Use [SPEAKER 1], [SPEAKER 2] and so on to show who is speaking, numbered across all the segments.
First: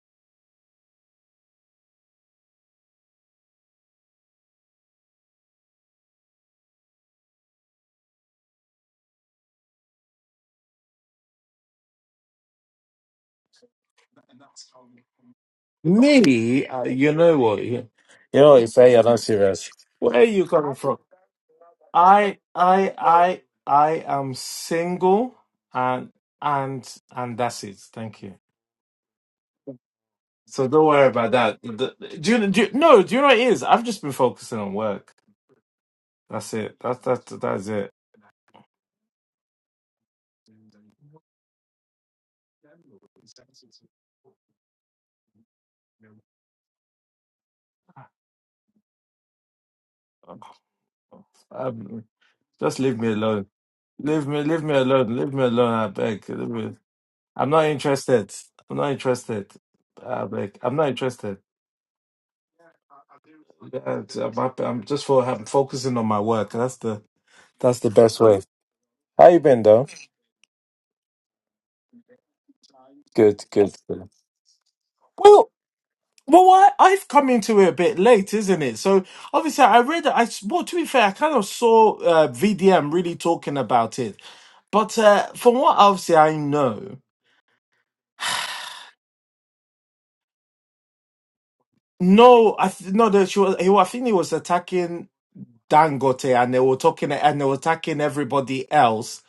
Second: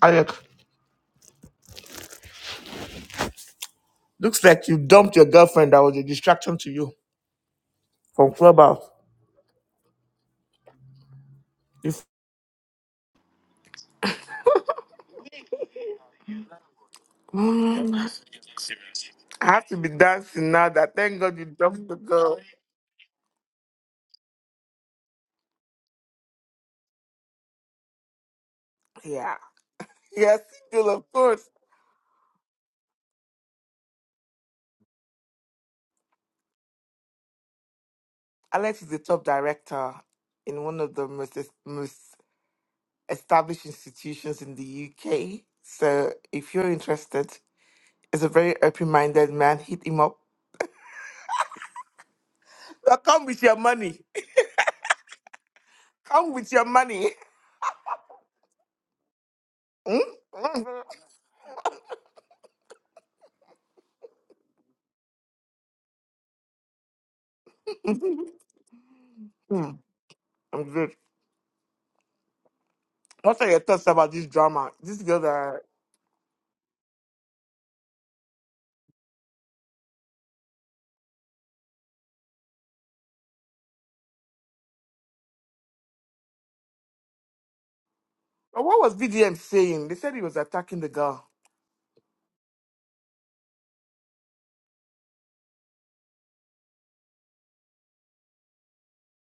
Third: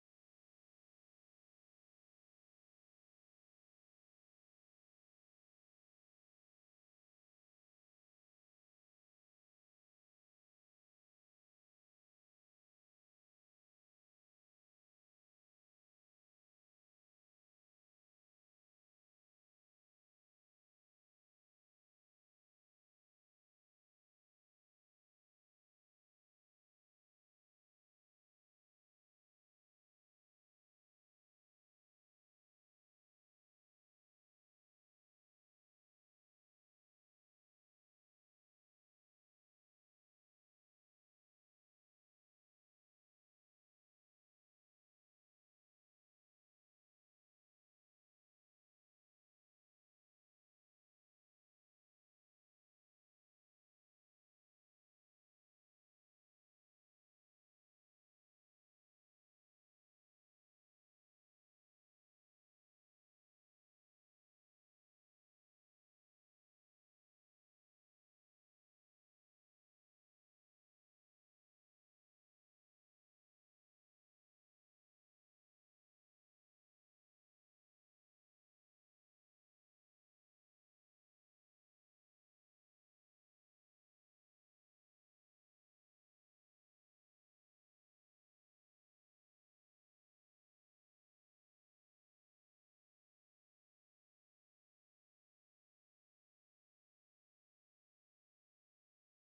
[SPEAKER 1] I, looks like you dumped your girlfriend that was a distraction to you from Clubhouse. If,
[SPEAKER 2] Me, uh, you know what?
[SPEAKER 1] Mm,
[SPEAKER 2] You, you know, if I am not
[SPEAKER 1] I have
[SPEAKER 2] serious,
[SPEAKER 1] to be
[SPEAKER 2] where are you
[SPEAKER 1] dancing now
[SPEAKER 2] coming
[SPEAKER 1] that
[SPEAKER 2] from?
[SPEAKER 1] thank God you dumped the girl.
[SPEAKER 2] I, I, I, I am single, and and and that's it. Thank you.
[SPEAKER 1] Yeah. Yes,
[SPEAKER 2] So don't
[SPEAKER 1] still,
[SPEAKER 2] worry
[SPEAKER 1] of
[SPEAKER 2] about
[SPEAKER 1] course.
[SPEAKER 2] that. The- the- Do you, do you, no? Do you know what it is? I've just been focusing on work. That's it. That's that's that's it.
[SPEAKER 1] Alex is the top director in one of the most, most established institutions in the UK. So if you're interested, he's a very open minded man. Hit him up.
[SPEAKER 2] Um, just leave
[SPEAKER 1] Uh,
[SPEAKER 2] me
[SPEAKER 1] Come with
[SPEAKER 2] alone.
[SPEAKER 1] your money.
[SPEAKER 2] Leave me, leave me alone. Leave me alone. I beg.
[SPEAKER 1] Come
[SPEAKER 2] Leave
[SPEAKER 1] with
[SPEAKER 2] me.
[SPEAKER 1] your money.
[SPEAKER 2] I'm not interested. I'm not interested.
[SPEAKER 1] Hmm?
[SPEAKER 2] Uh, like, I'm not interested. Uh, I'm, happy. I'm just for I'm focusing on my work. That's the that's the best way. How you been
[SPEAKER 1] Hmm.
[SPEAKER 2] though?
[SPEAKER 1] I'm good. What
[SPEAKER 2] Good,
[SPEAKER 1] are your
[SPEAKER 2] good.
[SPEAKER 1] thoughts
[SPEAKER 2] good.
[SPEAKER 1] about this drama? This girl
[SPEAKER 2] Well,
[SPEAKER 1] that
[SPEAKER 2] well, I, I've come into it a bit late, isn't it? So obviously, I read. I s- well, to be fair, I kind of saw uh, VDM really talking about it. But uh, from what obviously I know,
[SPEAKER 1] But what was BDM saying? They said he was attacking the girl.
[SPEAKER 2] no, I th- no, that she was. He, wa- I think he was attacking. Dangote and they were talking and they were attacking everybody else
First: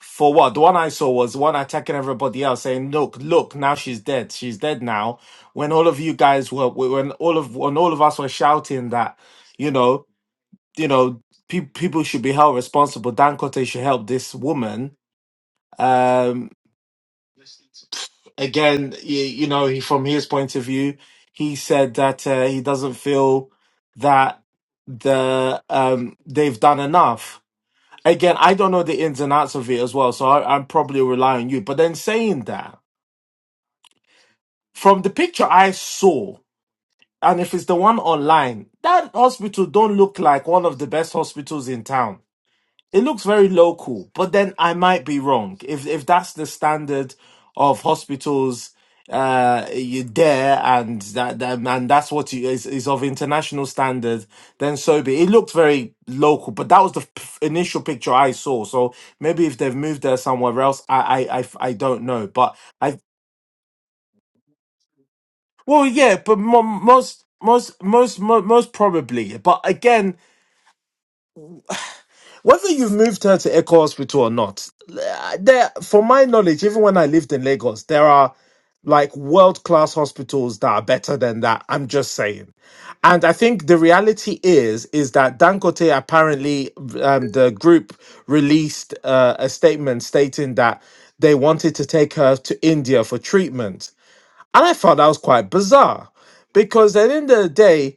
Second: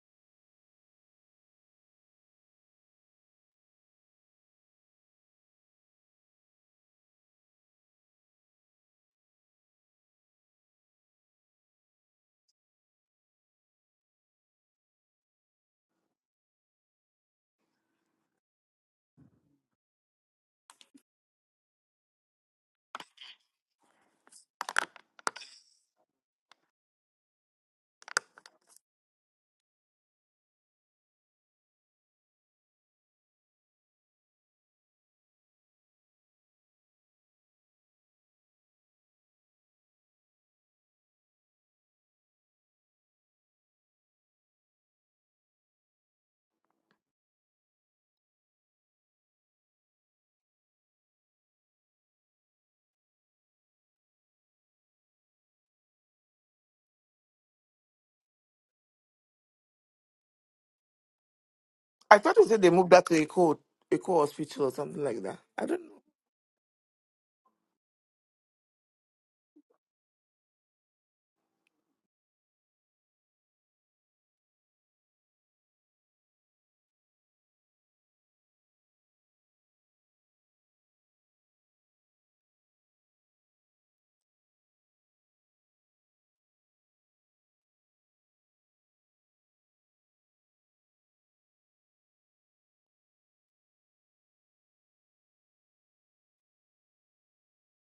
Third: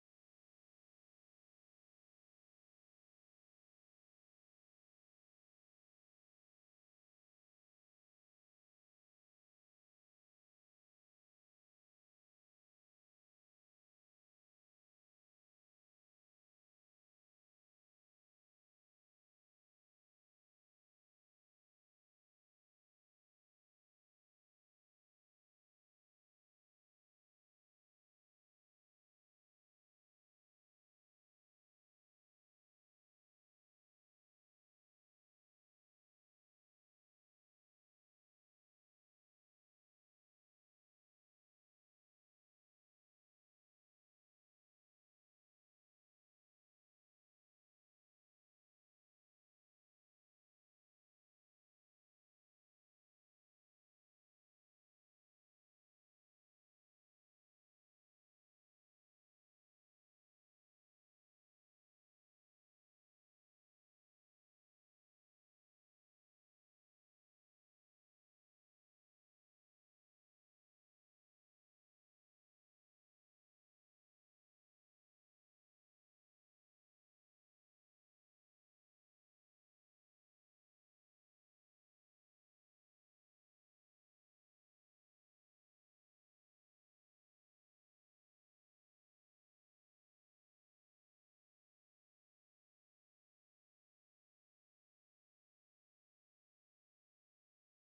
[SPEAKER 2] for what? The one I saw was one attacking everybody else, saying, "Look, look, now she's dead. She's dead now." When all of you guys were, when all of when all of us were shouting that, you know, you know, pe- people should be held responsible. Dangote should help this woman. Um, again, you, you know, he, from his point of view, he said that uh, he doesn't feel that the um they've done enough again, I don't know the ins and outs of it as well, so I, I'm probably relying on you. But then saying that, from the picture I saw, and if it's the one online, that hospital don't look like one of the best hospitals in town. It looks very cool, but then I- if that's the standard of those uh you there and that, that and that's what it is, then so be it. It looked very local but that was the p- initial picture i saw so maybe if they've moved there somewhere else i i i, I don't
[SPEAKER 1] I
[SPEAKER 2] know
[SPEAKER 1] thought they
[SPEAKER 2] but
[SPEAKER 1] said they
[SPEAKER 2] I.
[SPEAKER 1] moved her to Eco, Eco Hospital or something like that. I don't
[SPEAKER 2] Well,
[SPEAKER 1] know.
[SPEAKER 2] yeah, but mo- most, most, most, mo- most probably. yeah. But again, whether you've moved her to Echo Hospital or not, uh, there, from my knowledge, even when I lived in Lagos, there are like world class hospitals that are better than that. I'm just saying. And I think the reality is is that Dangote apparently um, the group released uh, a statement stating that they wanted to take her to India for treatment, and I thought that was quite bizarre because at the end of the day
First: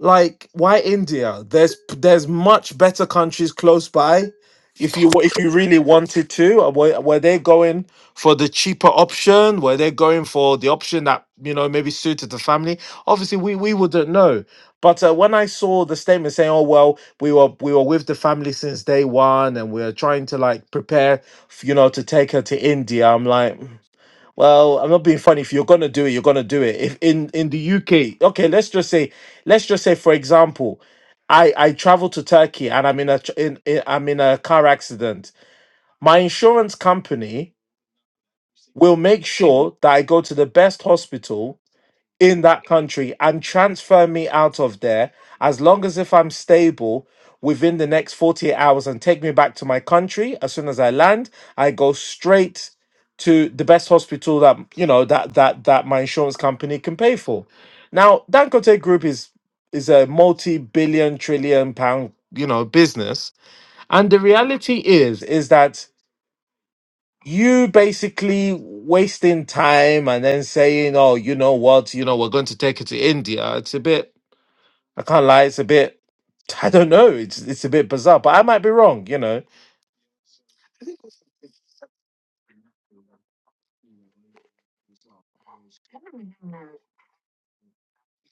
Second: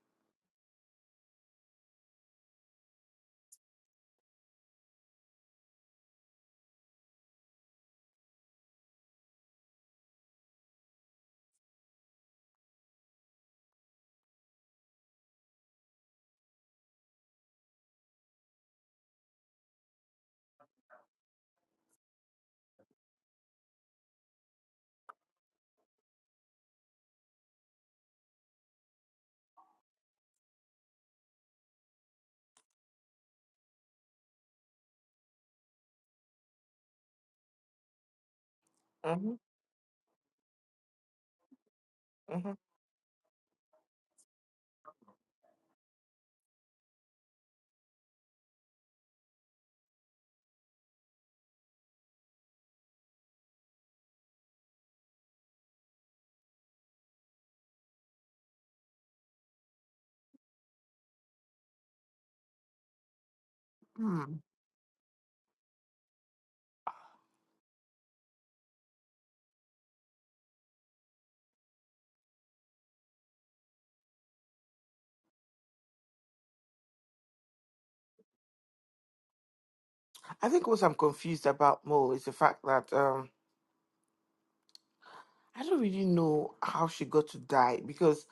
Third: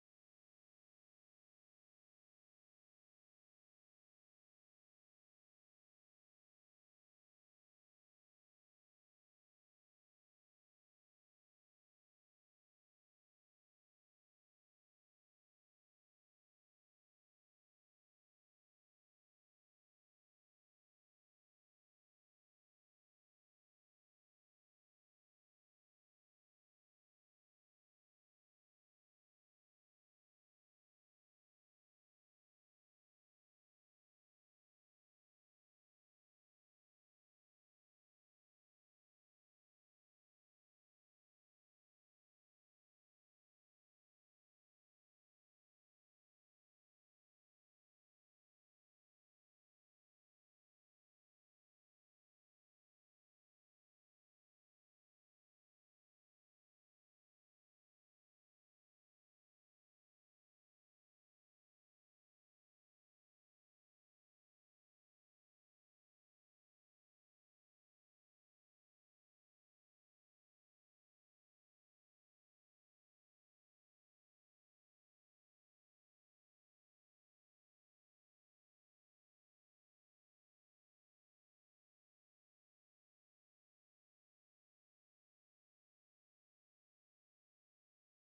[SPEAKER 2] Like, why India? There's there's much better countries close by. If you if you really wanted to, Uh, were, were they going for the cheaper option? Were they going for the option that you know maybe suited the family? Obviously, we we wouldn't know. But uh, when I saw the statement saying, "Oh well, we were we were with the family since day one, and we are trying to like prepare, f- you know, to take her to India," I'm like. Well, I'm not being funny. If you're gonna do it, you're gonna do it. If in in the UK, okay, let's just say, let's just say, for example, I I travel to Turkey and I'm in a tr- in, in I'm in a car accident. My insurance company will make
[SPEAKER 1] Mm-hmm,
[SPEAKER 2] sure that I go to the best hospital in
[SPEAKER 1] mm-hmm.
[SPEAKER 2] that country and transfer me out of there as long as if I'm stable within the next 48 hours and take me back to my country as soon as I land I go straight to the best hospital that you know that that that my insurance company can pay for now Dangote group is is a multi-billion trillion pound you know business and the
[SPEAKER 1] hmm
[SPEAKER 2] reality is is that you basically wasting time and then saying, "Oh, you know what? You know we're going to take it to India." It's a bit. I can't lie. It's a bit. I don't know. It's it's a bit bizarre, but I might be wrong. You know.
[SPEAKER 1] I think what I'm confused about more is the fact that um, I don't really know how she got to die because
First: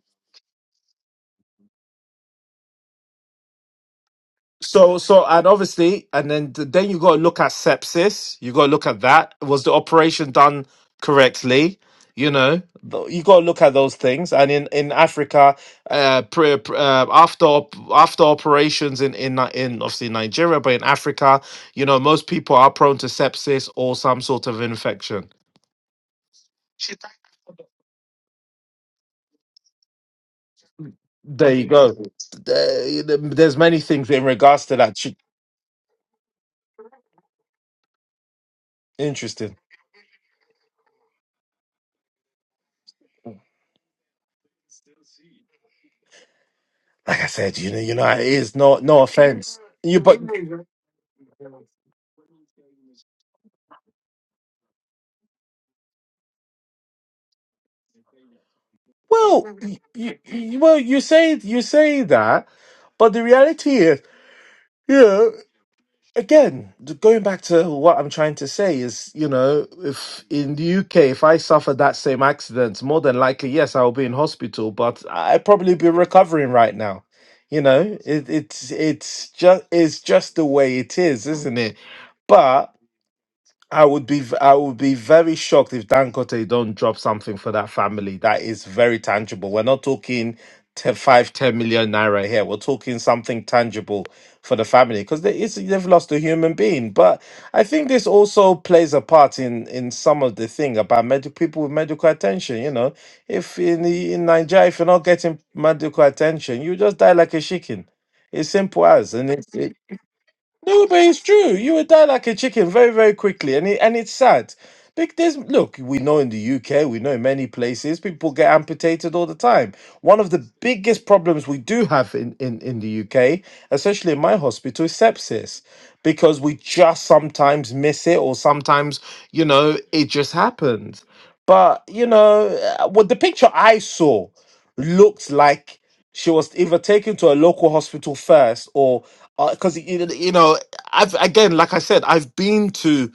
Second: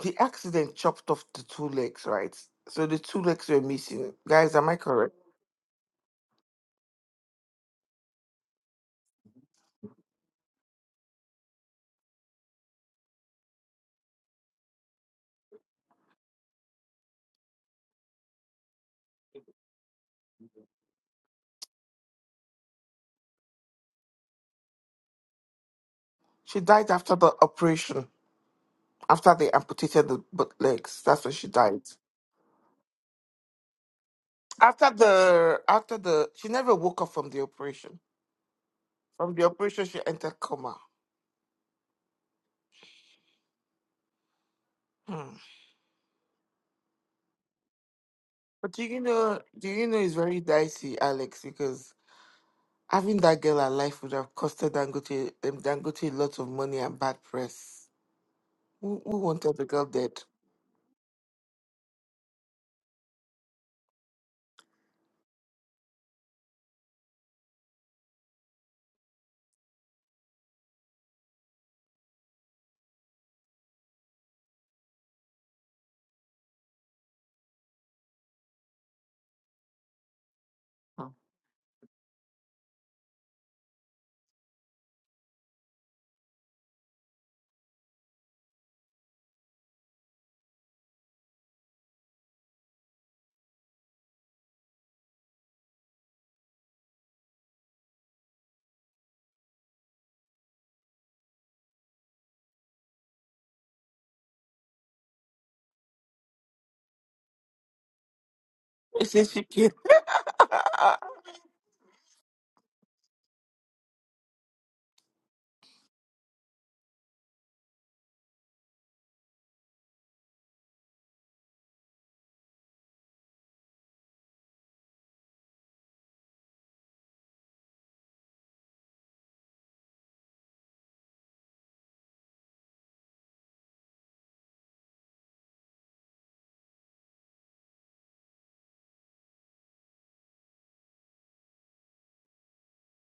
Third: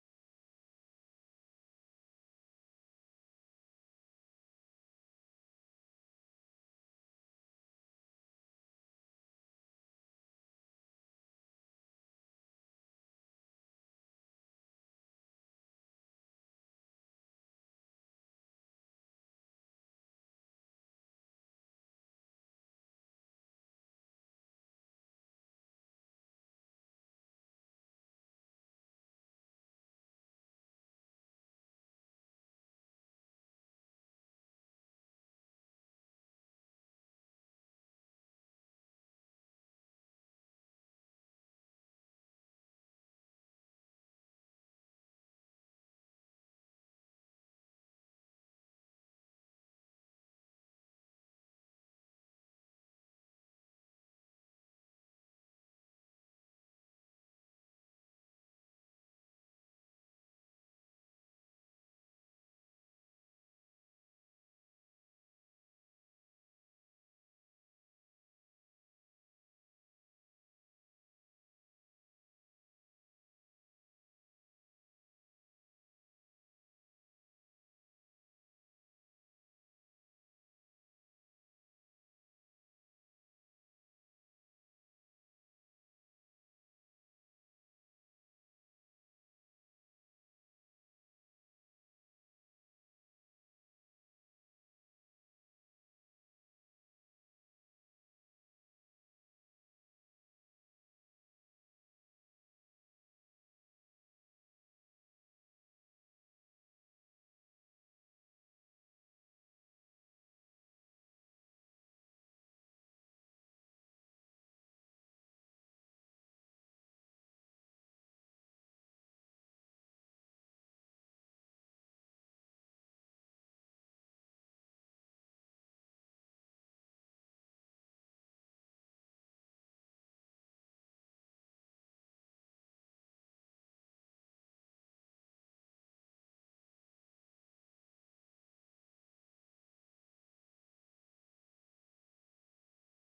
[SPEAKER 1] the accident chopped off the two legs, right? So the two legs were missing. Guys, am I
[SPEAKER 2] So,
[SPEAKER 1] correct?
[SPEAKER 2] so, and obviously, and then then you got to look at sepsis. You got to look at that. Was the operation done correctly? You know, th- you got to look at those things. And in in Africa, uh, pre, pre- uh after op- after operations in in Ni- in obviously Nigeria, but in Africa, you know, most people are prone to sepsis or some sort of infection.
[SPEAKER 1] She died after the operation, after they amputated the both legs. That's when she
[SPEAKER 2] There you
[SPEAKER 1] died.
[SPEAKER 2] go. There- There's many things in regards to
[SPEAKER 1] After
[SPEAKER 2] that. Ch-
[SPEAKER 1] the after the she never woke up from the operation. From the
[SPEAKER 2] Interesting.
[SPEAKER 1] operation, she entered coma. Hmm.
[SPEAKER 2] Like I said, you know, you know, it is
[SPEAKER 1] But
[SPEAKER 2] no
[SPEAKER 1] do you
[SPEAKER 2] no
[SPEAKER 1] know?
[SPEAKER 2] offense.
[SPEAKER 1] Do you know?
[SPEAKER 2] You
[SPEAKER 1] It's
[SPEAKER 2] but.
[SPEAKER 1] very dicey, Alex, because having that girl alive would have costed Dangote um, Dangote lots of money and bad press. Who, who
[SPEAKER 2] Well,
[SPEAKER 1] wanted the girl dead?
[SPEAKER 2] you, you, well, you say you say that, but the reality is, you know, again, th- going back to what I'm trying to say is, you know, if in the UK, if I suffer that same accident, more than likely, yes, I'll be in hospital, but I'd probably be recovering right now. You know, it, it's it's just it's just the way it
[SPEAKER 1] Oh,
[SPEAKER 2] is, isn't it? But. I would be I would be very shocked if Dangote don't drop something for that family that is very tangible. We're not talking te- five ten million naira here. We're talking something tangible for the family because they, it's, they've lost a human being. But I think this also plays a part in in some of the thing about medical people with medical attention. You know, if in the, in Nigeria if you're not getting medical attention, you just die like a chicken. It's simple as
[SPEAKER 1] It's
[SPEAKER 2] and
[SPEAKER 1] just you
[SPEAKER 2] it, it-
[SPEAKER 1] get.
[SPEAKER 2] no, but it's true. You would die like a chicken very, very quickly, and it, and it's sad. Big there's look, we know in the UK, we know in many places, people get amputated all the time. One of the biggest problems we do have in, in, in the UK, especially in my hospital, is sepsis. Because we just sometimes miss it, or sometimes, you know, it just happens. But, you know, uh, what the picture I saw looked like she was either taken to a local hospital first or because you you know i've again like i said i've been to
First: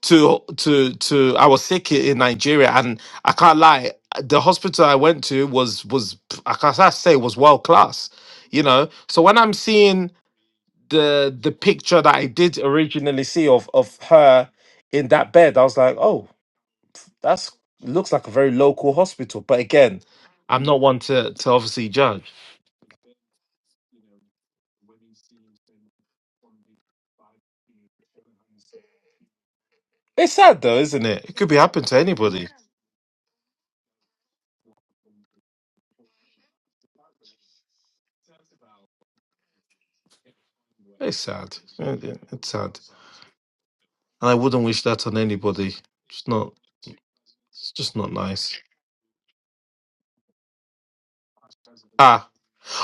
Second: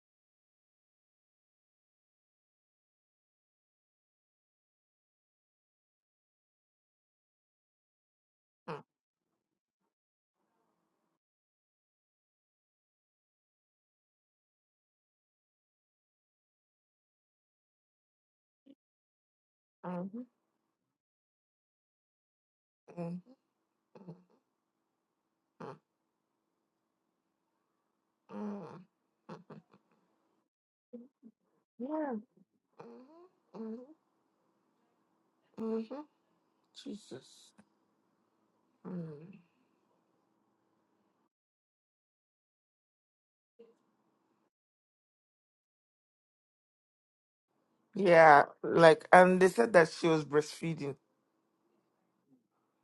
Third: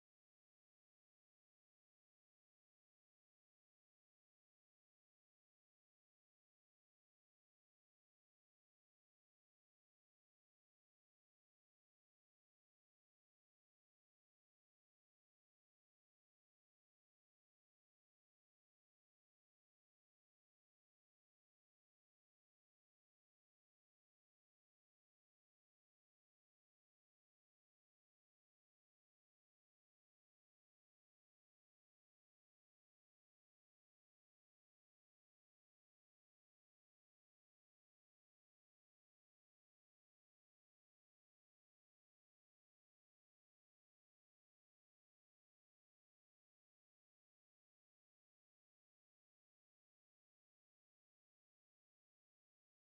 [SPEAKER 2] to to to i was sick in nigeria and i can't lie the hospital i went to was was i can't I say was world class you know so when i'm seeing the the picture that i did originally see of of her in that bed i was like oh that's looks like a very local hospital but again
[SPEAKER 1] Mm, mm,
[SPEAKER 2] i'm not one to to obviously judge
[SPEAKER 1] mm, mm, mm, mm. mm.
[SPEAKER 2] It's sad though, isn't it? It could be happened to
[SPEAKER 1] Yeah.
[SPEAKER 2] anybody.
[SPEAKER 1] Mhm, mhm. mhm. Jesus. Mm.
[SPEAKER 2] It's sad. Yeah, yeah, It's sad, and I wouldn't wish that on anybody. It's not. It's just not
[SPEAKER 1] Yeah,
[SPEAKER 2] nice.
[SPEAKER 1] like, and they said that she was breastfeeding.
[SPEAKER 2] Ah.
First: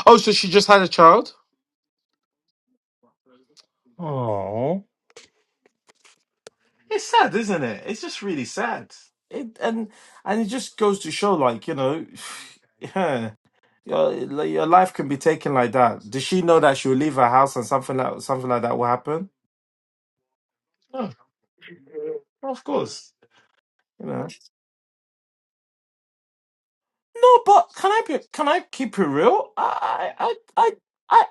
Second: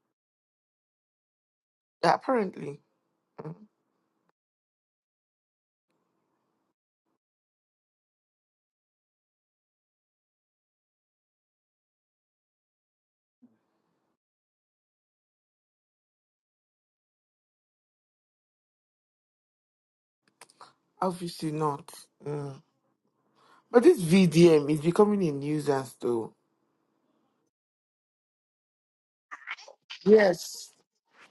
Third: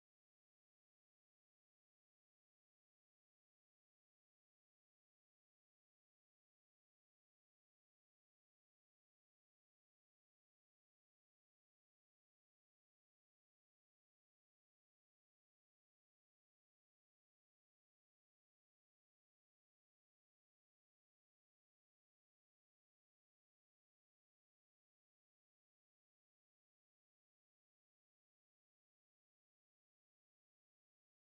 [SPEAKER 2] Oh, so she just had a child.
[SPEAKER 1] Apparently, Mm,
[SPEAKER 2] Oh. It's sad, isn't it? It's just really sad. It and and it just goes to show, like you know, yeah, your like, your life can be taken like that. Does she know that she'll leave her house and something like something like that will happen? No,
[SPEAKER 1] obviously not. Mm.
[SPEAKER 2] of course.
[SPEAKER 1] But this VDM is becoming a nuisance, though.
[SPEAKER 2] No, but can I be? Can I keep it real? I, I, I,
[SPEAKER 1] Yes.
[SPEAKER 2] I.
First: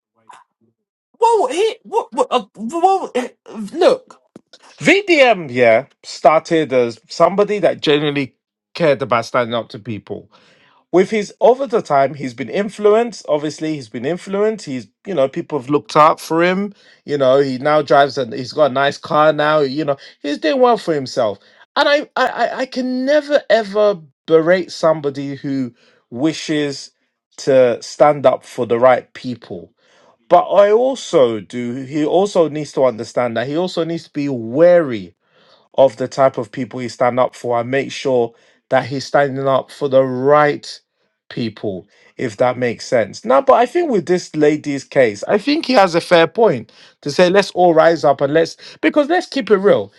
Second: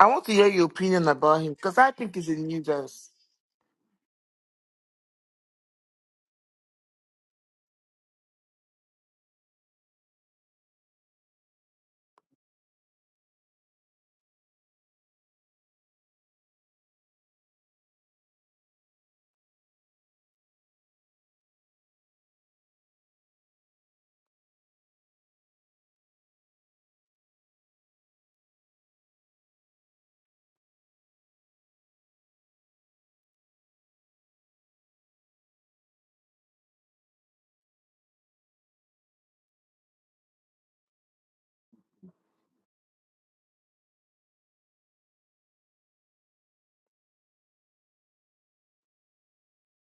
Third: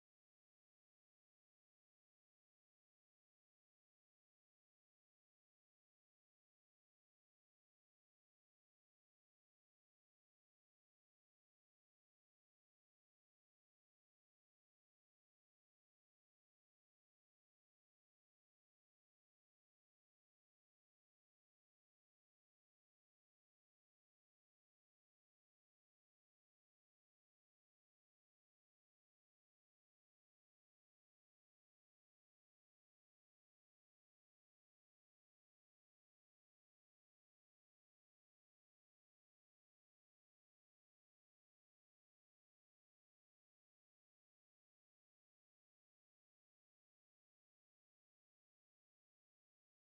[SPEAKER 1] I want to hear your opinion about
[SPEAKER 2] Well,
[SPEAKER 1] him
[SPEAKER 2] he,
[SPEAKER 1] because I
[SPEAKER 2] what,
[SPEAKER 1] think
[SPEAKER 2] what,
[SPEAKER 1] he's a
[SPEAKER 2] uh, well,
[SPEAKER 1] nuisance.
[SPEAKER 2] eh, look, VDM, yeah, started as somebody that genuinely cared about standing up to people with his over the time he's been influenced obviously he's been influenced he's you know people have looked up for him you know he now drives and he's got a nice car now you know he's doing well for himself and i i i I can never ever berate somebody who wishes to stand up for the right people but i also do he also needs to understand that he also needs to be wary of the type of people he stand up for and make sure that he's standing up for the right people, if that makes sense. Now, but I think with this lady's case, I think he has a fair point to say, let's all rise up and let's, because let's keep it real.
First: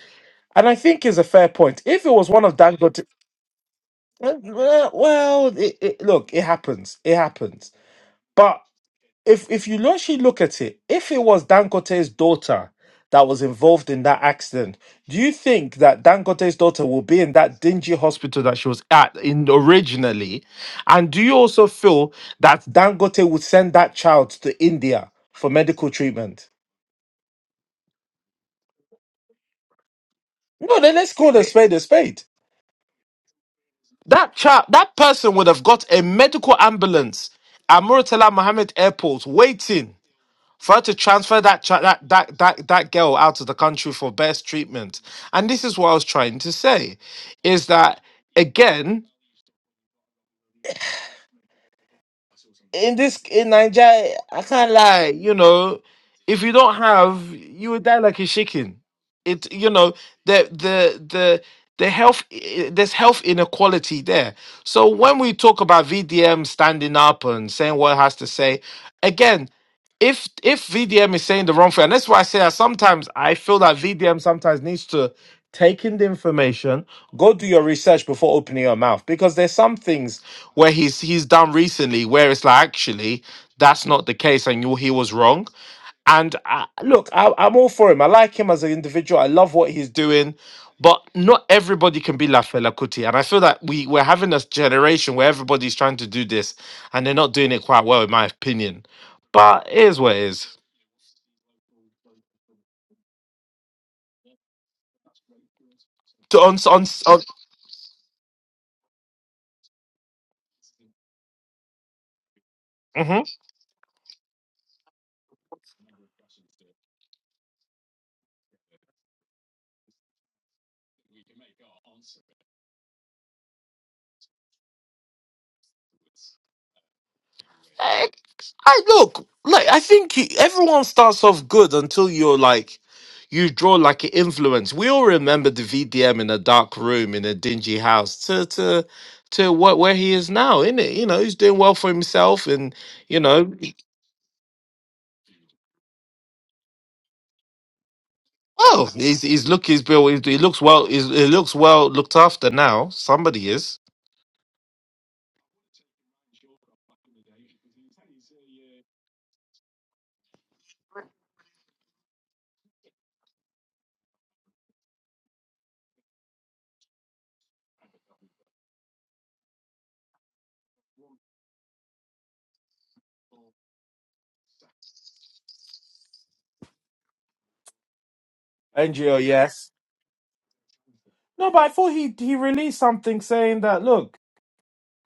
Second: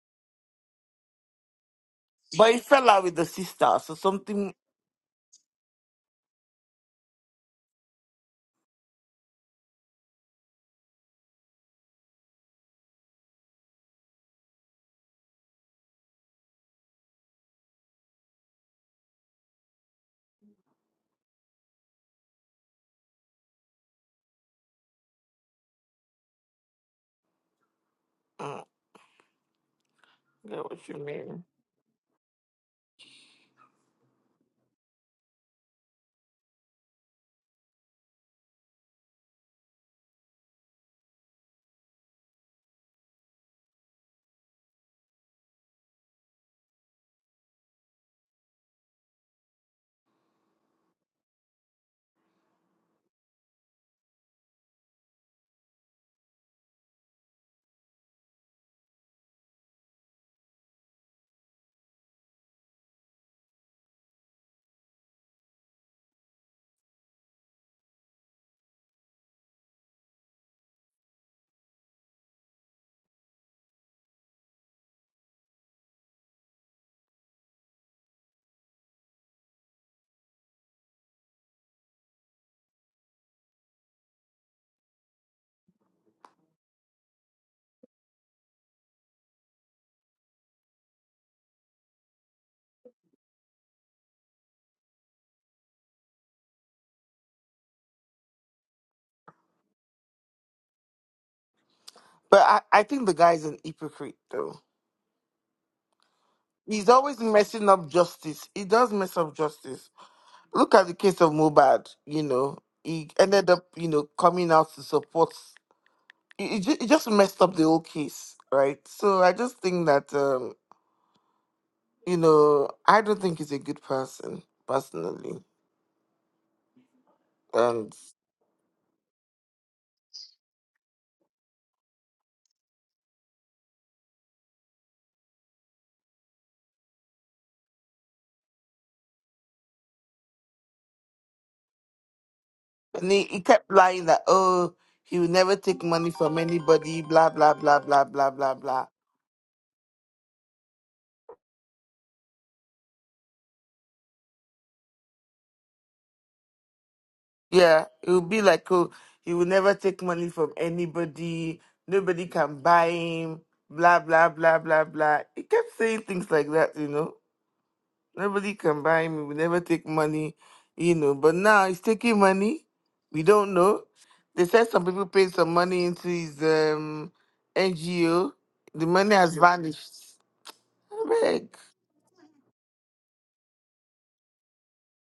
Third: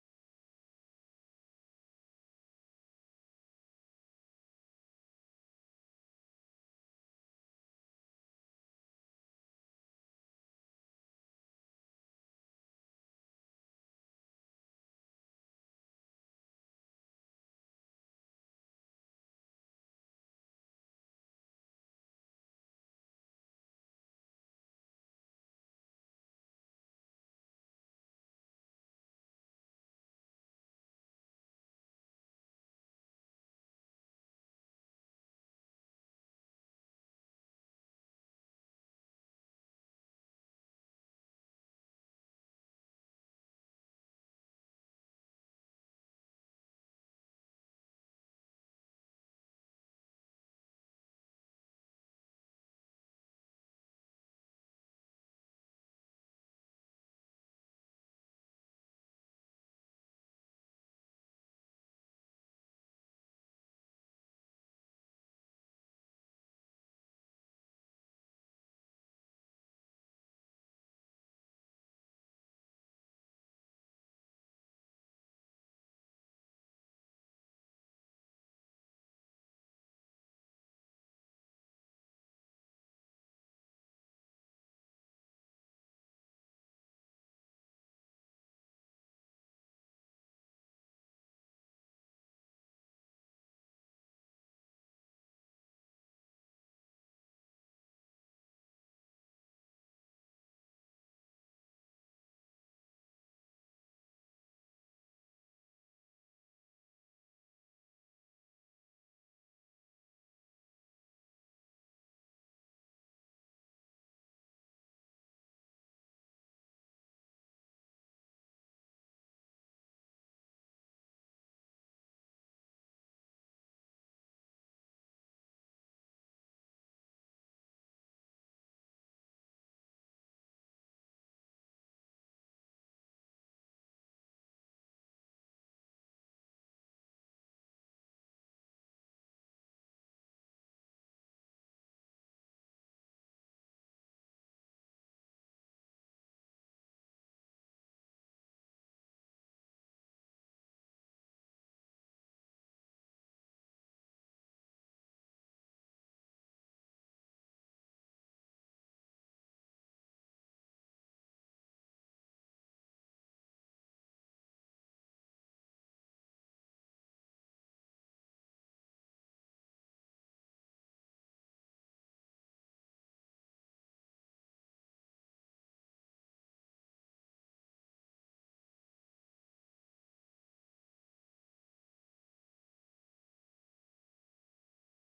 [SPEAKER 2] And I think is a fair point. If it was one
[SPEAKER 1] But
[SPEAKER 2] of
[SPEAKER 1] he fell
[SPEAKER 2] Dangote,
[SPEAKER 1] out with the sister, so
[SPEAKER 2] eh,
[SPEAKER 1] something.
[SPEAKER 2] well, it, it, look, it happens. It happens. But if if you actually look at it, if it was Dangote's daughter that was involved in that accident, do you think that Dangote's daughter will be in that dingy hospital that she was at in originally? And do you also feel that Dangote would send that child to India for medical treatment?
[SPEAKER 1] Mm, I get
[SPEAKER 2] No,
[SPEAKER 1] what
[SPEAKER 2] then
[SPEAKER 1] you
[SPEAKER 2] let's call a
[SPEAKER 1] mean.
[SPEAKER 2] spade a spade. That child, that person would have got a medical ambulance at Muratala Mohammed Airport waiting. for her to transfer that, cha- that that that that girl out of the country for best treatment. And this is what I was trying to say, is that again in this in Nigeria, I can't lie. You know, if you don't have, you would die like a chicken. It you know the the the the health i- there's health inequality there. So when we talk about VDM standing up and saying what it has to say, again if if VDM is saying the wrong thing, and that's why I say that sometimes I feel that VDM sometimes needs to take in the information, go do your research before opening your mouth because there's some things where he's he's done recently where it's like actually that's not the case and you he was wrong. And I, look, I, I'm all for him. I like him as an individual. I love what he's doing, but not everybody can be Lafela Kuti. And I feel that we we're having a generation where everybody's trying to do this, and they're not doing it quite well, in my opinion. But it is what it is.
[SPEAKER 1] But I, I think the guy's an hypocrite, though.
[SPEAKER 2] To- On on,
[SPEAKER 1] He's always
[SPEAKER 2] on
[SPEAKER 1] messing up justice. He does mess up justice. Look at the case of Mobad, you know. He ended up, you know, coming out to support. He, he ju- he just messed up the whole case, right? So I just think that. um, you know, I don't think he's a good person personally. And
[SPEAKER 2] Mhm. I look like I think you, everyone starts off good until you're like you draw like an influence. We all remember the VDM in a dark room in a dingy house to to to what where he is now, isn't it? You know, he's doing well for himself, and
[SPEAKER 1] and
[SPEAKER 2] you
[SPEAKER 1] he, he
[SPEAKER 2] know,
[SPEAKER 1] kept lying that oh he will never take money from anybody, blah blah blah blah blah blah blah.
[SPEAKER 2] oh, he's he's look he's built he's, he looks well he's, he looks well looked after now. Somebody is.
[SPEAKER 1] Yeah, it would be like oh he will never take money from anybody, nobody can buy him, blah blah blah blah blah. He kept saying things like that, you know. Nobody can buy me. We never take money, you know. But now he's taking money. We don't know. They said some people paid some money into his um, NGO. The money
[SPEAKER 2] NGO,
[SPEAKER 1] has
[SPEAKER 2] yes.
[SPEAKER 1] vanished. I beg.
[SPEAKER 2] No, but I thought he he released something saying that look,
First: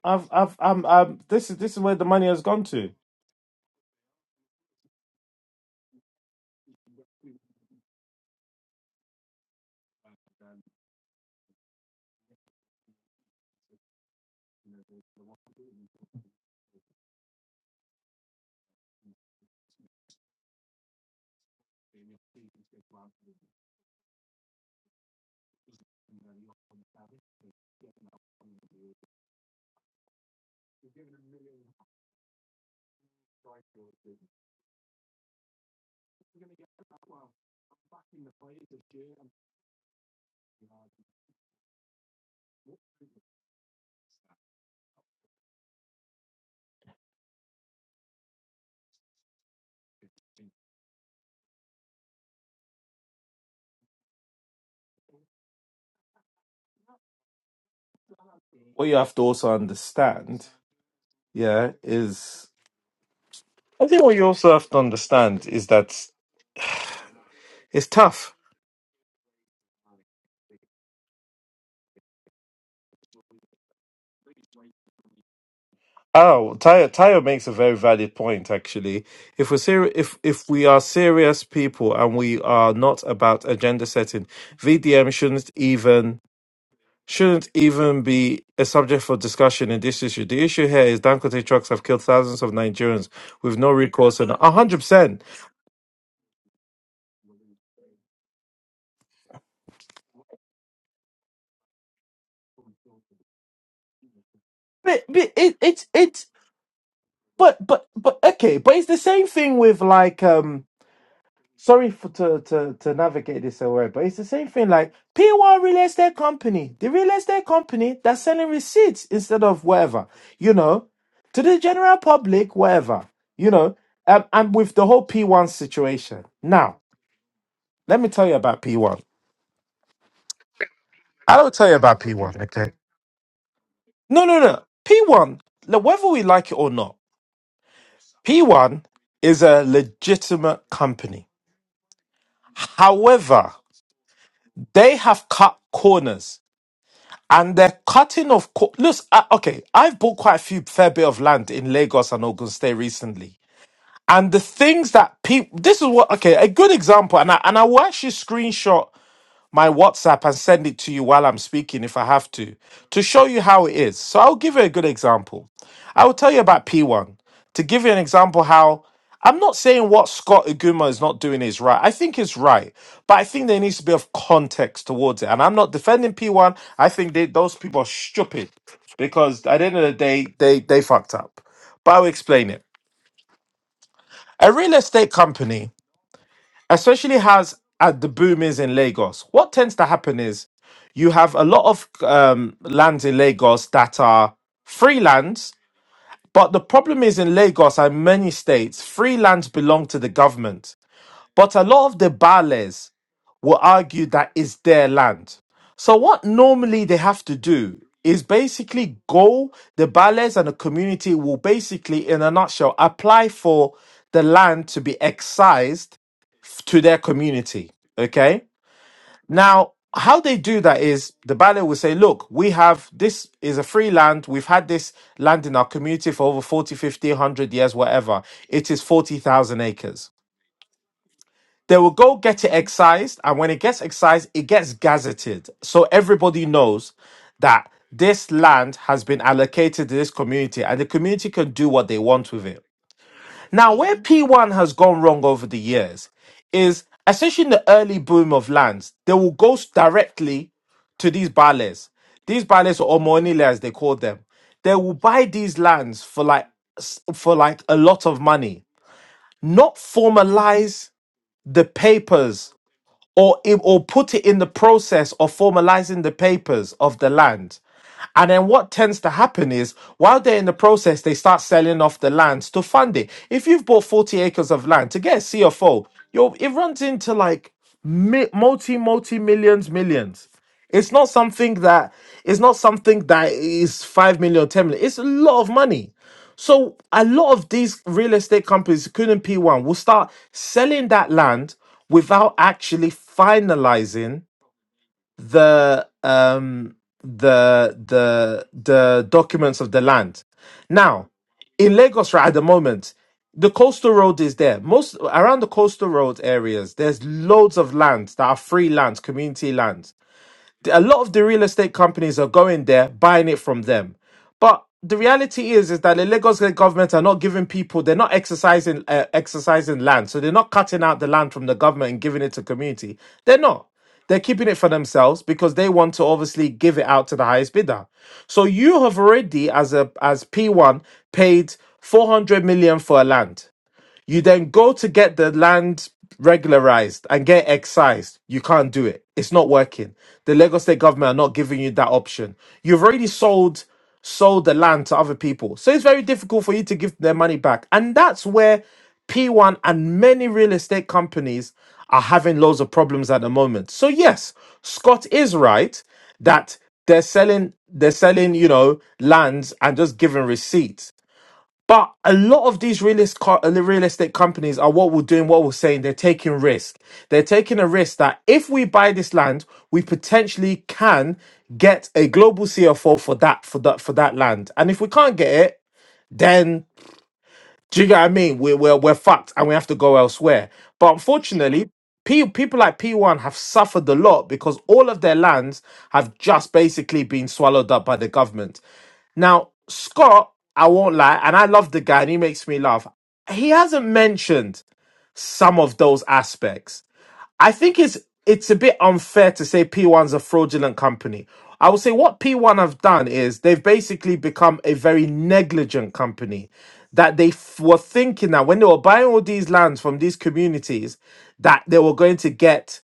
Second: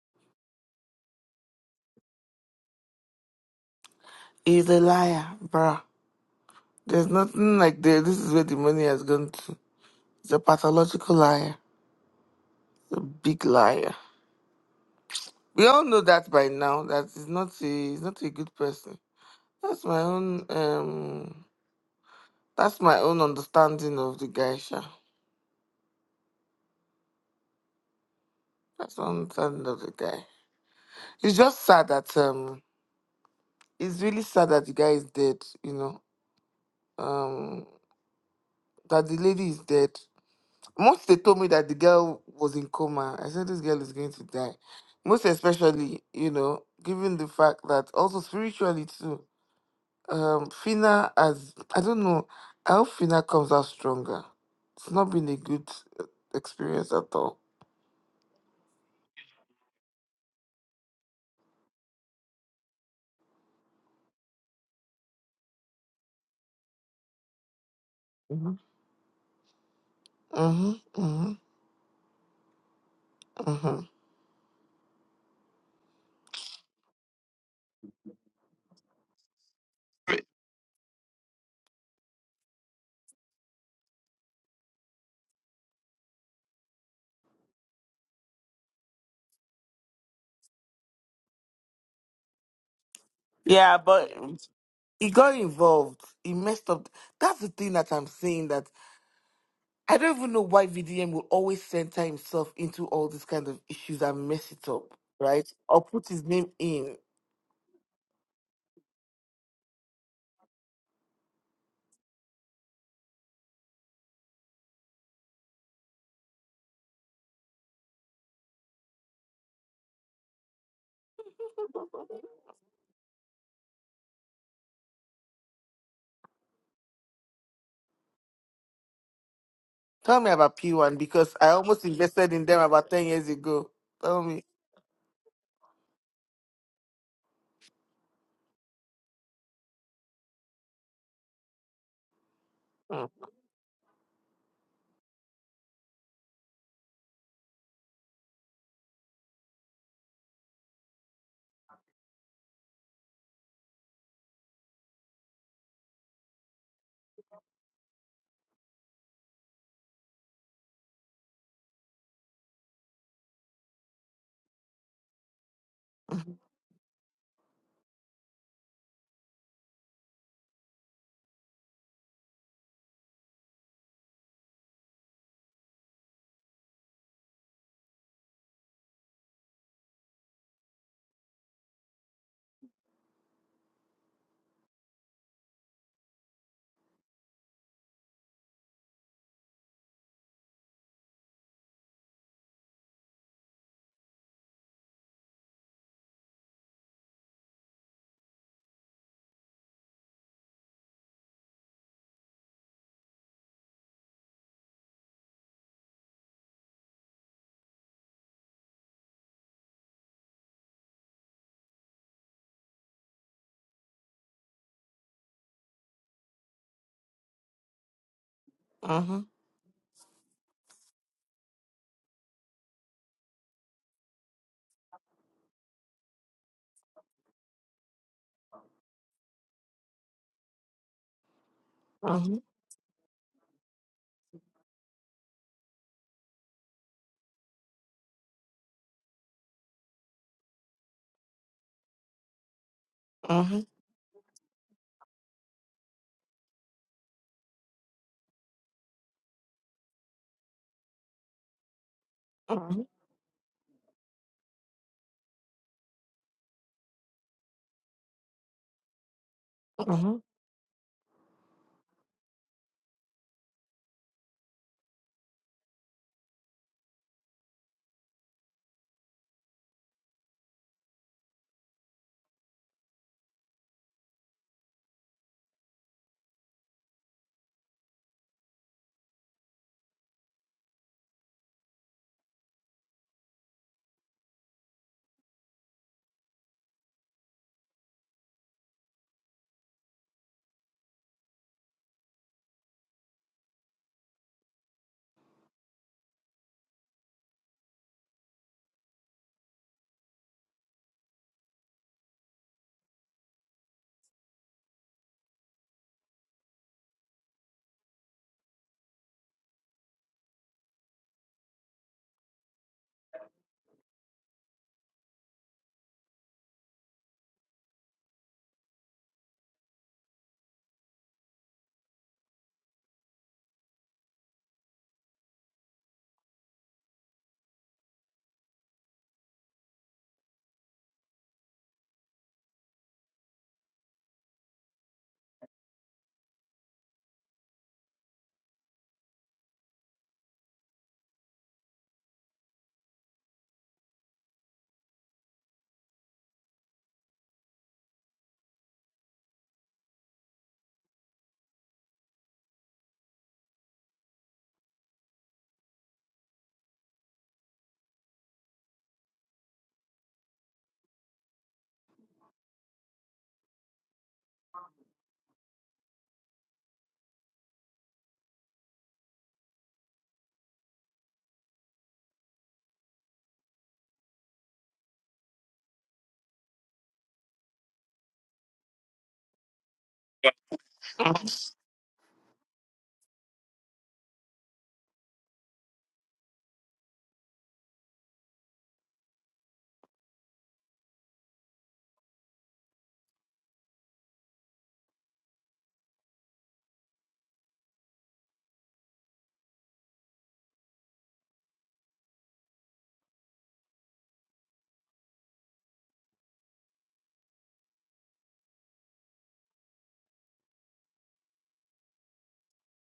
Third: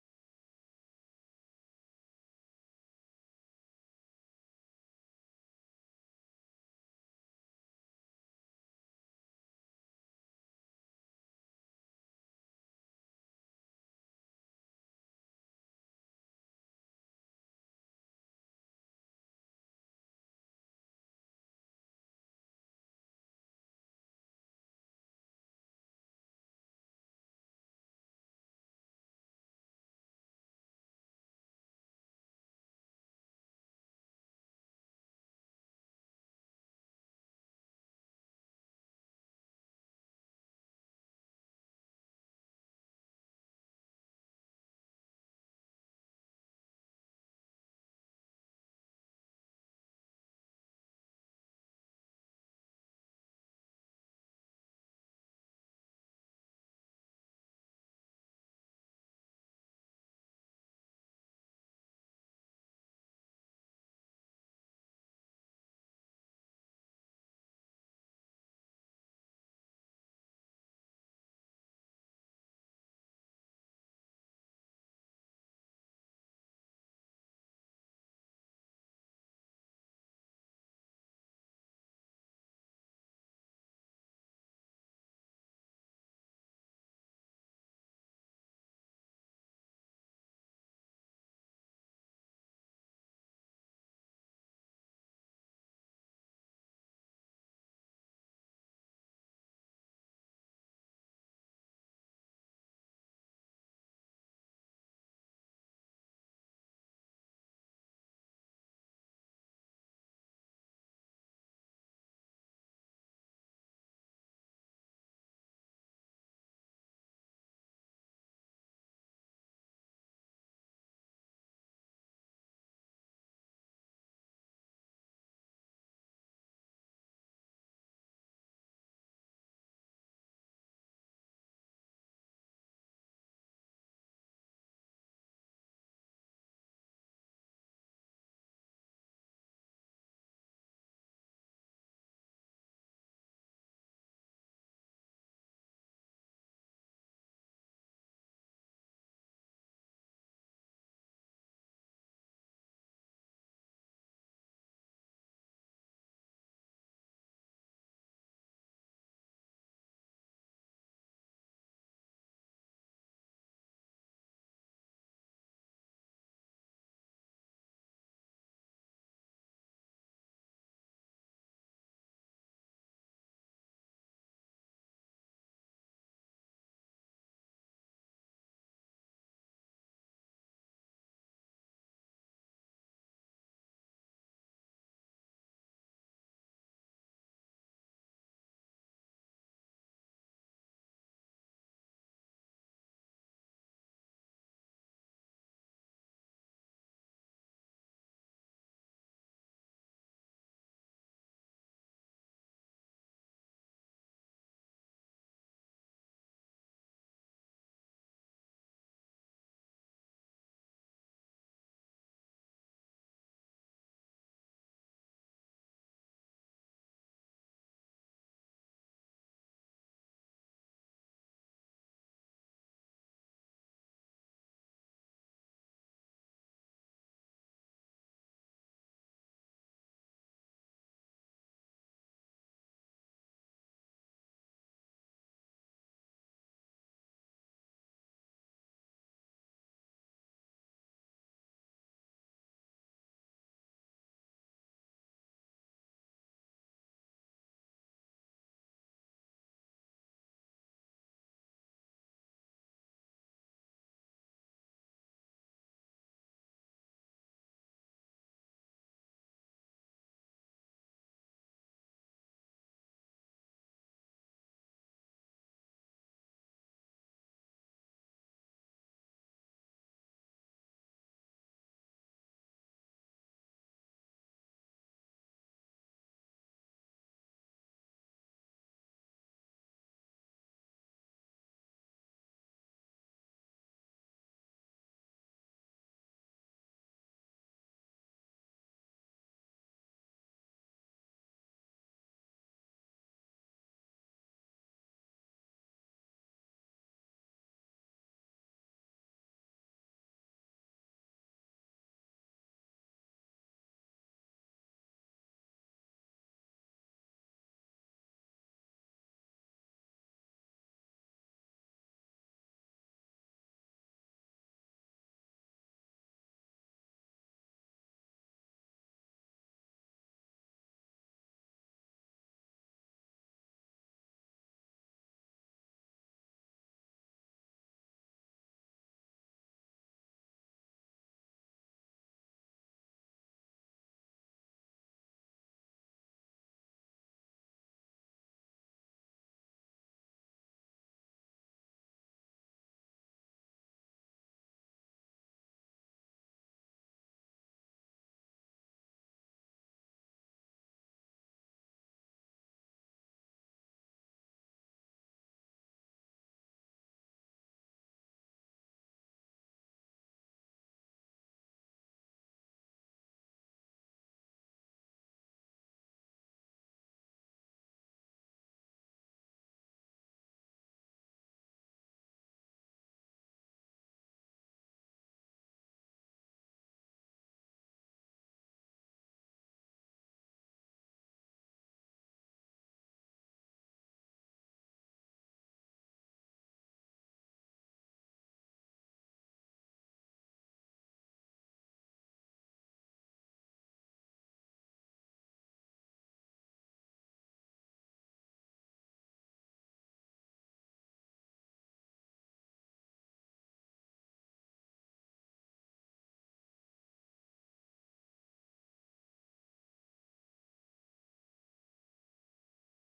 [SPEAKER 2] I've I've I'm, i this is this is where the money has gone to.
[SPEAKER 1] He's a liar, bruh. There's nothing like that. This is where the money has gone to. He's a pathological liar. a big liar. We all know that by now. That he's not a he's not a good person. That's my own um. That's my own understanding of the guy. Sha. That's one thing of the guy. It's just sad that um, it's really sad that the guy is dead. You know, um, that the lady is dead. Once they told me that the girl was in coma, I said this girl is going to die. Most especially, you know, given the fact that also spiritually too, um, Fina has I don't know how Fina comes out stronger. It's not been a good uh, experience at all.
[SPEAKER 2] what you have to also understand, yeah, is I think what you also have to understand is that it's tough.
[SPEAKER 1] Mm-hmm. Mm-hmm. Mm-hmm.
[SPEAKER 2] Oh, Tayo, Tayo makes a very valid point actually. If we're seri- if if we are serious people and we are not about agenda setting, VDM shouldn't even shouldn't even be a subject for discussion in this issue. The issue here is Dangote trucks have killed thousands of Nigerians with no
[SPEAKER 1] Yeah,
[SPEAKER 2] recourse and
[SPEAKER 1] but
[SPEAKER 2] a hundred
[SPEAKER 1] he
[SPEAKER 2] percent.
[SPEAKER 1] got involved. He messed up. That's the thing that I'm saying that I don't even know why VDM will always center himself into all these kind of issues and mess it up,
[SPEAKER 2] But, but
[SPEAKER 1] right?
[SPEAKER 2] it,
[SPEAKER 1] Or
[SPEAKER 2] it,
[SPEAKER 1] put
[SPEAKER 2] it,
[SPEAKER 1] his name in.
[SPEAKER 2] but but but okay but it's the same thing with like um sorry for to to to navigate this away but it's the same thing like p1 real estate company the real estate company that's selling receipts instead of whatever you know to the general public whatever you know um, and with the whole p1 situation now let me tell you about p1
[SPEAKER 1] Tell me about P1 because
[SPEAKER 2] i
[SPEAKER 1] I
[SPEAKER 2] will tell you
[SPEAKER 1] almost
[SPEAKER 2] about
[SPEAKER 1] invested
[SPEAKER 2] p1
[SPEAKER 1] in them
[SPEAKER 2] okay
[SPEAKER 1] about 10 years ago. Tell
[SPEAKER 2] no no
[SPEAKER 1] me.
[SPEAKER 2] no p1 look, whether we like it or not p1 is a legitimate company
[SPEAKER 1] Mm,
[SPEAKER 2] however They have cut corners and they're cutting off. Cor- Look, I, okay, I've bought quite a few fair bit of land in Lagos and Ogun State recently. And the things that people, this is what, okay, a good example, and I, and I will actually screenshot my WhatsApp and send it to you while I'm speaking if I have to, to show you how it is. So I'll give you a good example. I will tell
[SPEAKER 1] mhm,
[SPEAKER 2] you about P1 to give you an example how I'm not saying what Scott Aguma is not doing is right. I think it's right, but I think there needs to be of context towards it. And I'm not defending P1. I think they, those people are stupid because at the end of the day, they they fucked up. But I'll explain it. A real estate company especially as at the boom is in Lagos, what tends to happen is you have a lot of um, lands in Lagos that are free lands, but the problem is in Lagos and many states, free lands belong to the government. But a lot of the bales will argue that it's their land. So what normally they have to do is basically go the bales and the community will basically in a nutshell apply for the land to be excised to their community. Okay.
[SPEAKER 1] mhm,
[SPEAKER 2] Now, how they do that is the ballet will say, look, we have this is a free land. We've had this land in our community for over 40, fifty, one hundred years, whatever. It is 40,000 acres. They will go
[SPEAKER 1] mhm,
[SPEAKER 2] get it excised. And when it gets excised, it gets gazetted. So everybody knows that this land has been allocated to this community and the community can do what they want with it.
[SPEAKER 1] mhm,
[SPEAKER 2] Now, where P1 has gone wrong over the years is especially in the early boom of lands, they will go s- directly to these bales. These bales
[SPEAKER 1] mhm,
[SPEAKER 2] or monile as they call them. They will buy these lands for like s- for like a lot of money. Not
[SPEAKER 1] mhm,
[SPEAKER 2] formalize the papers or i- or put it in the process of formalizing the papers of the land. And then what tends to happen is while they're in the process, they start selling off the lands to fund it. If you've bought 40 acres of land to get a CFO, you're, it runs into like mi- multi, multi millions, millions. It's not something that it's not something that is five million, ten million. It's a lot of money. So a lot of these real estate companies, including P1, will start selling that land without actually finalizing the um the the the documents of the land. Now, in Lagos right at the moment, the coastal road is there. Most around the coastal road areas, there's loads of land that are free land, community land a lot of the real estate companies are going there buying it from them but the reality is is that the lagos state government are not giving people they're not exercising uh, exercising land so they're not cutting out the land from the government and giving it to community they're not they're keeping it for themselves because they want to obviously give it out to the highest bidder so you have already as a as p1 paid 400 million for a land you then go to get the land regularized and get excised. You can't do it. It's not working. The Lagos State government are not giving you that option. You've already sold sold the land to other people. So it's very difficult for you to give their money back. And that's where P1 and many real estate companies are having loads of problems at the moment. So yes, Scott is right that they're selling they're selling, you know, lands and just giving receipts but a lot of these realist car, uh, real estate companies are what we're doing, what we're saying. They're taking risk. They're taking a risk that if we buy this land, we potentially can get a global CFO for that for that for that land. And if we can't get it, then do you get what I mean? We're, we're, we're fucked and we have to go elsewhere. But unfortunately, P, people like P1 have suffered a lot because all of their lands have just basically been swallowed up by the government. Now, Scott, I won't lie, and I love the guy and he makes me laugh. He hasn't mentioned some of those aspects I think it's it's a bit unfair to say P1's a fraudulent company. I would say what P1 have done is they've basically become a very negligent company that they f- were thinking that when they were buying all these lands from these communities that they were going to get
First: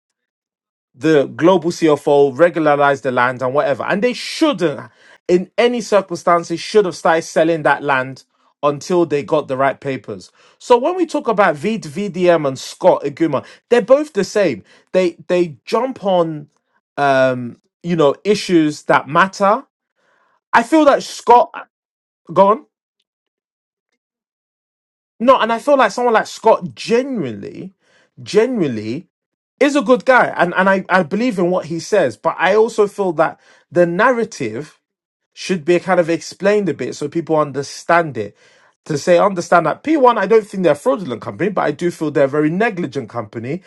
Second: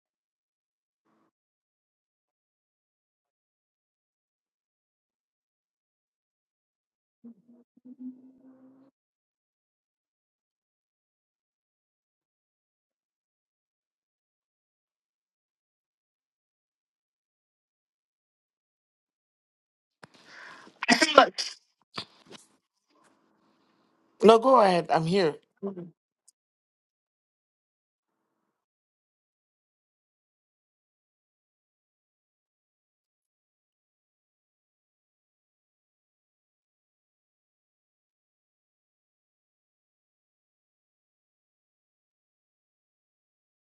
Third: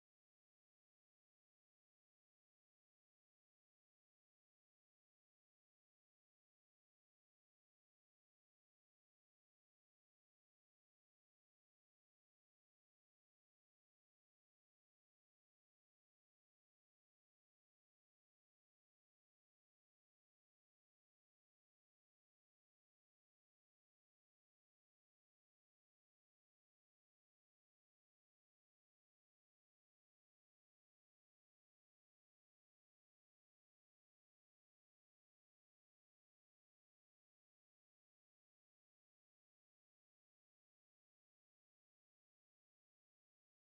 [SPEAKER 2] the global CFO, regularize the land and whatever. And they shouldn't, in any circumstances, should have started selling that land until they got the right papers. So when we talk about v- VDM and Scott Iguma, they're both the same. They they jump on um, you know, issues that matter. I feel that Scott
[SPEAKER 1] mhm.
[SPEAKER 2] go on.
[SPEAKER 1] No, go ahead. I'm here.
[SPEAKER 2] No, and I feel like someone like Scott genuinely, genuinely is a good guy and, and I, I believe in what he says but i also feel that the narrative should be kind of explained a bit so people understand it to say understand that p1 i don't think they're a fraudulent company but i do feel they're a very negligent company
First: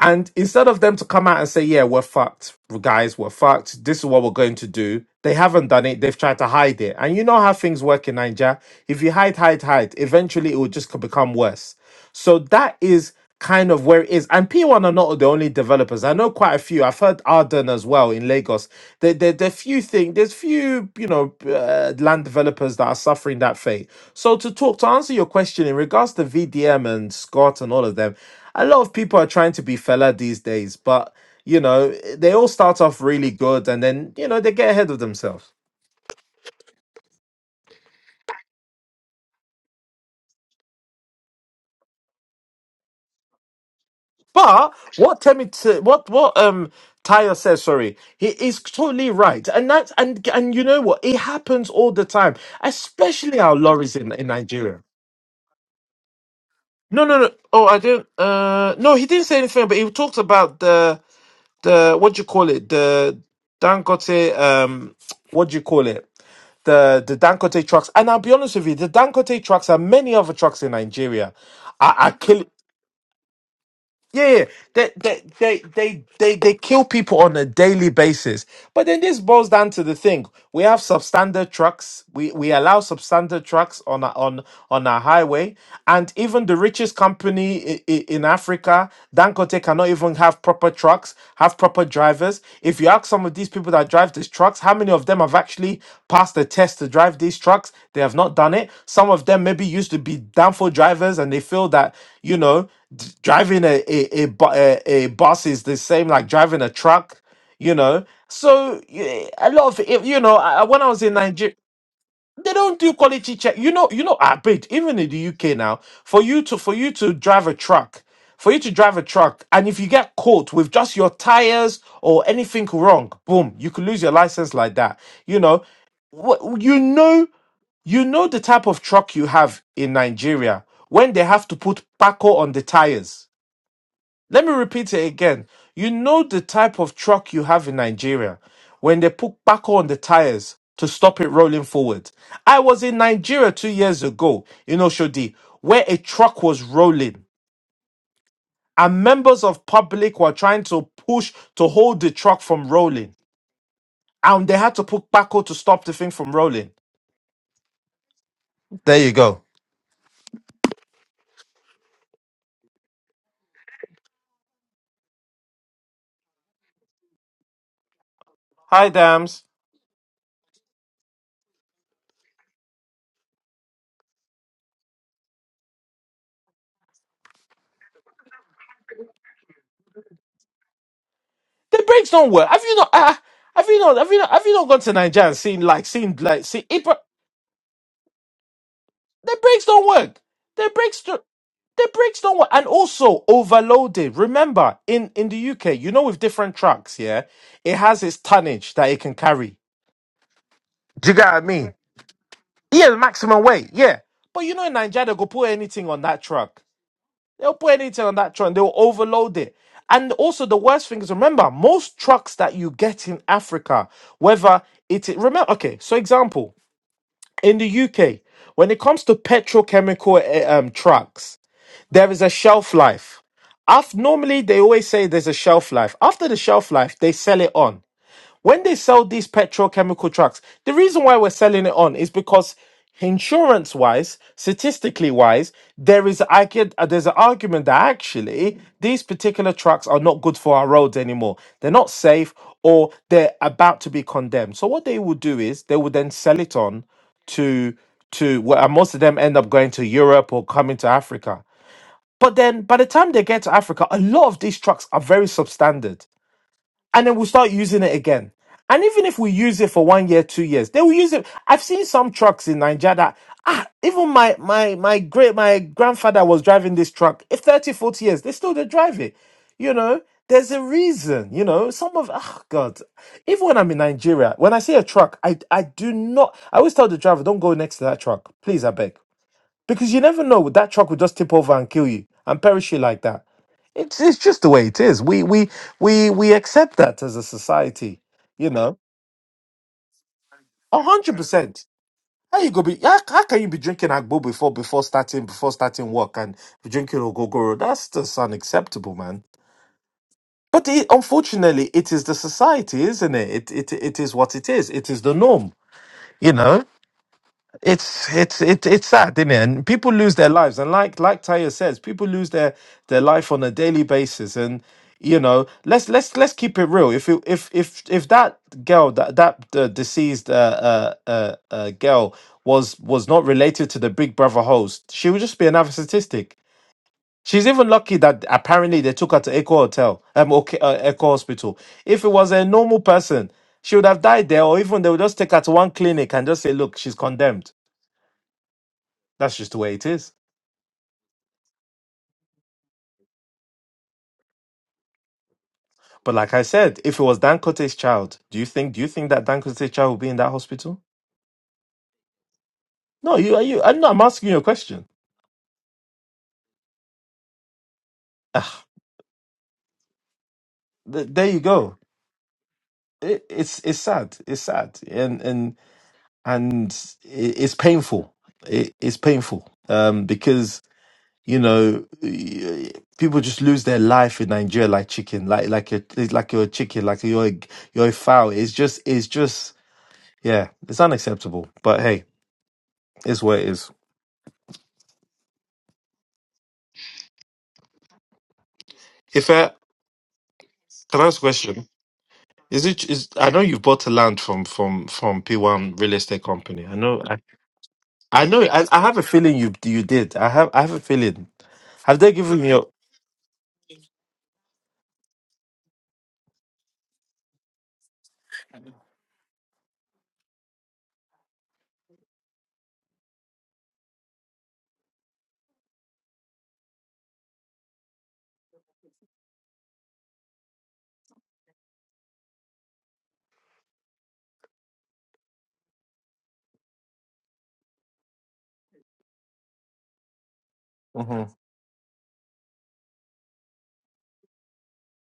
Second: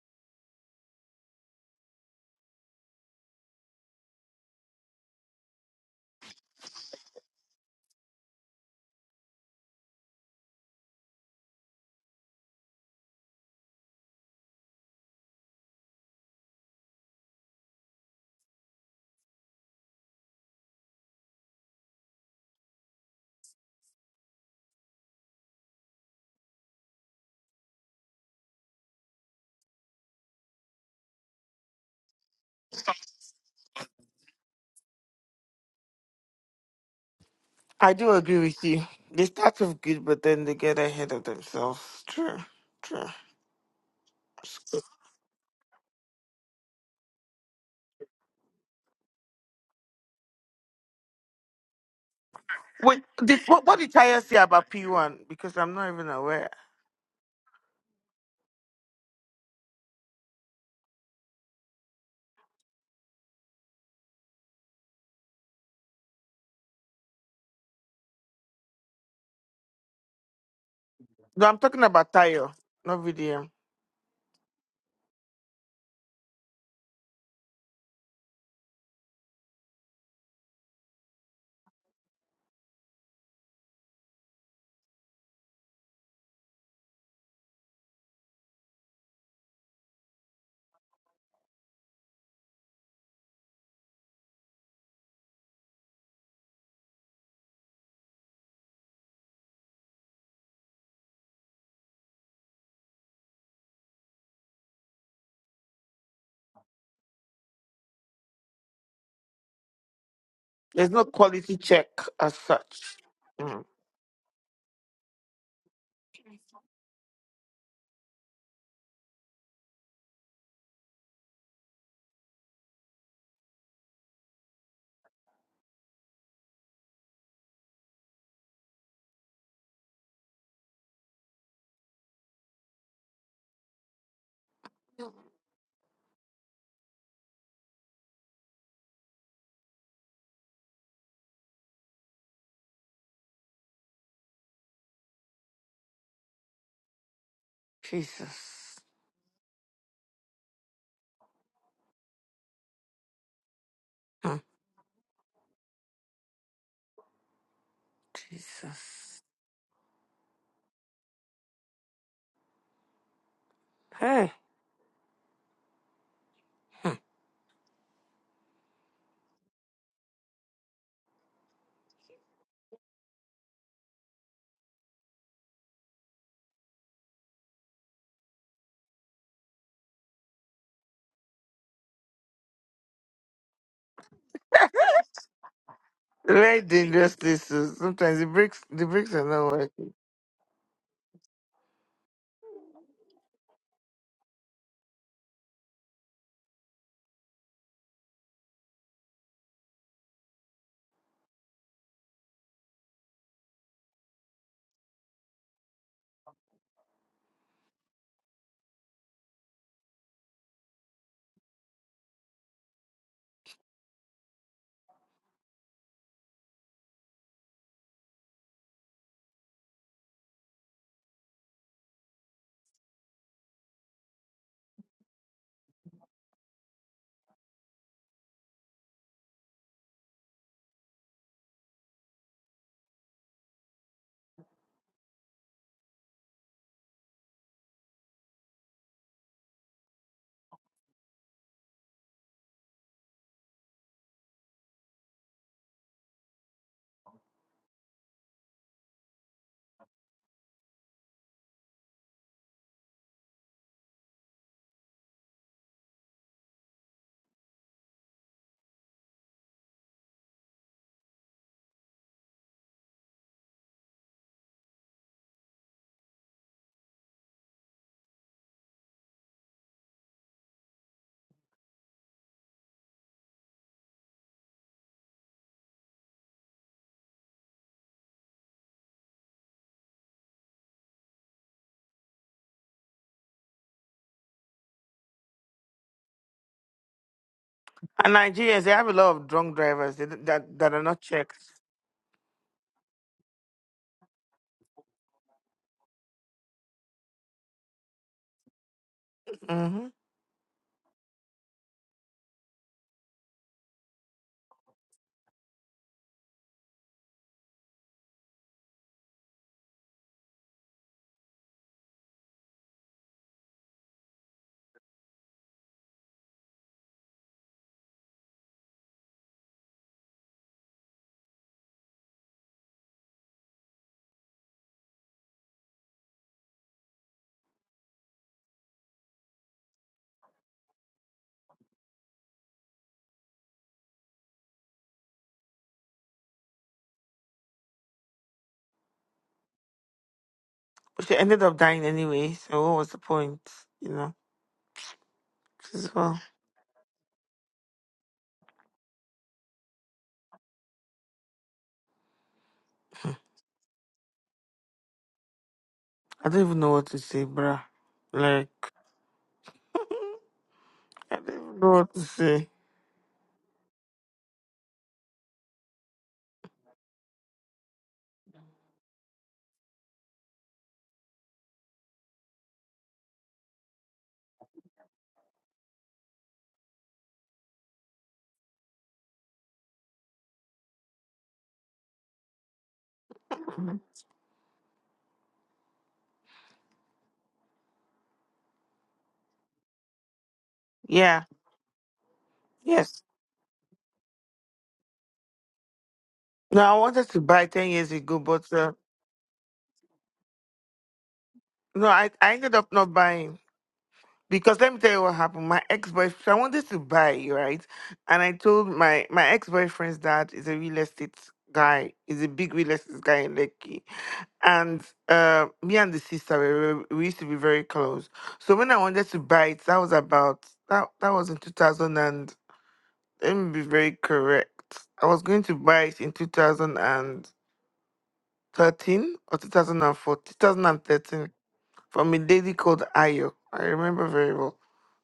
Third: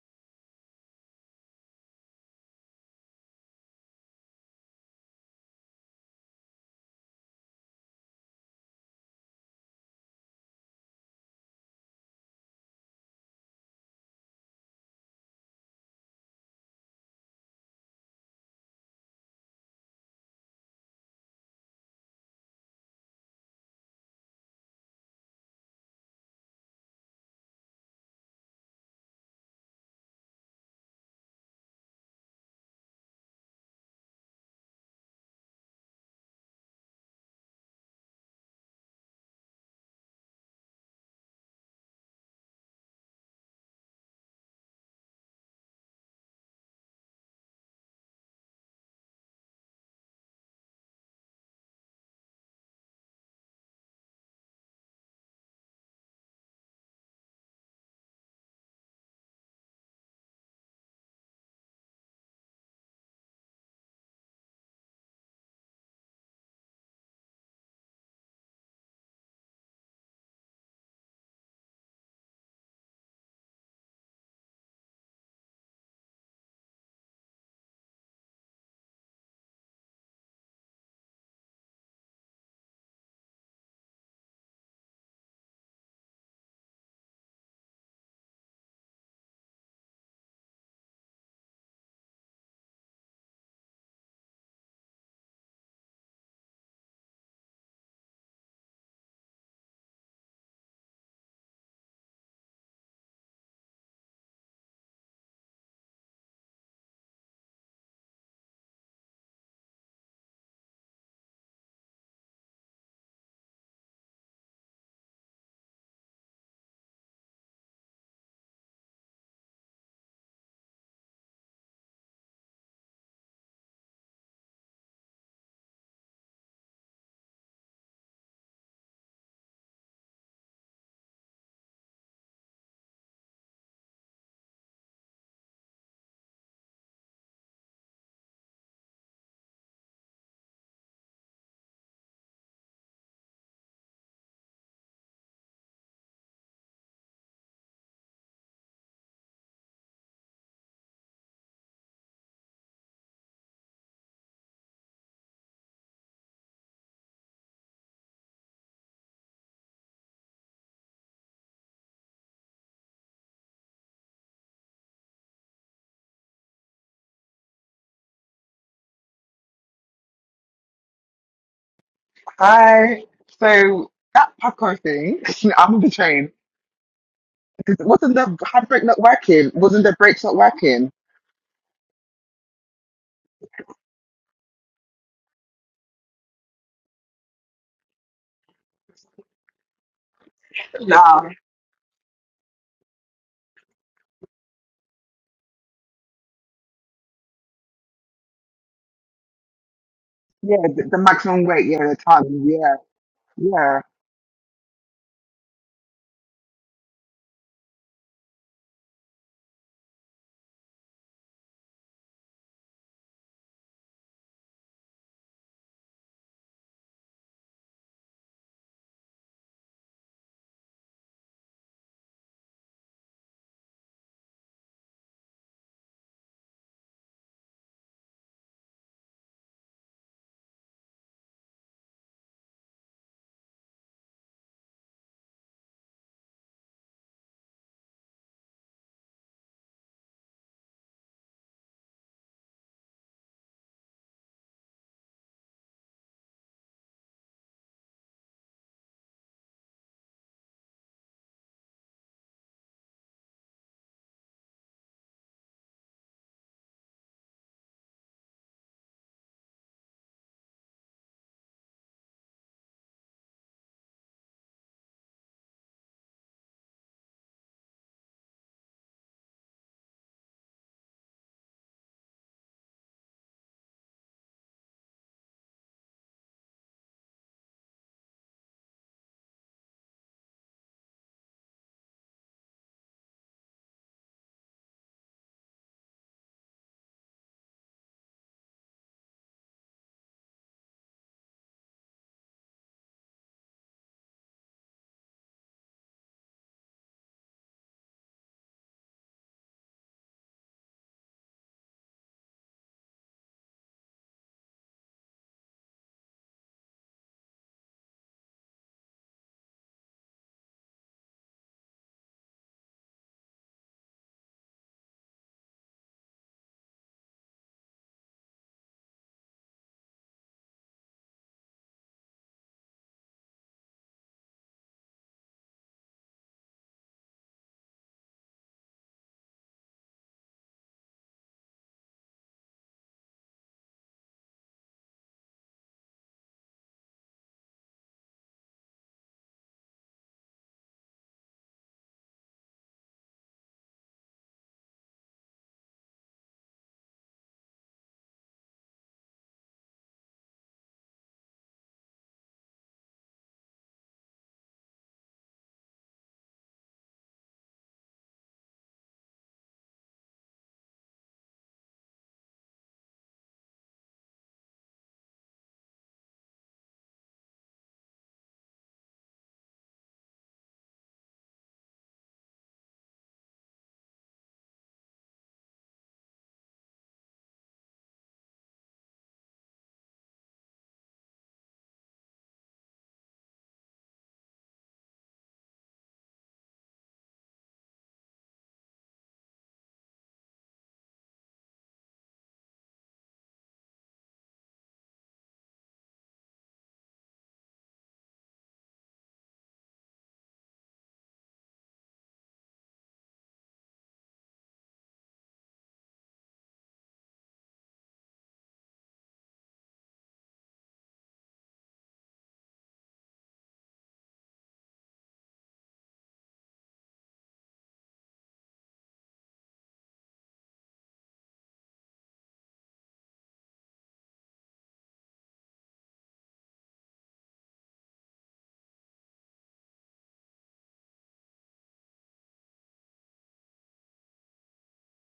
[SPEAKER 2] and instead of them to come out and say yeah we're fucked guys we're fucked this is what we're going to do they haven't done it they've tried to hide it and you know how things work in nigeria if you hide hide hide eventually it will just become worse so that is kind of where it is. And P1 are not the only developers. I know quite a few. I've heard Arden as well in Lagos. There, there, there are few thing. there's few, you know, uh, land developers that are suffering that fate. So to talk, to answer your question in regards to VDM and Scott and all of them, a lot of people are trying to be fella these days, but you know, they all start off really good and then, you know, they get ahead of themselves.
[SPEAKER 1] I do agree with you. They start off good, but then they get ahead of themselves. True. True.
[SPEAKER 2] But what Temi, t- what what um Tyre says, sorry, he is totally right, and that's and and you know what, it happens all the time,
[SPEAKER 1] Wait,
[SPEAKER 2] especially
[SPEAKER 1] did,
[SPEAKER 2] our
[SPEAKER 1] what, what did
[SPEAKER 2] lorries in
[SPEAKER 1] Tayo
[SPEAKER 2] in
[SPEAKER 1] say about
[SPEAKER 2] Nigeria.
[SPEAKER 1] P1? Because I'm not even aware.
[SPEAKER 2] No, no, no. Oh, I didn't. Uh, no, he didn't say anything, but he talked about the the what do you call it? The Dangote. Um, what do you call it? The the Dangote trucks. And I'll be honest with you, the Dangote trucks and many other trucks in Nigeria
[SPEAKER 1] No, I'm talking
[SPEAKER 2] are, are
[SPEAKER 1] about
[SPEAKER 2] killing.
[SPEAKER 1] Tayo, not VDM.
[SPEAKER 2] Yeah, yeah. They, they, they, they, they, they kill people on a daily basis. But then this boils down to the thing: we have substandard trucks. We we allow substandard trucks on our- on on our highway, and even the richest company i- i- in Africa, Dangote, cannot even have proper trucks, have proper drivers. If you ask some of these people that drive these trucks, how many of them have actually passed the test to drive these trucks? They have not done it. Some of them maybe used to be downfall drivers and they feel that, you know, d- driving a, a, a, bu- a, a bus is the same like driving a truck, you know. So y- a lot of, if- you know, I, I- when I
[SPEAKER 1] There's
[SPEAKER 2] was
[SPEAKER 1] no
[SPEAKER 2] in Nigeria,
[SPEAKER 1] quality check as
[SPEAKER 2] they don't do
[SPEAKER 1] such.
[SPEAKER 2] quality check.
[SPEAKER 1] Mm.
[SPEAKER 2] You know, you know, I bet even in the UK now, for you to for you to drive a truck, for you to drive a truck, and if you get caught with just your tires or anything wrong, boom, you could lose your license like that. You know, Wh- you know, you know the type of truck you have in Nigeria when they have to put Paco on the tires let me repeat it again. You know the type of truck you have in Nigeria when they put backhoe on the tires to stop it rolling forward. I was in Nigeria two years ago in Oshodi where a truck was rolling
[SPEAKER 1] Jesus.
[SPEAKER 2] and members of public were trying to push to hold the truck from rolling
[SPEAKER 1] Mm.
[SPEAKER 2] and they had to put backhoe to stop the thing from rolling. There you
[SPEAKER 1] Jesus.
[SPEAKER 2] go.
[SPEAKER 1] Hey.
[SPEAKER 2] Hi, Dams.
[SPEAKER 3] I so that popcorn thing, I'm on the train. 'Cause Wasn't the handbrake not working? Wasn't the brakes not working?
[SPEAKER 2] The brakes don't work. Have you not? Uh, have you not? Have you not? Have you not gone to Nigeria and seen like seen like
[SPEAKER 1] Very
[SPEAKER 2] see?
[SPEAKER 1] dangerous this is. Sometimes the brakes, the brakes are
[SPEAKER 2] Their
[SPEAKER 1] not
[SPEAKER 2] brakes don't
[SPEAKER 1] working.
[SPEAKER 2] work. Their brakes do-
[SPEAKER 3] Nah.
[SPEAKER 2] the brakes don't work. And also overloaded. Remember, in in the UK, you know, with different trucks, yeah, it has its tonnage that it can carry.
[SPEAKER 3] Yeah, the, the
[SPEAKER 2] Do you get what I
[SPEAKER 3] maximum weight,
[SPEAKER 2] mean?
[SPEAKER 3] yeah, the ton, yeah,
[SPEAKER 2] Yeah, the maximum weight.
[SPEAKER 3] yeah.
[SPEAKER 2] Yeah, but you know, in Nigeria, they go put anything on that truck. They'll put anything on that truck. and They'll overload it. And also, the worst thing is remember, most trucks that you get in Africa, whether it is, remember, okay, so example in the UK, when it comes to petrochemical eh, um trucks there is a shelf life. After, normally, they always say there's a shelf life. After the shelf life, they sell it on. When they sell these petrochemical trucks, the reason why we're selling it on is because insurance wise, statistically wise, there is I get, uh, there's an argument that actually these particular trucks are not good for our roads anymore. They're not safe or they're about to be condemned. So what they will do is they will then sell it on to to well, most of them end up going to Europe or coming to Africa but then by the time they get to Africa, a lot of these trucks are very substandard. And then we'll start using it again. And even if we use it for one year, two years, they will use it. I've seen some trucks in Nigeria that ah, even my my my great my grandfather was driving this truck. If 30, 40 years, they still they drive it. You know, there's a reason, you know. Some of oh God. Even when I'm in Nigeria, when I see a truck, I I do not I always tell the driver, don't go next to that truck. Please, I beg because you never know, that truck will just tip over and kill you and perish you like that. It's it's just the way it is. We we we we accept that as a society,
[SPEAKER 1] And
[SPEAKER 2] you
[SPEAKER 1] Nigerians, they
[SPEAKER 2] know.
[SPEAKER 1] have a lot of drunk drivers they, don't- that, that
[SPEAKER 2] A
[SPEAKER 1] are not
[SPEAKER 2] hundred
[SPEAKER 1] checked.
[SPEAKER 2] percent. How you go be how, how can you be drinking agbo before before starting before starting work and be drinking ogogoro? That's just unacceptable, man.
[SPEAKER 1] hmm
[SPEAKER 2] But it, unfortunately, it is the society, isn't it? It it it is what it is. It is the norm, you know. It's it's it it's sad, isn't it? And people lose their lives, and like like Taya says, people lose their their life on a daily basis. And you know, let's let's let's keep it real. If it, if if if that girl that that uh, deceased uh, uh uh uh girl was was not related to the Big Brother host, she would just be another statistic. She's even lucky that apparently they took her to Echo Hotel, um, okay, uh, Echo Hospital. If it was a normal person, she would have died there, or even they would just take her to one clinic and just say, "Look, she's condemned." That's just the way it is.
[SPEAKER 1] She ended up dying anyway, so what was the point? You know? She's,
[SPEAKER 2] But
[SPEAKER 1] well,
[SPEAKER 2] like I said, if it was Dan Cote's child, do you think do you think that Dan Cote's child would be in that hospital? No, you are you. I'm not. I'm asking you a question.
[SPEAKER 1] I don't even know what to say, bruh.
[SPEAKER 2] Ah,
[SPEAKER 1] Like,
[SPEAKER 2] th-
[SPEAKER 1] I
[SPEAKER 2] there
[SPEAKER 1] don't
[SPEAKER 2] you
[SPEAKER 1] even know
[SPEAKER 2] go.
[SPEAKER 1] what to say.
[SPEAKER 2] It, it's it's sad. It's sad, and and and it, it's painful. It, it's painful um, because you know y- people just lose their life in Nigeria like chicken, like like you're it's like you're a chicken, like you're a, you're a fowl. It's just it's just yeah, it's unacceptable. But hey, it's what it is. Ife, Can I ask a
[SPEAKER 1] Yeah.
[SPEAKER 2] question? Is it
[SPEAKER 1] Yes.
[SPEAKER 2] is I know you've bought a land from from from P1 Real Estate
[SPEAKER 1] No,
[SPEAKER 2] Company. I
[SPEAKER 1] I
[SPEAKER 2] know
[SPEAKER 1] wanted
[SPEAKER 2] I,
[SPEAKER 1] to buy 10 years ago,
[SPEAKER 2] I know
[SPEAKER 1] but
[SPEAKER 2] I,
[SPEAKER 1] uh,
[SPEAKER 2] I have a feeling you you did. I have I have a feeling.
[SPEAKER 1] no,
[SPEAKER 2] Have they
[SPEAKER 1] I, I
[SPEAKER 2] given you
[SPEAKER 1] ended
[SPEAKER 2] your
[SPEAKER 1] up not buying. Because let me tell you what happened. My ex boyfriend, I wanted to buy, right? And I told my, my ex boyfriend's dad is a real estate guy, is a big real estate guy in Lekki. And uh, me and the sister, we, were- we used to be very close. So when I wanted to buy it, that was about, that, that was in 2000 and, let me be very correct. I was going to buy it in 2000 and 13 or 2004, 2013
[SPEAKER 2] Mhm,
[SPEAKER 1] from a lady called Ayo. I remember very well.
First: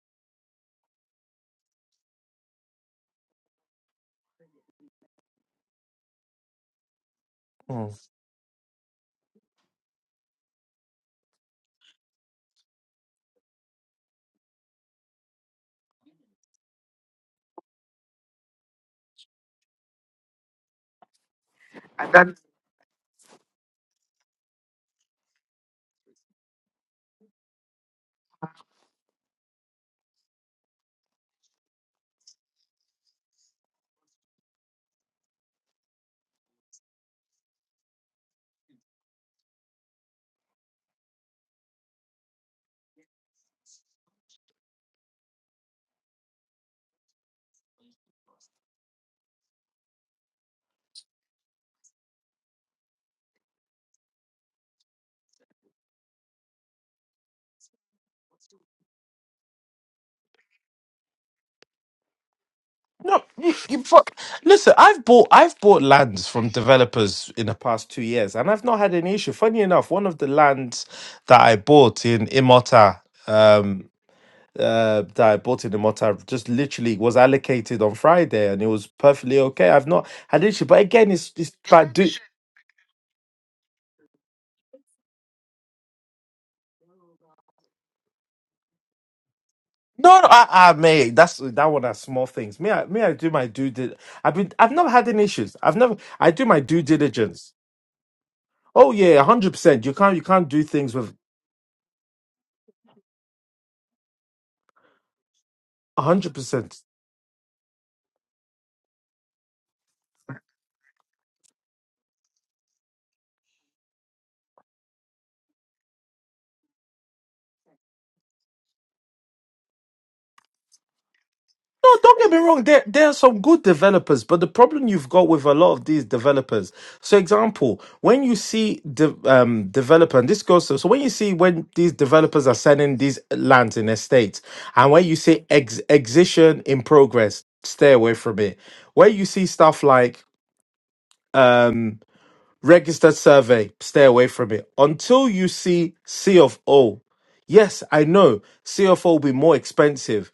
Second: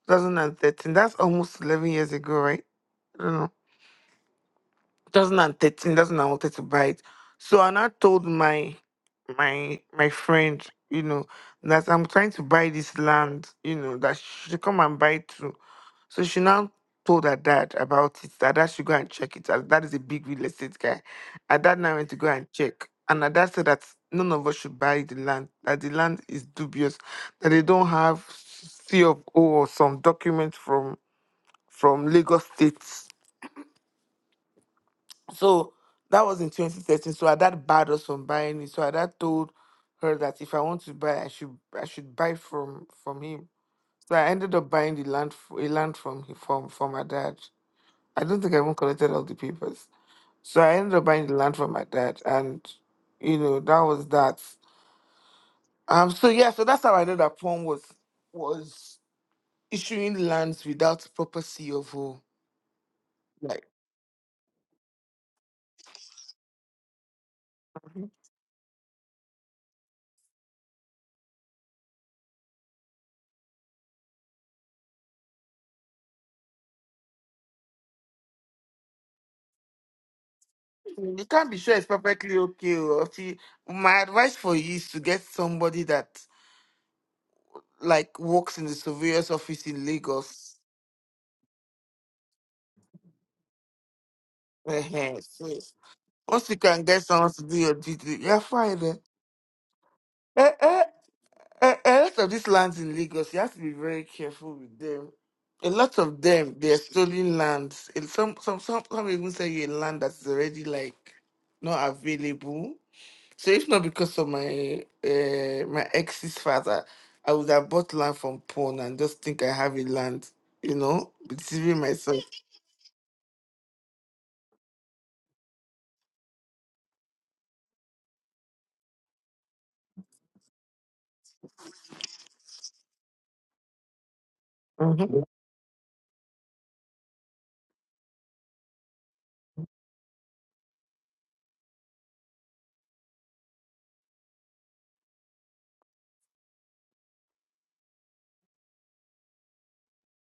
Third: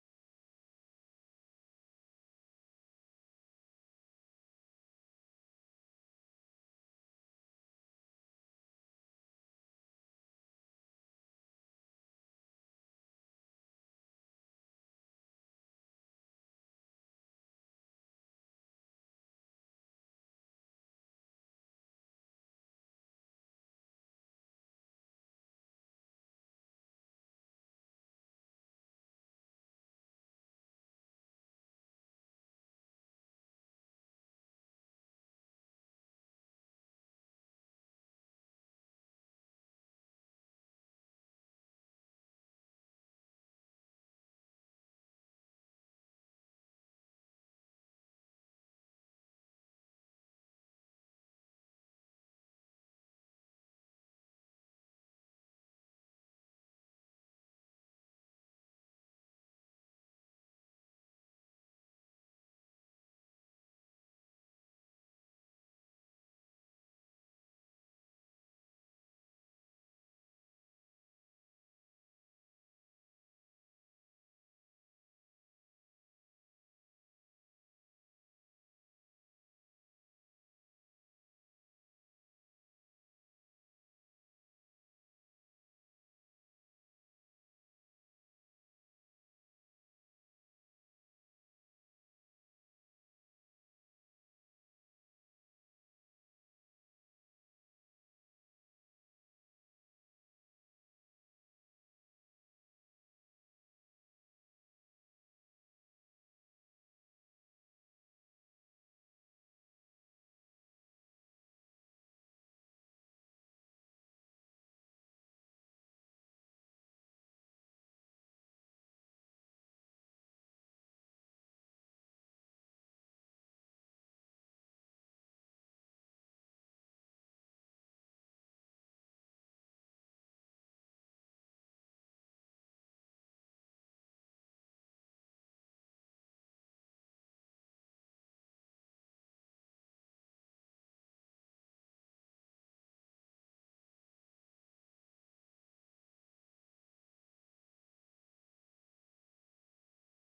[SPEAKER 1] 2013. That's almost 11 years ago, right? I don't know. 2013. That's when I wanted to buy it. So I now
[SPEAKER 2] mhm.
[SPEAKER 1] told my my my friend, you know, that I'm trying to buy this land, you know, that she should come and buy it too. So she now told her dad about it. That dad should go and check it. Her dad is a big real estate guy. Her dad now went to go and check. And her dad said that none of us should buy the land, that the land is dubious, that they don't have C of O or some documents from from Lagos State. So that was in 2013. So her dad barred us from buying it. So her dad told her that if I want to buy, I should I should buy from from him. So I ended up buying the land f- a land from hi- from from my dad. I don't think I even collected all the papers. So I ended up buying the land from my dad, and you know that was that. Um. So yeah. So that's how I know that Pong was was issuing lands without proper CFO.
[SPEAKER 2] No, you,
[SPEAKER 1] Like
[SPEAKER 2] you fuck. Listen, I've bought I've bought lands from developers in the past two years, and I've not had any issue. Funny enough, one of the lands that I bought in Imota, um, uh, that I bought in the Motta just literally was allocated on Friday, and it was perfectly okay. I've not had an issue, but again,
[SPEAKER 1] you
[SPEAKER 2] it's
[SPEAKER 1] can't
[SPEAKER 2] it's
[SPEAKER 1] be sure it's
[SPEAKER 2] like do.
[SPEAKER 1] perfectly okay. Or if you, my advice for you is to get somebody that like works in the surveyor's office in
[SPEAKER 2] No, no,
[SPEAKER 1] Lagos.
[SPEAKER 2] I, I may. That's that one. Are small things. Me, I, me, I do my due. Di- I've been. I've never had
[SPEAKER 1] Ehen,
[SPEAKER 2] any
[SPEAKER 1] so
[SPEAKER 2] issues. I've never. I do
[SPEAKER 1] Once you
[SPEAKER 2] my due
[SPEAKER 1] can get someone to
[SPEAKER 2] diligence.
[SPEAKER 1] do your duty, you're
[SPEAKER 2] Oh
[SPEAKER 1] fine.
[SPEAKER 2] yeah, hundred percent. You can't. You can't do
[SPEAKER 1] Then.
[SPEAKER 2] things with
[SPEAKER 1] A, a lot of these lands in Lagos, you have to be very careful with them. A lot of
[SPEAKER 2] hundred
[SPEAKER 1] them, they're
[SPEAKER 2] percent.
[SPEAKER 1] stolen lands. And some, some, some, some even sell you a land that's already like not available. So if not because of my uh, my ex's father, I would have bought land from pawn and just think I have a land, you know, deceiving
[SPEAKER 2] No, don't
[SPEAKER 1] myself.
[SPEAKER 2] get me wrong. There, there are some good developers, but the problem you've got with a lot of these developers. So, example, when you see the um, developer, and this goes to, so when you see when these developers are selling these lands in estates, and
[SPEAKER 1] hmm
[SPEAKER 2] when you see ex- exition in progress, stay away from it. Where you see stuff like um, registered survey, stay away from it. Until you see C of O, Yes, I know. CFO will be more expensive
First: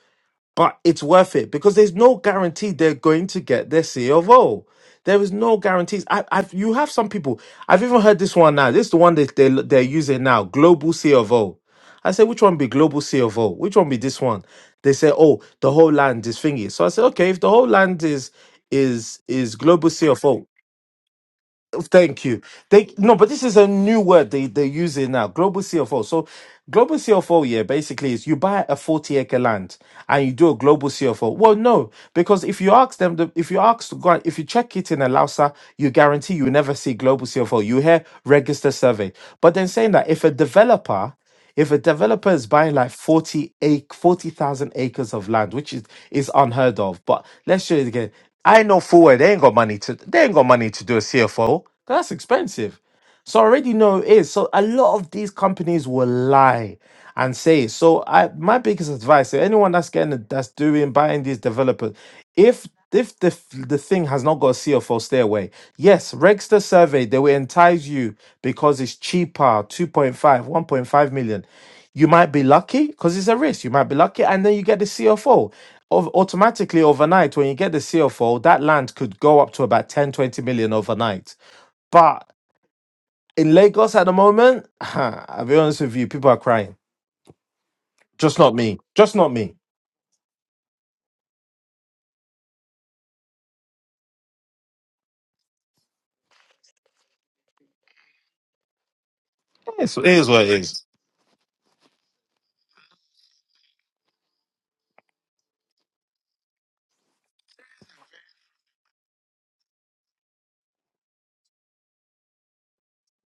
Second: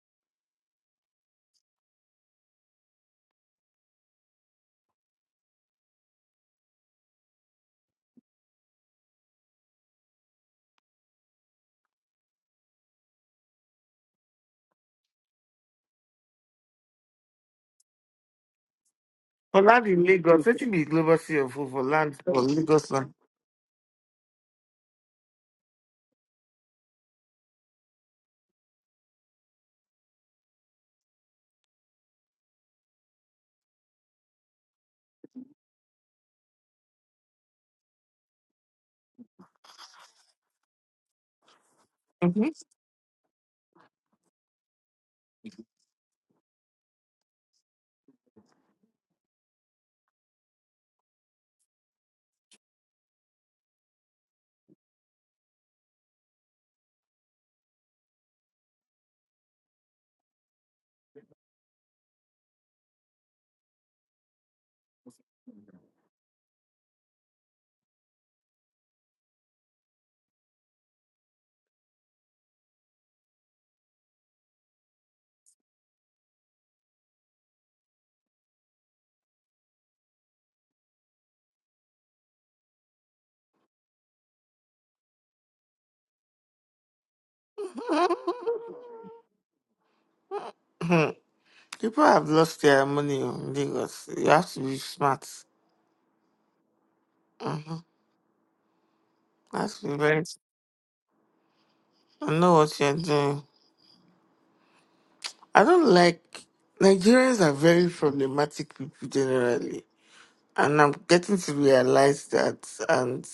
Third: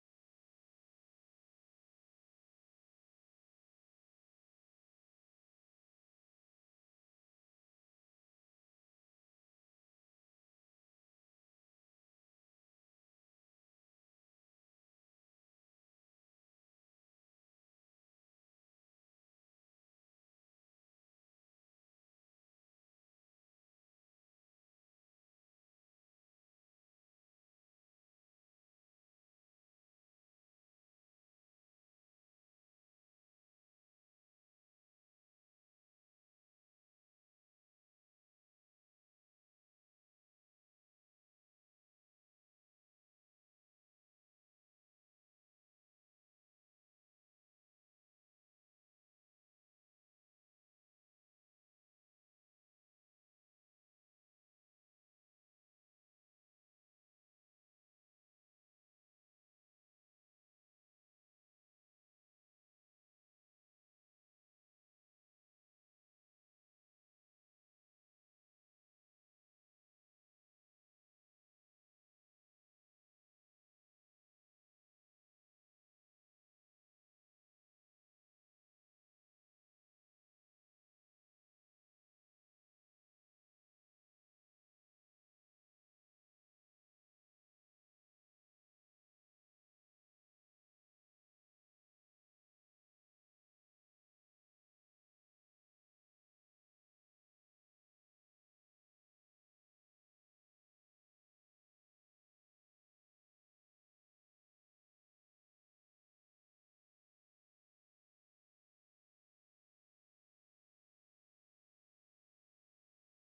[SPEAKER 2] but it's worth it because there's no guarantee they're going to get their C of O. There is no guarantees. I, I've you have some people. I've even heard this one now. This is the one that they they're using now. Global C of O. I said, which one be global C of O? Which one be this one? They say, oh, the whole land is thingy. So I said, okay, if the whole land is is is
[SPEAKER 1] For land
[SPEAKER 2] global
[SPEAKER 1] in
[SPEAKER 2] C of O,
[SPEAKER 1] Lagos, let me global city of hope for land
[SPEAKER 2] Thank you.
[SPEAKER 1] for
[SPEAKER 2] They
[SPEAKER 1] Lagos land.
[SPEAKER 2] no, but this is a new word they they're using now. Global CFO. So global CFO, yeah, basically is you buy a 40 acre land and you do a global CFO. Well, no, because if you ask them, the, if you ask to go, out- if you check it in a Lausa, you guarantee you never see global CFO. You hear register survey. But then saying that if a developer if a developer is
[SPEAKER 1] Mhm.
[SPEAKER 2] buying like 40 ac- 40,000 acres of land, which is, is unheard of, but let's show it again. I know full well they ain't got money to they ain't got money to do a CFO. 'cause That's expensive. So I already know it is. So a lot of these companies will lie and say so i my biggest advice to anyone that's getting that's doing buying these developers if if the f- the thing has not got a C F O, stay away. Yes, Regster survey they will entice you because it's cheaper, two point five, one point five million. You might be lucky because it's a risk. You might be lucky, and then you get the CFO. Of, automatically overnight, when you get the CFO, that land could go up to about ten twenty million overnight. But in Lagos at the moment, I'll be honest with you, people are crying just not me. Just not me.
[SPEAKER 1] People have lost their money in Lagos. You have to be smart. Mm-hmm. That's
[SPEAKER 2] It's, it
[SPEAKER 1] very.
[SPEAKER 2] is what it is.
[SPEAKER 1] I know what you're doing. I don't like Nigerians are very problematic people generally, and I'm getting to realize that. And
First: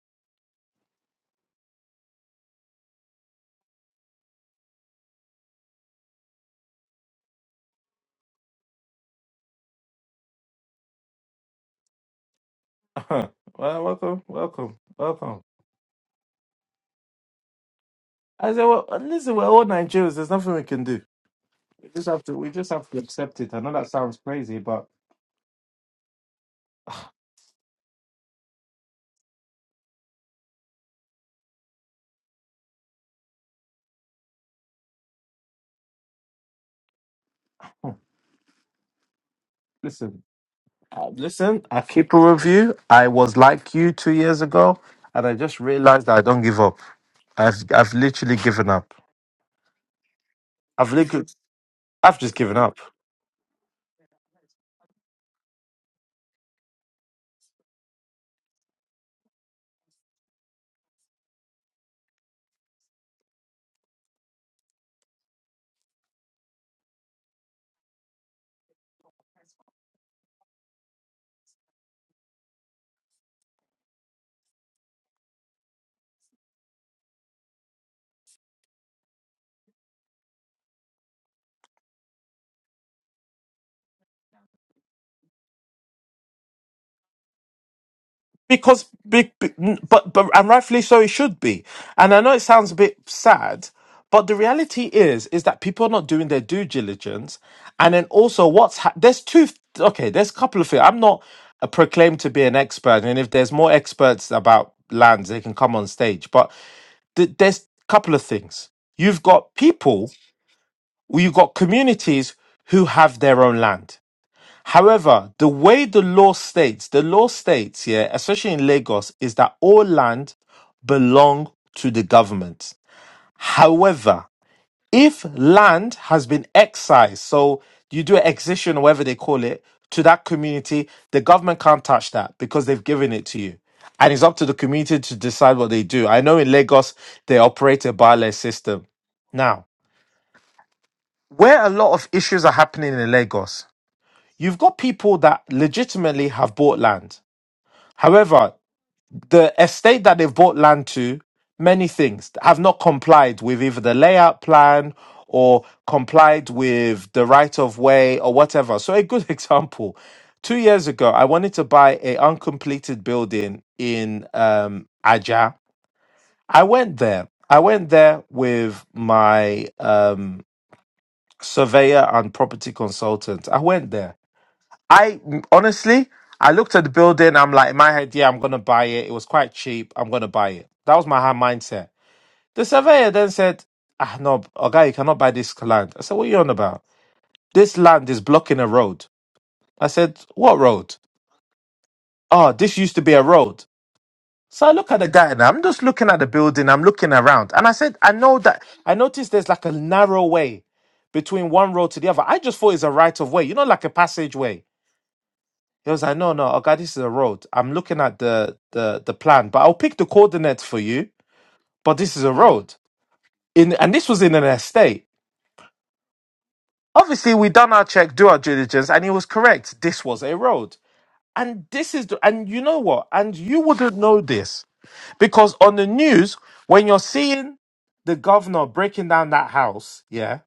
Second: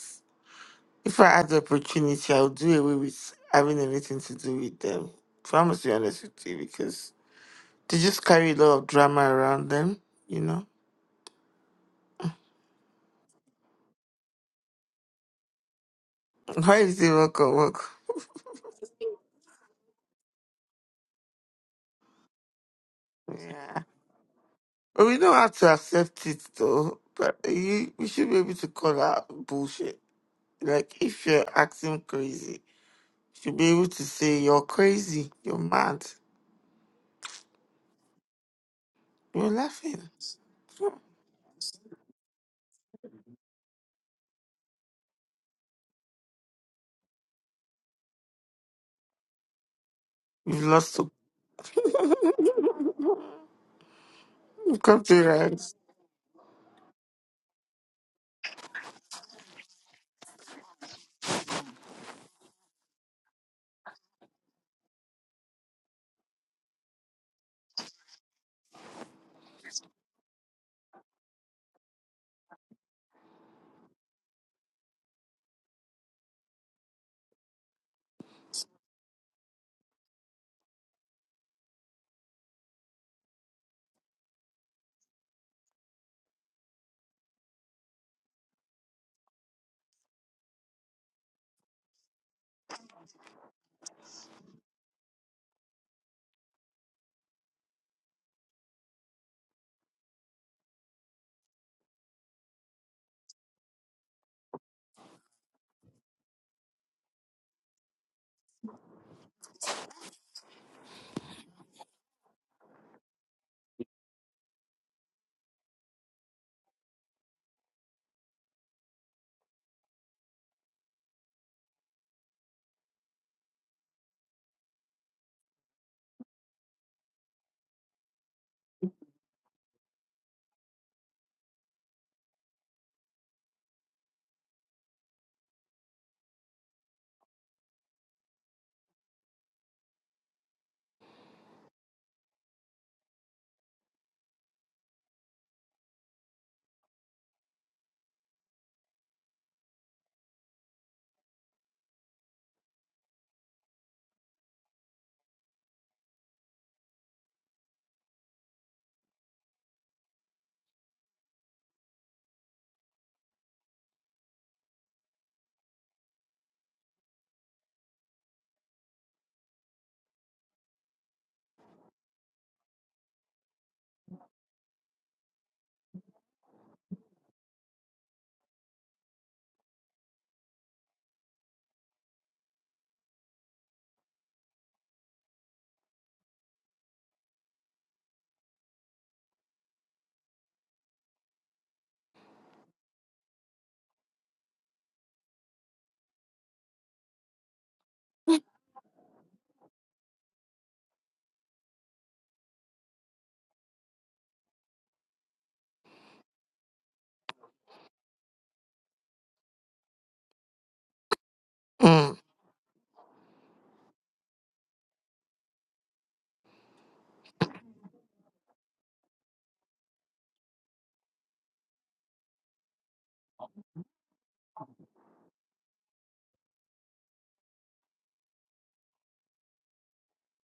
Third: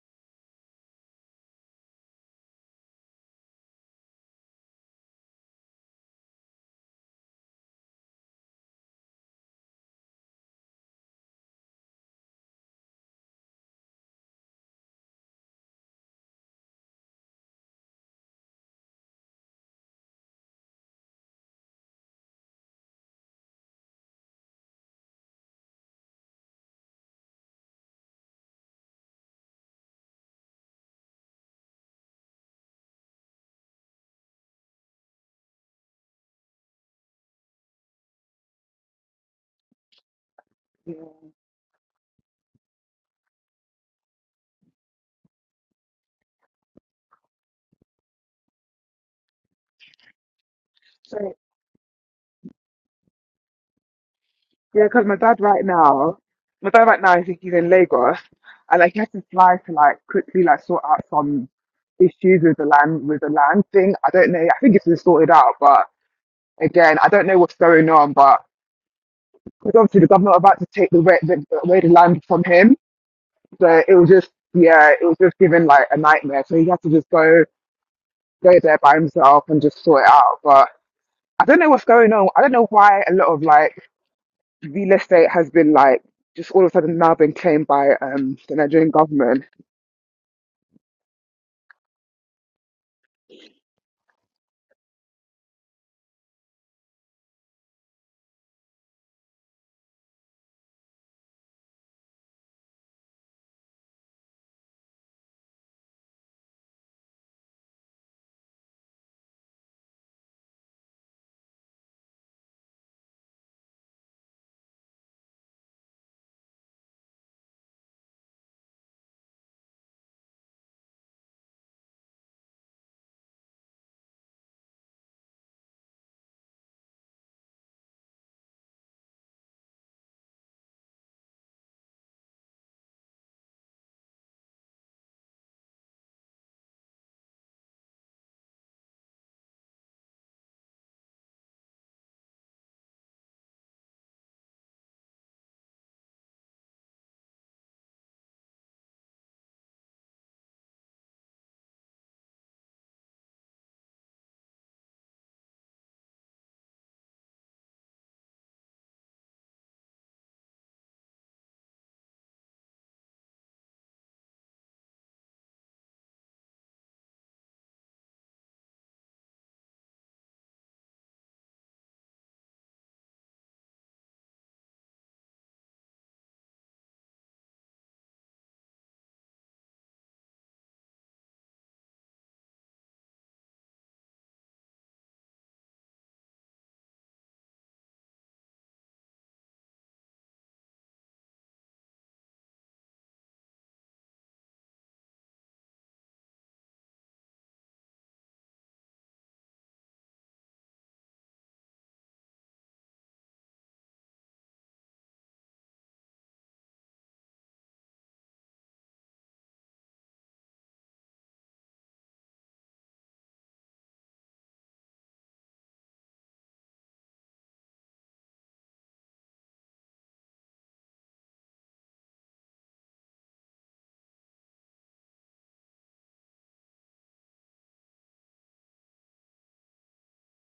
[SPEAKER 1] if I had the opportunity, I would do away with having anything to do with them. If I must be honest with you, because they just carry a lot of drama around them. You know,
[SPEAKER 2] Uh-huh. well, welcome, welcome, welcome.
[SPEAKER 1] why is it work or work?
[SPEAKER 2] I said, well, uh, listen, we're all Nigerians. There's nothing we can do. We just have to. We just have to accept it. I know
[SPEAKER 1] Yeah.
[SPEAKER 2] that sounds crazy, but
[SPEAKER 1] But we know how to accept it though. But you, we should be able to call that bullshit. Like if you're acting crazy, you should be able to say you're crazy, you're mad, you're laughing.
[SPEAKER 2] listen,
[SPEAKER 1] you
[SPEAKER 3] yeah.
[SPEAKER 2] uh, listen. I keep a review. I was like you two years ago, and I just realized that I don't give up. I've I've literally given up.
[SPEAKER 1] have
[SPEAKER 2] I've
[SPEAKER 1] lost to
[SPEAKER 2] literally,
[SPEAKER 3] So
[SPEAKER 2] I've just given up.
[SPEAKER 3] yeah,
[SPEAKER 1] come
[SPEAKER 3] because my
[SPEAKER 1] to
[SPEAKER 3] dad right
[SPEAKER 1] realms.
[SPEAKER 3] now, my dad right now, I think he's in Lagos, and like he has to fly to like quickly like sort out some issues with the land with the land thing. I don't know. I think it's been sorted out, but again, I don't know what's going on. But because obviously the government are about to take the, re- the away the land from him. So it was just, yeah, it was just given like a nightmare. So he had to just go, go there by himself and just sort it out. But I don't know what's going on. I don't know why a lot of like real estate has been like just all of a sudden now been claimed by um the
[SPEAKER 2] because
[SPEAKER 3] Nigerian
[SPEAKER 2] big,
[SPEAKER 3] government.
[SPEAKER 2] but but and rightfully so it should be and i know it sounds a bit sad but the reality is is that people are not doing their due diligence and then also what's ha- there's two okay there's a couple of things i'm not uh, proclaimed to be an expert and if there's more experts about lands they can come on stage but th- there's a couple of things you've got people or you've got communities who have their own land However, the way the law states, the law states here, especially in Lagos, is that all land belong to the government. However, if land has been excised, so you do an excision or whatever they call it to that community, the government can't touch that because they've given it to you. And it's up to the community to decide what they do. I know in Lagos, they operate a barless system. Now, where a lot of issues are happening in Lagos, you've got people that legitimately have bought land. However, the estate that they've bought land to, many things have not complied with either the layout plan or complied with the right of way or whatever. So, a good example two years ago, I wanted to buy a uncompleted building in um, Aja. I went there. I went there with my um, surveyor and property consultant. I went there. I honestly, I looked at the building. I'm like, in my head, yeah, I'm gonna buy it. It was quite cheap. I'm gonna buy it. That was my hard mindset. The surveyor then said, "Ah, no, okay, you cannot buy this land." I said, "What are you on about? This land is blocking a road." I said, "What road?" Oh, this used to be a road. So I look at the guy and I'm just looking at the building. I'm looking around, and I said, "I know that." I noticed there's like a narrow way between one road to the other. I just thought it's a right of way, you know, like a passageway. He was like, no, no, okay, this is a road. I'm looking at the the the plan, but I'll pick the coordinates for you. But this
[SPEAKER 1] Mm.
[SPEAKER 2] is a road. In and this was in an estate. Obviously, we done our check, do our diligence, and he was correct. This was a road. And this is the, and you know what? And you wouldn't know this. Because on the news, when you're seeing the governor breaking down that house, yeah.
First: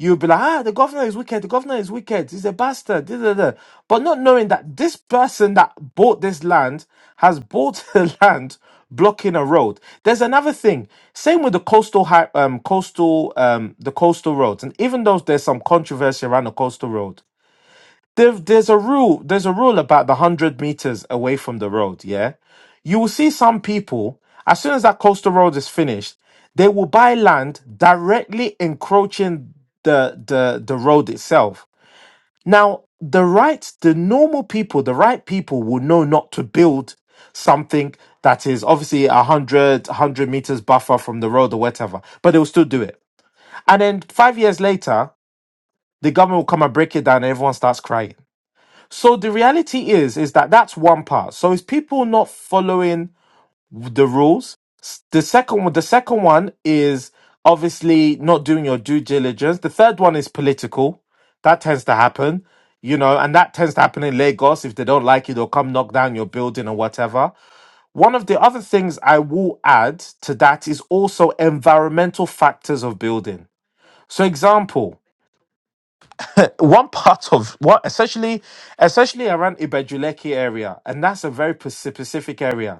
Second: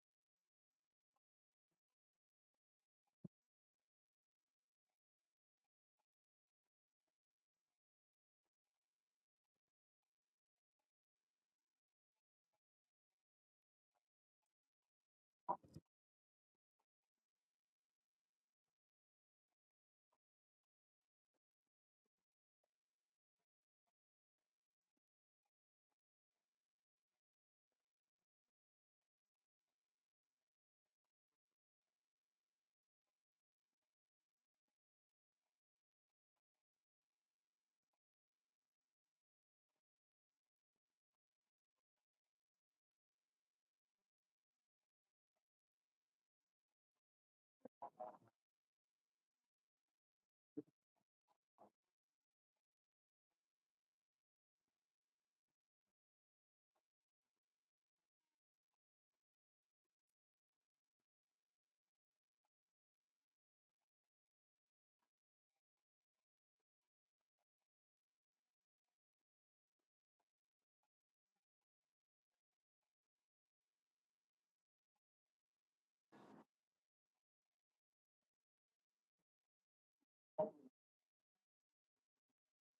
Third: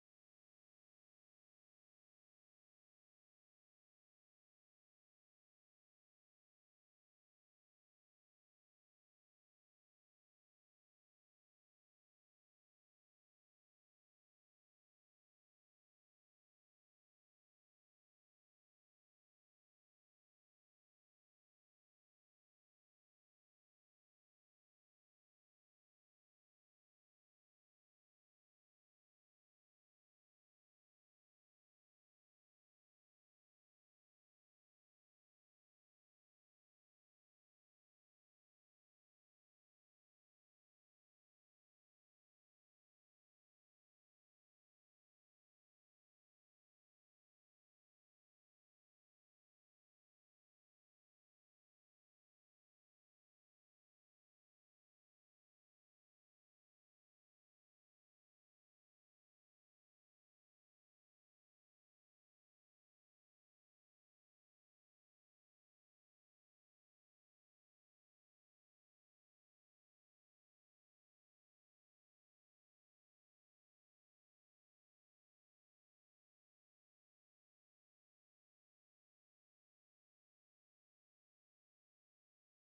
[SPEAKER 2] You'll be like, ah, the governor is wicked. The governor is wicked. He's a bastard. Da, da, da. But not knowing that this person that bought this land has bought the land blocking a road. There's another thing. Same with the coastal, hi- um, coastal, um, the coastal roads. And even though there's some controversy around the coastal road, there, there's a rule there's a rule about the 100 meters away from the road yeah you will see some people as soon as that coastal road is finished they will buy land directly encroaching the the the road itself now the right the normal people the right people will know not to build something that is obviously 100 100 meters buffer from the road or whatever but they will still do it and then five years later the government will come and break it down and everyone starts crying so the reality is, is that that's one part. So it's people not following the rules. S- The second one, the second one is obviously not doing your due diligence. The third one is political. That tends to happen, you know, and that tends to happen in Lagos. If they don't like you, they'll come knock down your building or whatever. One of the other things I will add to that is also environmental factors of building. So example, one part of what essentially, essentially around Ibejuleki area, and that's a very p- specific area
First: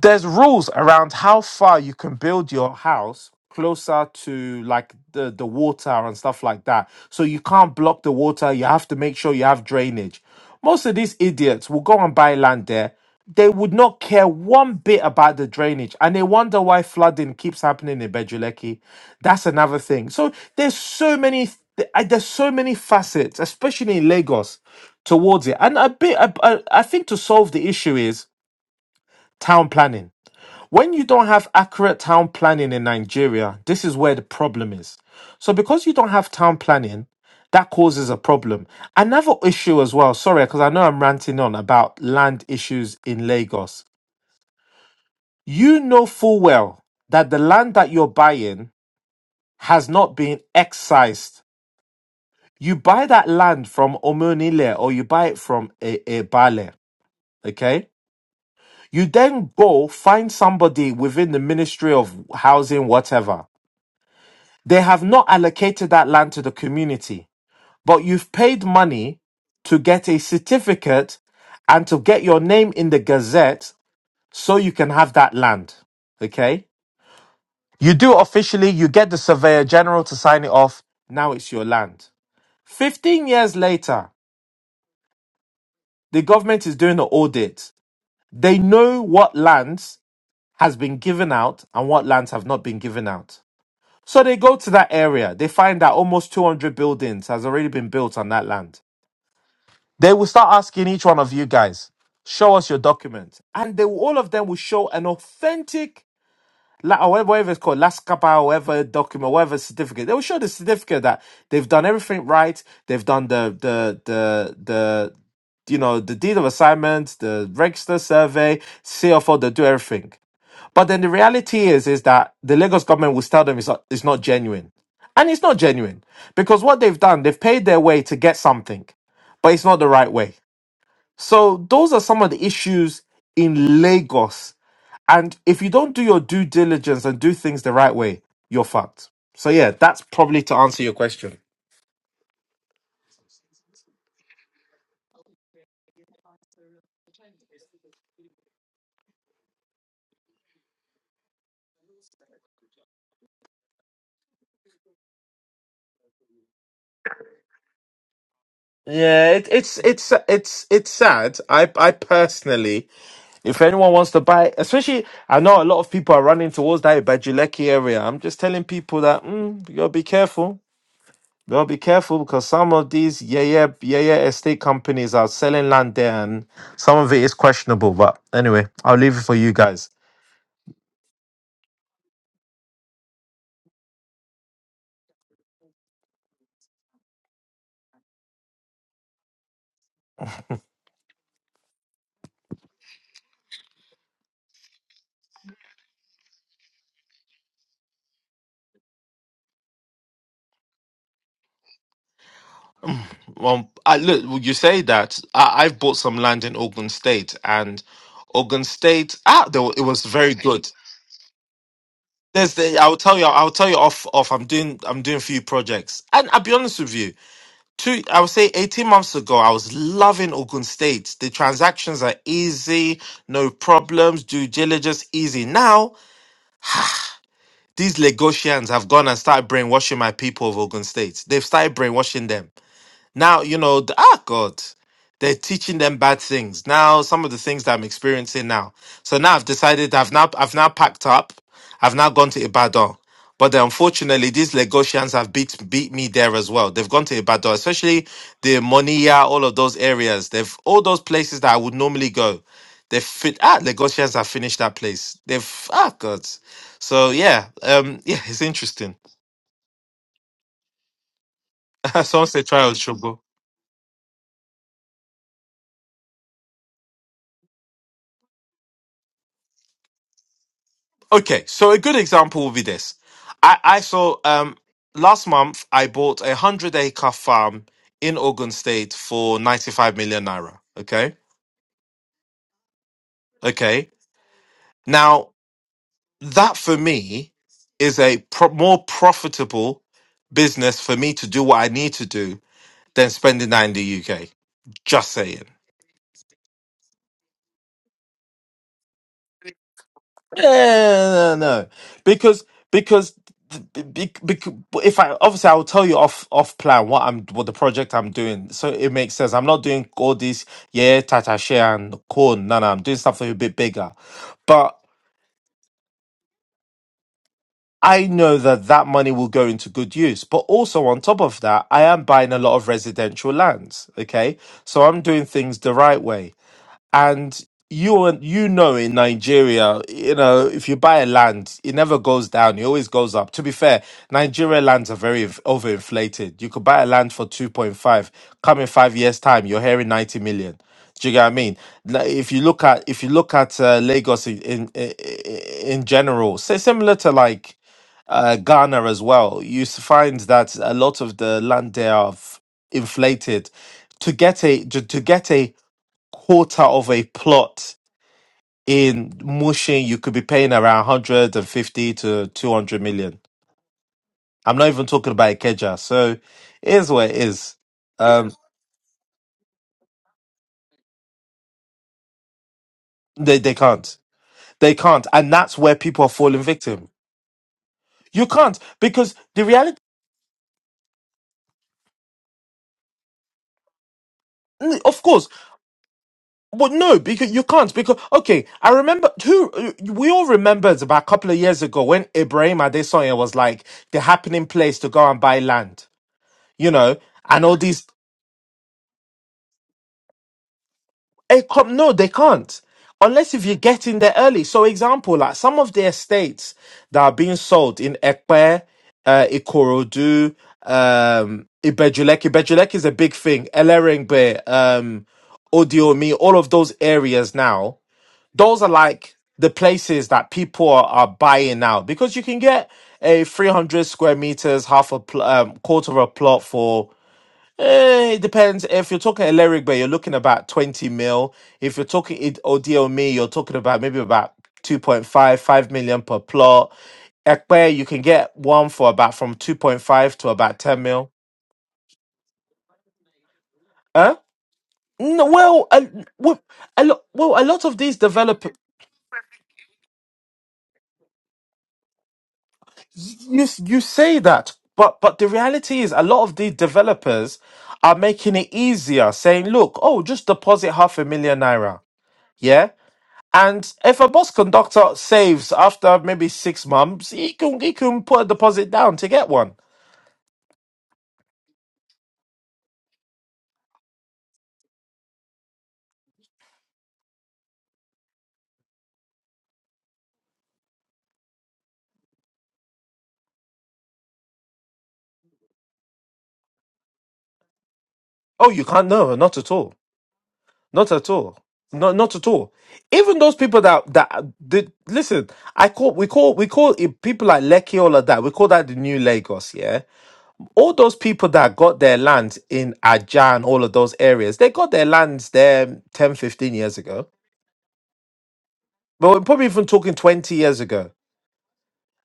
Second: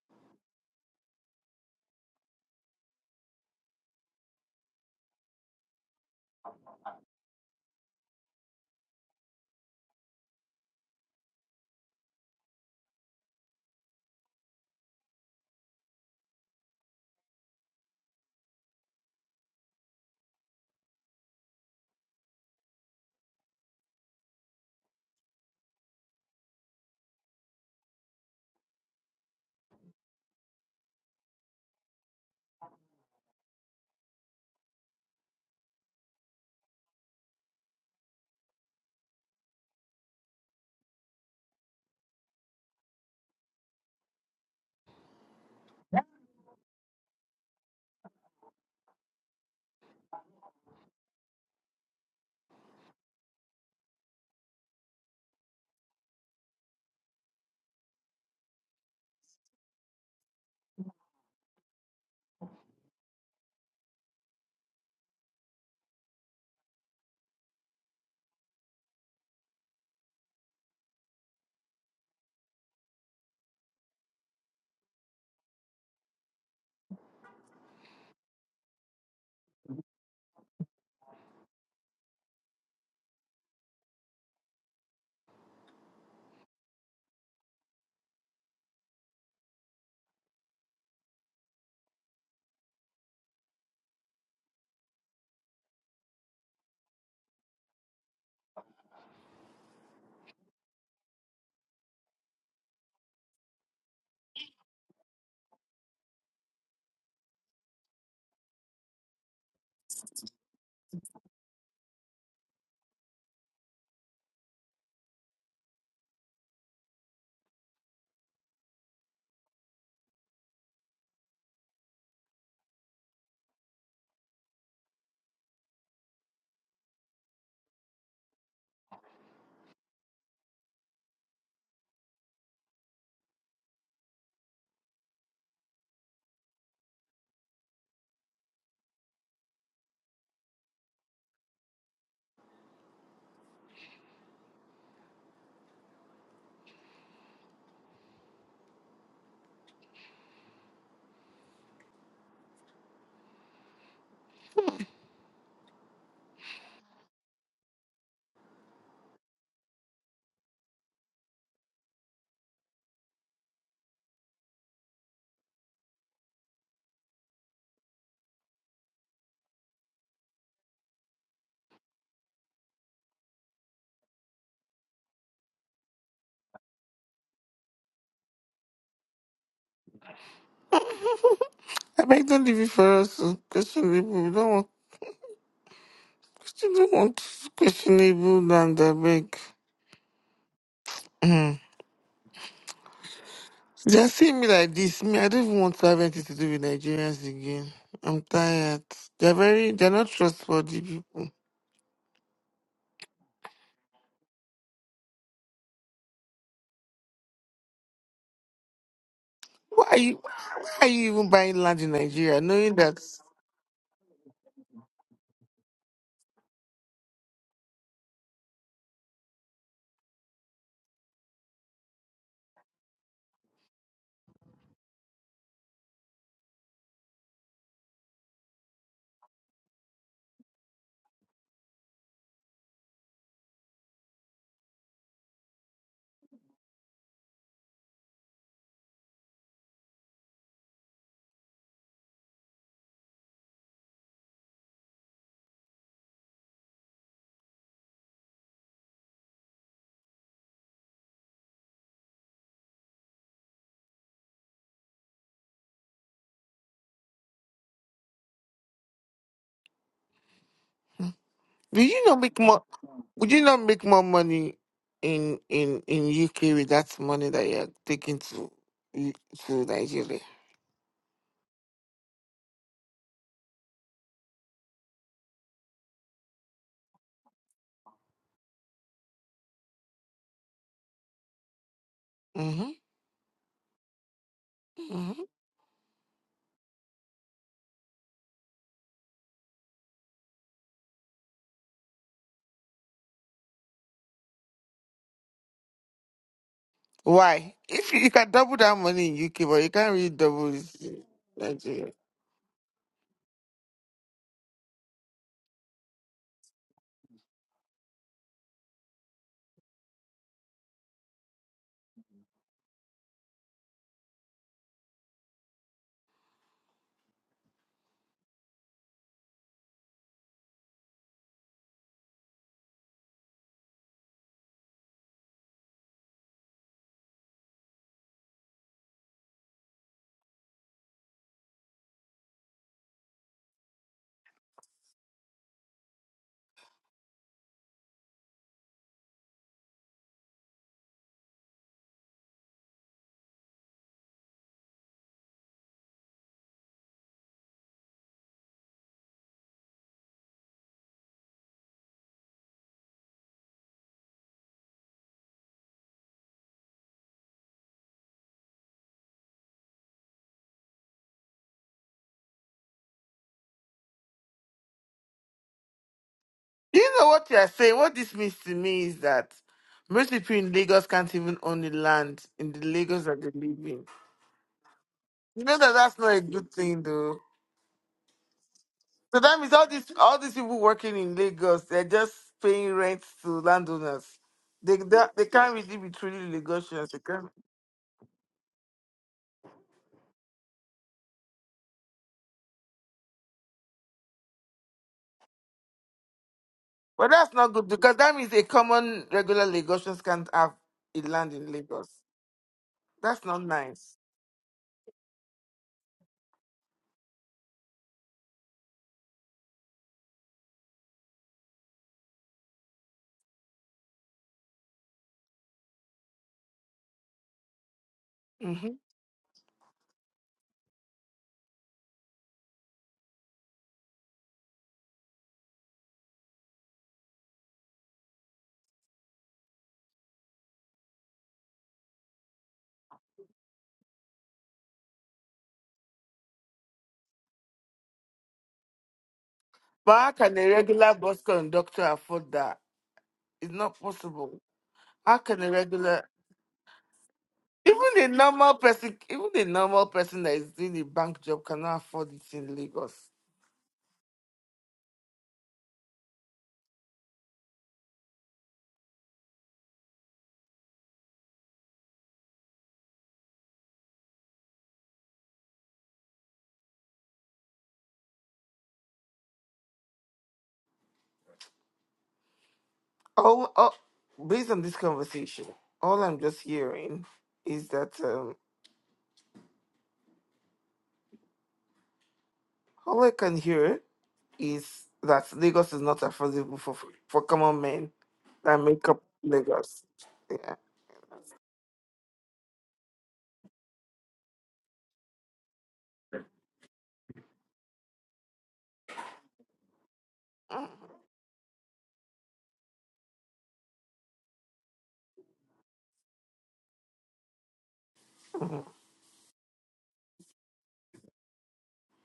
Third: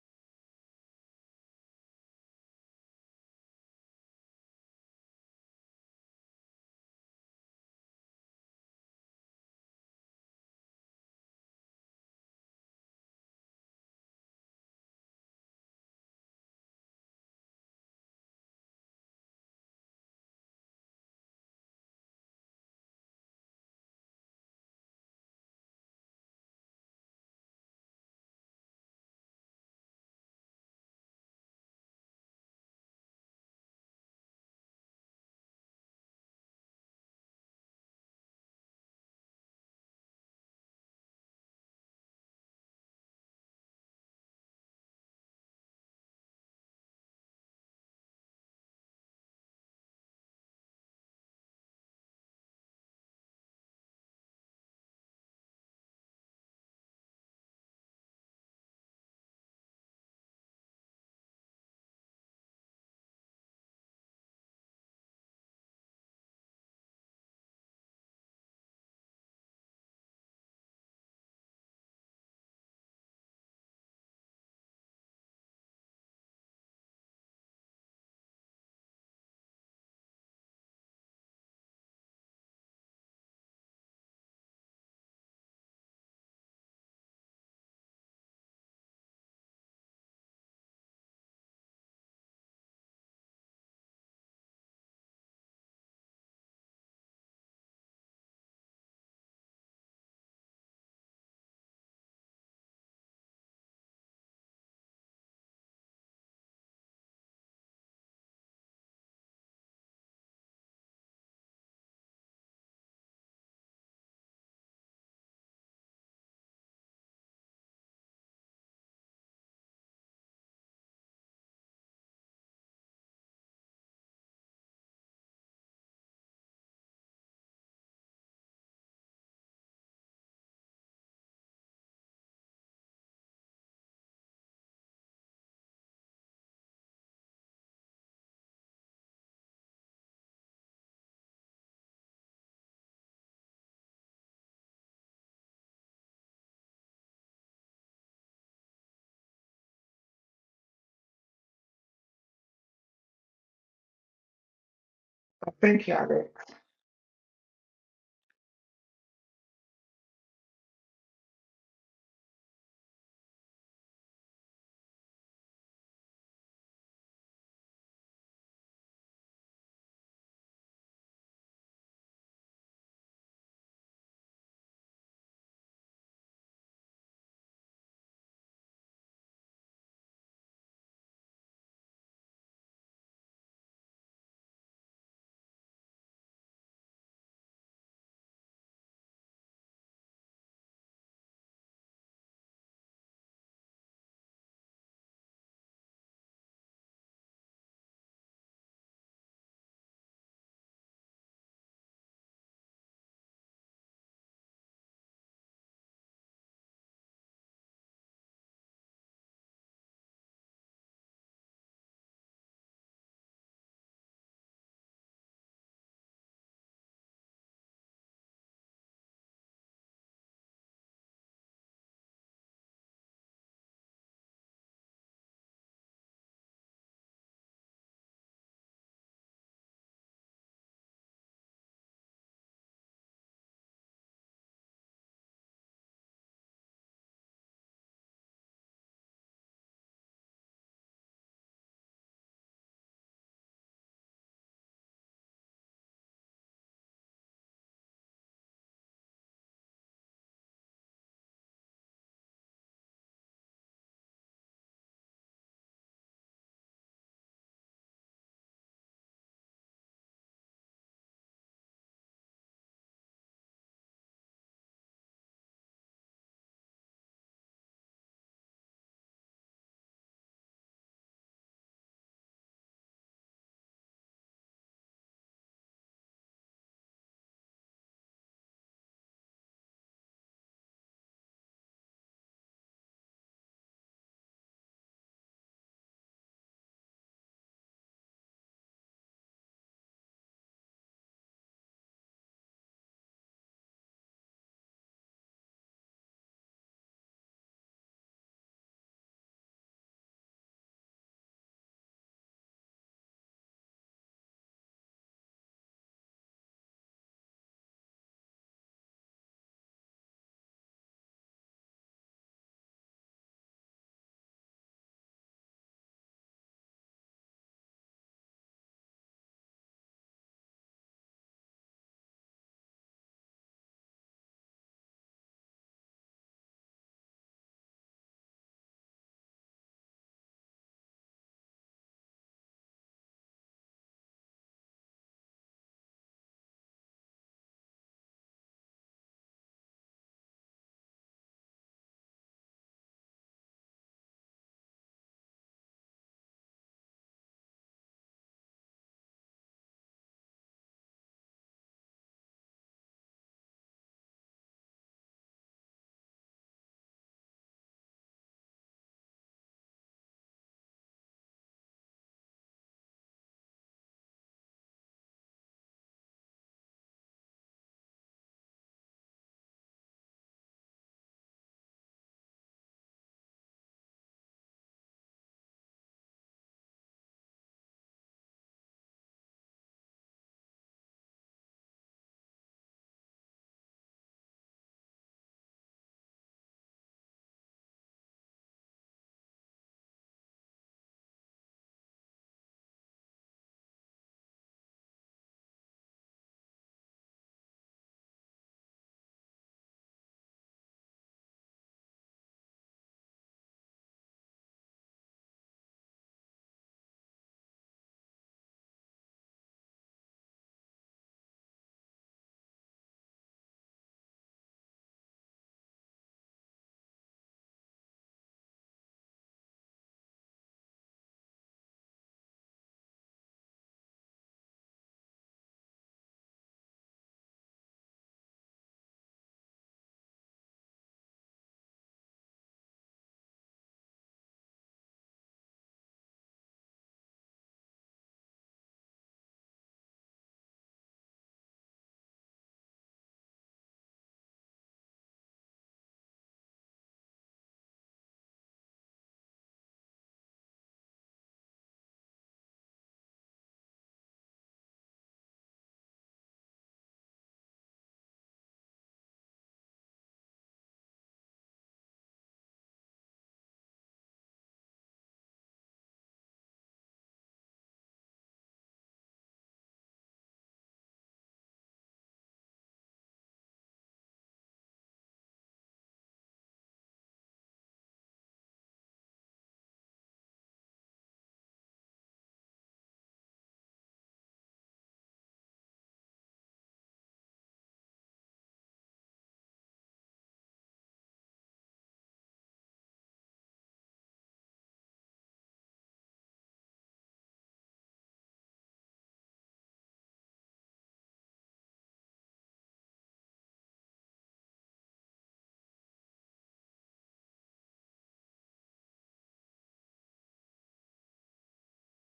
[SPEAKER 2] there's rules around how far you can build your house closer to like the the water and stuff like that so you can't block the water you have to make sure you have drainage most of these idiots will go and buy land there they would not care one bit about the drainage and they wonder why flooding keeps happening in Bejuleki. That's another thing. So there's so many th- uh, there's so many facets, especially in Lagos, towards it. And a bit I, I I think to solve the issue is town planning when you don't have accurate town planning in Nigeria, this is where the problem is. So, because you don't have town planning, that causes a problem. Another issue as well, sorry, because I know I'm ranting on about land issues in Lagos. You know full well that the land that you're buying has not been excised. You buy that land from Omonile or you buy it from E- Ebale, okay? You then go find somebody within the Ministry of Housing, whatever They have not allocated that land to the community, but you've paid money to get a certificate and to get your name in the Gazette so you can have that land. Okay? You do it officially, you get the Surveyor General to sign it off. Now it's your land. 15 years later, the government is doing an audit. They know what lands has been given out and what lands have not been given out. So they go to that area. They find that almost 200 buildings has already been built on that land. They will start asking each one of you guys, show us your document. And they will, all of them will show an authentic, la- or whatever whatever it's called, last kappa, whatever document, whatever certificate. They will show the certificate that they've done everything right. They've done the, the, the, the, you know, the deed of assignment, the register survey, CFO, they do everything. But then the reality is, is that the Lagos government will tell them it's not, it's not genuine. And it's not genuine because what they've done, they've paid their way to get something, but it's not the right way. So those are some of the issues in Lagos. And if you don't do your due diligence and do things the right way, you're fucked. So yeah, that's probably to answer your question.
[SPEAKER 3] Thank you, Alex.
[SPEAKER 2] Yeah, it, it's it's it's it's sad. I I personally, if anyone wants to buy, especially I know a lot of people are running towards that Bajuleki area. I'm just telling people that mm, you gotta be careful. Well, be careful because some of these yeah yeah yeah yeah estate companies are selling land there, and some of it is questionable. But anyway, I'll leave it for you guys.
[SPEAKER 1] I beg don't leave it for us to question people. We don't want question, don't want questionable land. I beg. They are seeing me like this. Me, I don't even want to have anything to do with Nigerians again. I'm tired. They're very, they're not trustworthy people.
[SPEAKER 2] Well, I, look, well, you say that. I, I've bought some land in Ogun State, and Ogun State, ah, there, wa- it
[SPEAKER 1] Why are
[SPEAKER 2] was
[SPEAKER 1] you,
[SPEAKER 2] very good.
[SPEAKER 1] why are you even buying land in Nigeria,
[SPEAKER 2] There's
[SPEAKER 1] knowing
[SPEAKER 2] the, I'll
[SPEAKER 1] that?
[SPEAKER 2] tell you, I'll tell you off, off. I'm doing, I'm doing a few projects, and I'll be honest with you. Two, I would say, eighteen months ago, I was loving Ogun State. The transactions are easy, no problems, due diligence easy. Now These Lagosians have gone and started brainwashing my people of Ogun State. They've started brainwashing them. Now, you know, the, ah, God, they're teaching them bad things. Now, some of the things that I'm experiencing now. So now I've decided I've now, I've now packed up. I've now gone to Ibadan. But then unfortunately, these Lagosians have beat, beat me there as well. They've gone to Ibadan, especially the Moniya, all of those areas. They've, all those places that I would normally go. They've fit, ah, Lagosians have finished that place. They've, ah, God. So yeah, um, yeah, it's interesting.
[SPEAKER 1] Would you not
[SPEAKER 2] Someone
[SPEAKER 1] make
[SPEAKER 2] said try
[SPEAKER 1] more?
[SPEAKER 2] out
[SPEAKER 1] Would you not make more money in in in UK with that money that you're taking to to Nigeria?
[SPEAKER 2] Okay, so a good example will be this. I, I saw um last month I bought a hundred acre farm in Ogun State for ninety five million naira. Okay,
[SPEAKER 1] hmm
[SPEAKER 2] okay.
[SPEAKER 1] hmm
[SPEAKER 2] Now that for me is a pro- more profitable business for me to do what I need to do than spending that in the UK. Just saying.
[SPEAKER 1] Why? If you, you can double that money in UK, but you can't really double it in
[SPEAKER 2] Yeah, no, no,
[SPEAKER 1] Nigeria.
[SPEAKER 2] because because because if I obviously I will tell you off off plan what I'm what the project I'm doing, so it makes sense. I'm not doing all this yeah tata share and corn. No, no, I'm doing something a bit bigger, but. I know that that money will go into good use, but also on top of that, I am buying a lot of residential lands. Okay. So I'm doing things the right way. and you and you know in Nigeria, you know if you buy a land, it never goes down; it always goes up. To be fair, Nigeria lands are very inf- overinflated. You could buy a land for two point five. Come in five years' time, you're hearing ninety million. Do you get what I mean? Now, If you look at if you look at uh, Lagos in, in in in general, say similar to like uh, Ghana as well, you s- find that a lot of the land there are f- inflated. To get a to to get a quarter of a plot in Mushin, you could be paying around 150 to 200 million. I'm not even talking about Ikeja. So it
[SPEAKER 1] Do
[SPEAKER 2] is
[SPEAKER 1] you know
[SPEAKER 2] what it
[SPEAKER 1] what you are
[SPEAKER 2] is.
[SPEAKER 1] saying? What this
[SPEAKER 2] Um,
[SPEAKER 1] means to me is that most people in Lagos can't even own the land in the Lagos that they
[SPEAKER 2] they, they
[SPEAKER 1] live in.
[SPEAKER 2] can't. They can't. And
[SPEAKER 1] You
[SPEAKER 2] that's
[SPEAKER 1] know that
[SPEAKER 2] where
[SPEAKER 1] that's
[SPEAKER 2] people are
[SPEAKER 1] not a
[SPEAKER 2] falling
[SPEAKER 1] good thing,
[SPEAKER 2] victim.
[SPEAKER 1] though.
[SPEAKER 2] You can't because
[SPEAKER 1] So that
[SPEAKER 2] the
[SPEAKER 1] means all
[SPEAKER 2] reality,
[SPEAKER 1] these all these people working in Lagos, they're just paying rent to landowners. They
[SPEAKER 2] Mm, of
[SPEAKER 1] they, they
[SPEAKER 2] course,
[SPEAKER 1] can't really be truly
[SPEAKER 2] but
[SPEAKER 1] Lagosians.
[SPEAKER 2] no,
[SPEAKER 1] They can't.
[SPEAKER 2] because you can't. Because, okay, I remember who we all remembered about a couple of years ago when Ibrahim Adesanya was like the happening place to go and buy land, you know,
[SPEAKER 1] But that's
[SPEAKER 2] and
[SPEAKER 1] not
[SPEAKER 2] all
[SPEAKER 1] good
[SPEAKER 2] these
[SPEAKER 1] because that means a common regular Lagosians can't have a land
[SPEAKER 2] It
[SPEAKER 1] in
[SPEAKER 2] com-
[SPEAKER 1] Lagos.
[SPEAKER 2] no, they can't.
[SPEAKER 1] That's
[SPEAKER 2] Unless
[SPEAKER 1] not
[SPEAKER 2] if you get
[SPEAKER 1] nice.
[SPEAKER 2] in there early. So example, like some of the estates that are being sold in Ekpe, uh, Ikorodu, um, Ibejulek. Ibejulek is a big thing. Elerengbe, um, Odiomi, all of those areas now. Those are
[SPEAKER 1] hmm
[SPEAKER 2] like the places that people are, are buying now because you can get a 300 square meters, half a pl- um, quarter of a plot for Eh, it depends. If you're talking Aleric Bay, you're looking about 20 mil. If you're talking Id- Odil Me, you're talking about maybe about two point five five million per plot. Ekpe, you can get one for about from
[SPEAKER 1] But how
[SPEAKER 2] 2.5 to
[SPEAKER 1] can a
[SPEAKER 2] about 10
[SPEAKER 1] regular
[SPEAKER 2] mil.
[SPEAKER 1] bus conductor afford that? It's not
[SPEAKER 2] Huh?
[SPEAKER 1] possible. How
[SPEAKER 2] No,
[SPEAKER 1] can a
[SPEAKER 2] well, a,
[SPEAKER 1] regular,
[SPEAKER 2] well, a lot, well, a lot of
[SPEAKER 1] even
[SPEAKER 2] these
[SPEAKER 1] a
[SPEAKER 2] developers,
[SPEAKER 1] normal person, even a normal person that is doing a bank job cannot afford it in Lagos?
[SPEAKER 2] you, s- you say that, but, but the reality is a lot of these developers are making it easier, saying, look, oh, just deposit half a million naira. Yeah? And if a bus conductor saves after maybe six months, he can he can put a deposit down to get one.
[SPEAKER 1] Oh, oh based on this conversation, all I'm just hearing is that um, all I can hear is that Lagos is not affordable for for common men
[SPEAKER 2] Oh,
[SPEAKER 1] that
[SPEAKER 2] you can't?
[SPEAKER 1] make up
[SPEAKER 2] No, not at all.
[SPEAKER 1] Lagos. Yeah.
[SPEAKER 2] Not at all. Not not at all. Even those people that that did listen, I call we call we call it people like Lekki all of that. We call that the new Lagos. Yeah, all those people that got their land in Ajan, all of those areas, they got their lands there 10 15 years ago.
[SPEAKER 1] Mm,
[SPEAKER 2] But we're probably even talking twenty years ago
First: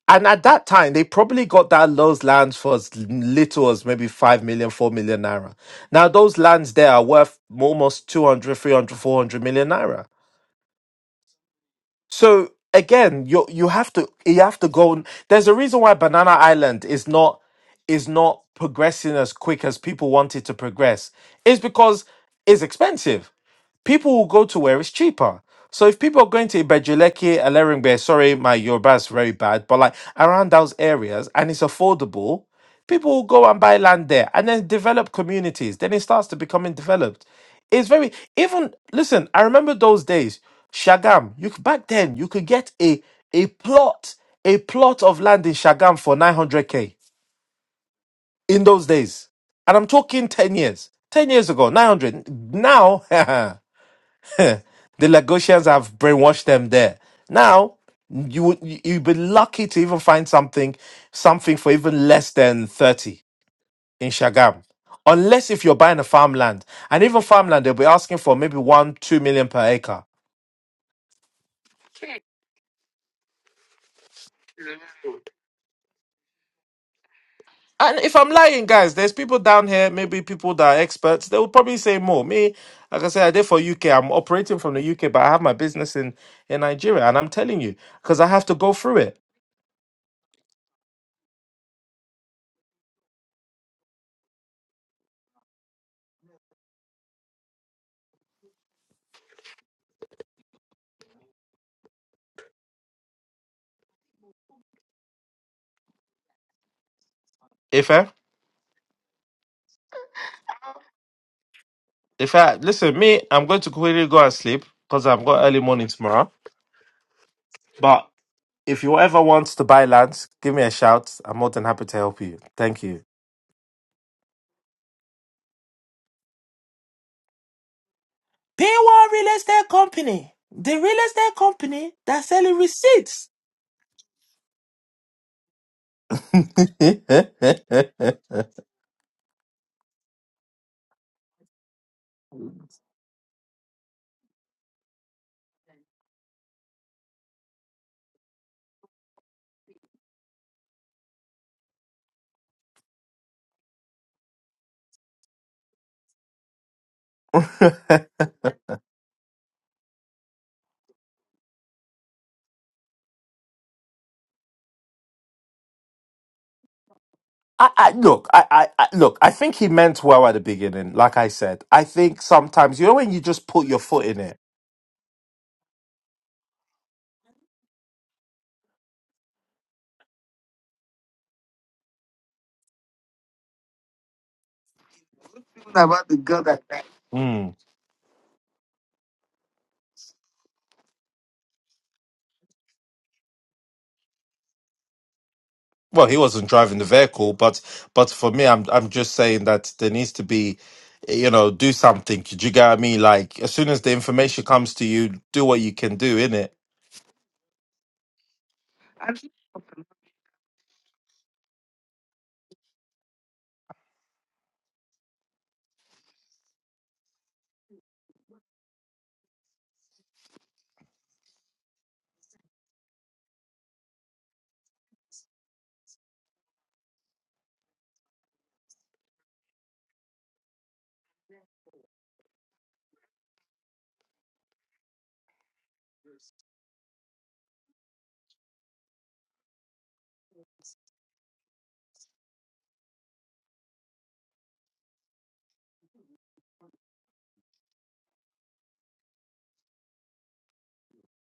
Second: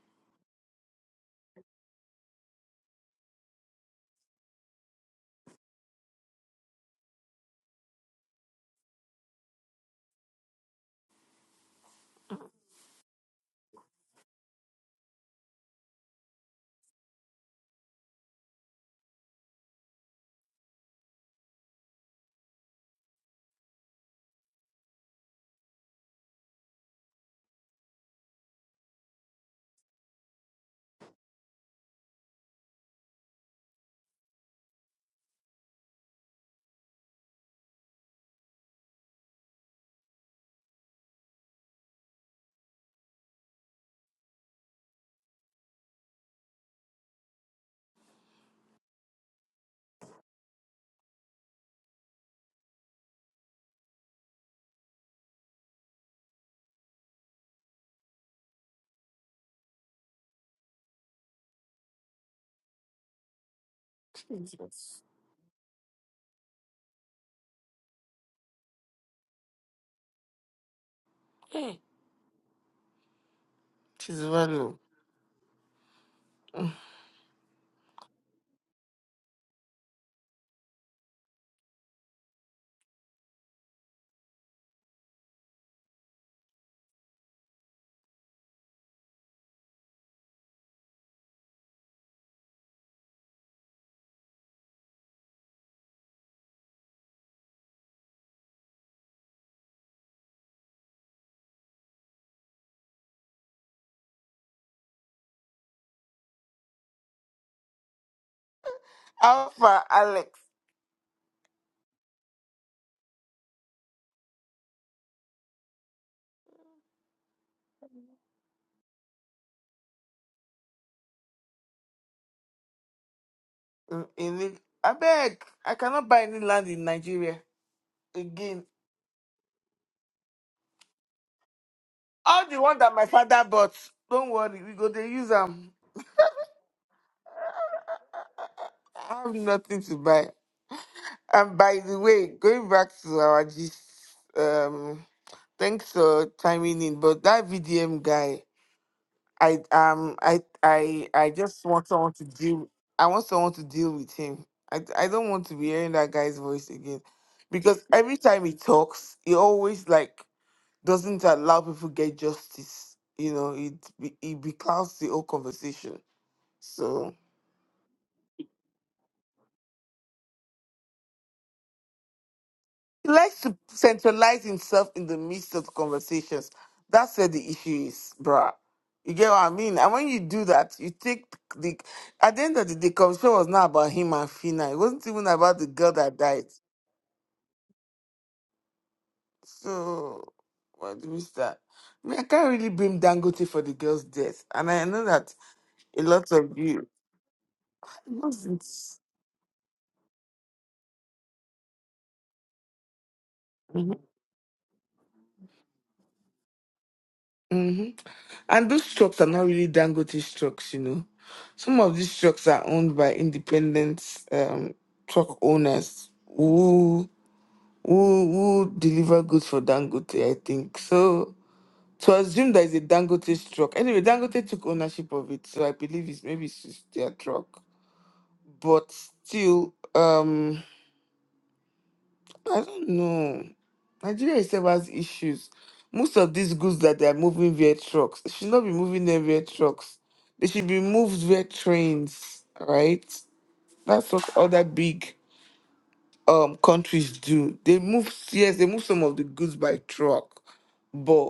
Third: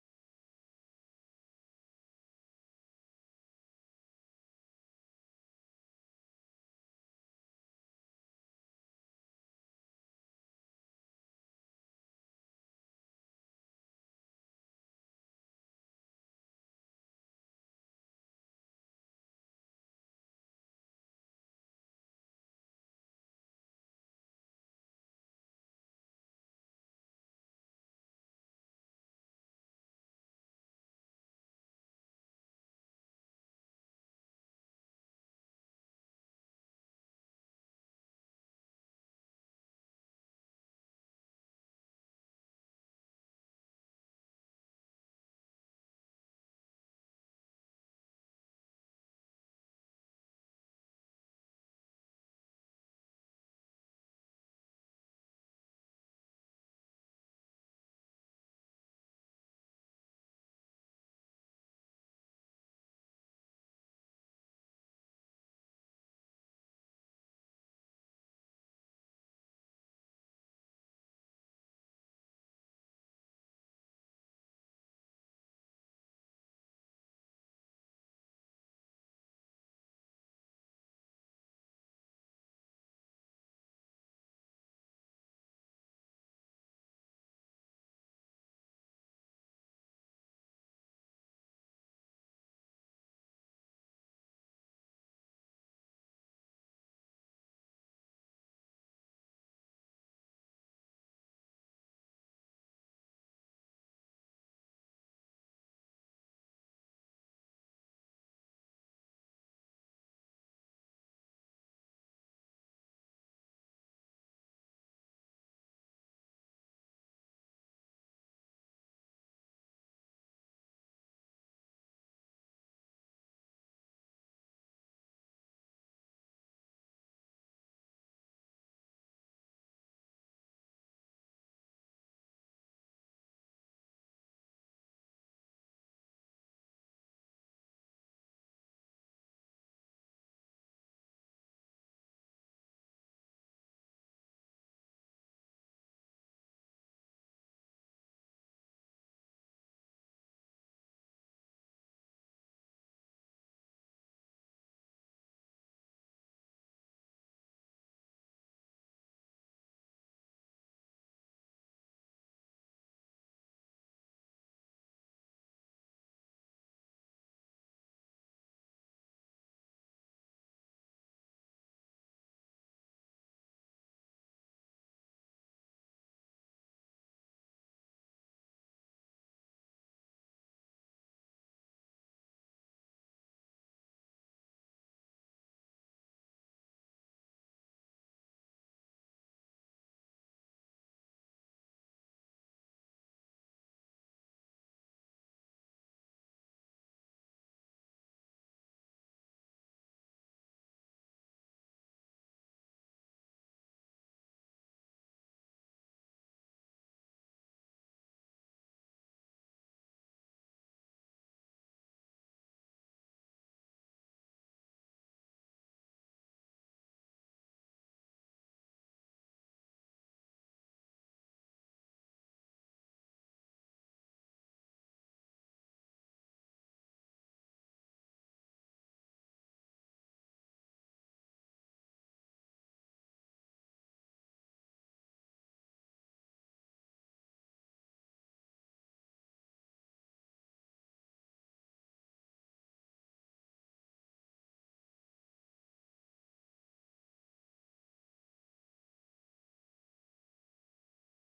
[SPEAKER 2] And at that time, they probably got that those lands for as little as maybe five million, four million naira. Now, those lands there are worth almost two hundred, three hundred, four hundred million naira. So, again, you you have to you have to go. There's a reason why Banana Island is not is not progressing as quick as people want it to progress. It's because it's expensive people will go to where it's cheaper. So if people are going to Ibejuleki, Eleringbe, sorry, my Yoruba is very bad, but like around those areas and it's affordable, people will go and buy land there and then develop communities. Then it starts to becoming developed. It's very even listen, I remember those days, Shagam, you could back then you could get a a plot, a plot of land in Shagam for 900k in those days. And I'm talking 10 years. 10 years ago, 900. Now, The Lagosians have brainwashed them there. Now you would you'd be lucky to even find something something for even less than thirty in Shagam,
[SPEAKER 1] Jesus.
[SPEAKER 2] unless if you're buying a farmland, and even farmland they'll be asking for maybe one two million per acre.
[SPEAKER 1] Hey, She's well low. Mm.
[SPEAKER 2] And if I'm lying, guys, there's people down here, maybe people that are experts, they will probably say more. Me, like I said, I did for UK. I'm operating from the UK, but I have my business in, in Nigeria. And I'm telling you, because I have to go through it. Ife?
[SPEAKER 1] Alpha Alex.
[SPEAKER 2] If I listen, me, I'm going to quickly go and sleep because I've got early morning tomorrow. But if you ever want to buy land, give me a shout. I'm more than happy to help you. Thank you.
[SPEAKER 1] In, in, I beg, I cannot buy any land in Nigeria again.
[SPEAKER 2] P one Real Estate Company, the real estate company that's
[SPEAKER 1] All
[SPEAKER 2] selling
[SPEAKER 1] the one that my
[SPEAKER 2] receipts.
[SPEAKER 1] father bought. Don't worry, we go to use them. I I- I have nothing to buy. And by the way, going back to our gist, um, thanks for chiming in. But that VDM guy, I um, I I I just want someone to deal. I want someone to deal with him. I I don't want to be hearing that guy's voice again, because every time he talks, he always like doesn't allow people get justice. You know, it be- it becomes the whole conversation. So
[SPEAKER 2] I, I look, I, I, I look. I think he meant well at the beginning. Like I said, I think sometimes you know
[SPEAKER 1] he
[SPEAKER 2] when you
[SPEAKER 1] likes
[SPEAKER 2] just
[SPEAKER 1] to
[SPEAKER 2] put your foot in it.
[SPEAKER 1] centralize himself in the midst of conversations. That's where the issue is, bruh. You get what I mean? And when you do that, you take the at the end of the day, conversation was not about him and Fina. It wasn't even about the girl that died. So what do we start? I mean, I can't really blame Dangote for the girl's death. And I know that a
[SPEAKER 2] Well, he
[SPEAKER 1] lot
[SPEAKER 2] wasn't
[SPEAKER 1] of
[SPEAKER 2] driving the
[SPEAKER 1] you
[SPEAKER 2] vehicle, but but for me, I'm I'm
[SPEAKER 1] Not
[SPEAKER 2] just saying that there needs to be, you know, do something. Do you get what I mean? Like as soon as the information comes to you, do what you can do in it.
[SPEAKER 1] hmm And those trucks are not really Dangote trucks, you know. Some of these trucks are owned by independent um, truck owners who, who who deliver goods for Dangote, I think. So to assume that it's a Dangote truck. Anyway, Dangote took ownership of it, so I believe it's maybe it's just their truck. But still, um. I don't know. Nigeria itself has issues. Most of these goods that they are moving via trucks, it should not be moving them via trucks. They should be moved via trains, right? That's what other big um countries do. They move yes, they move some of the goods by truck, but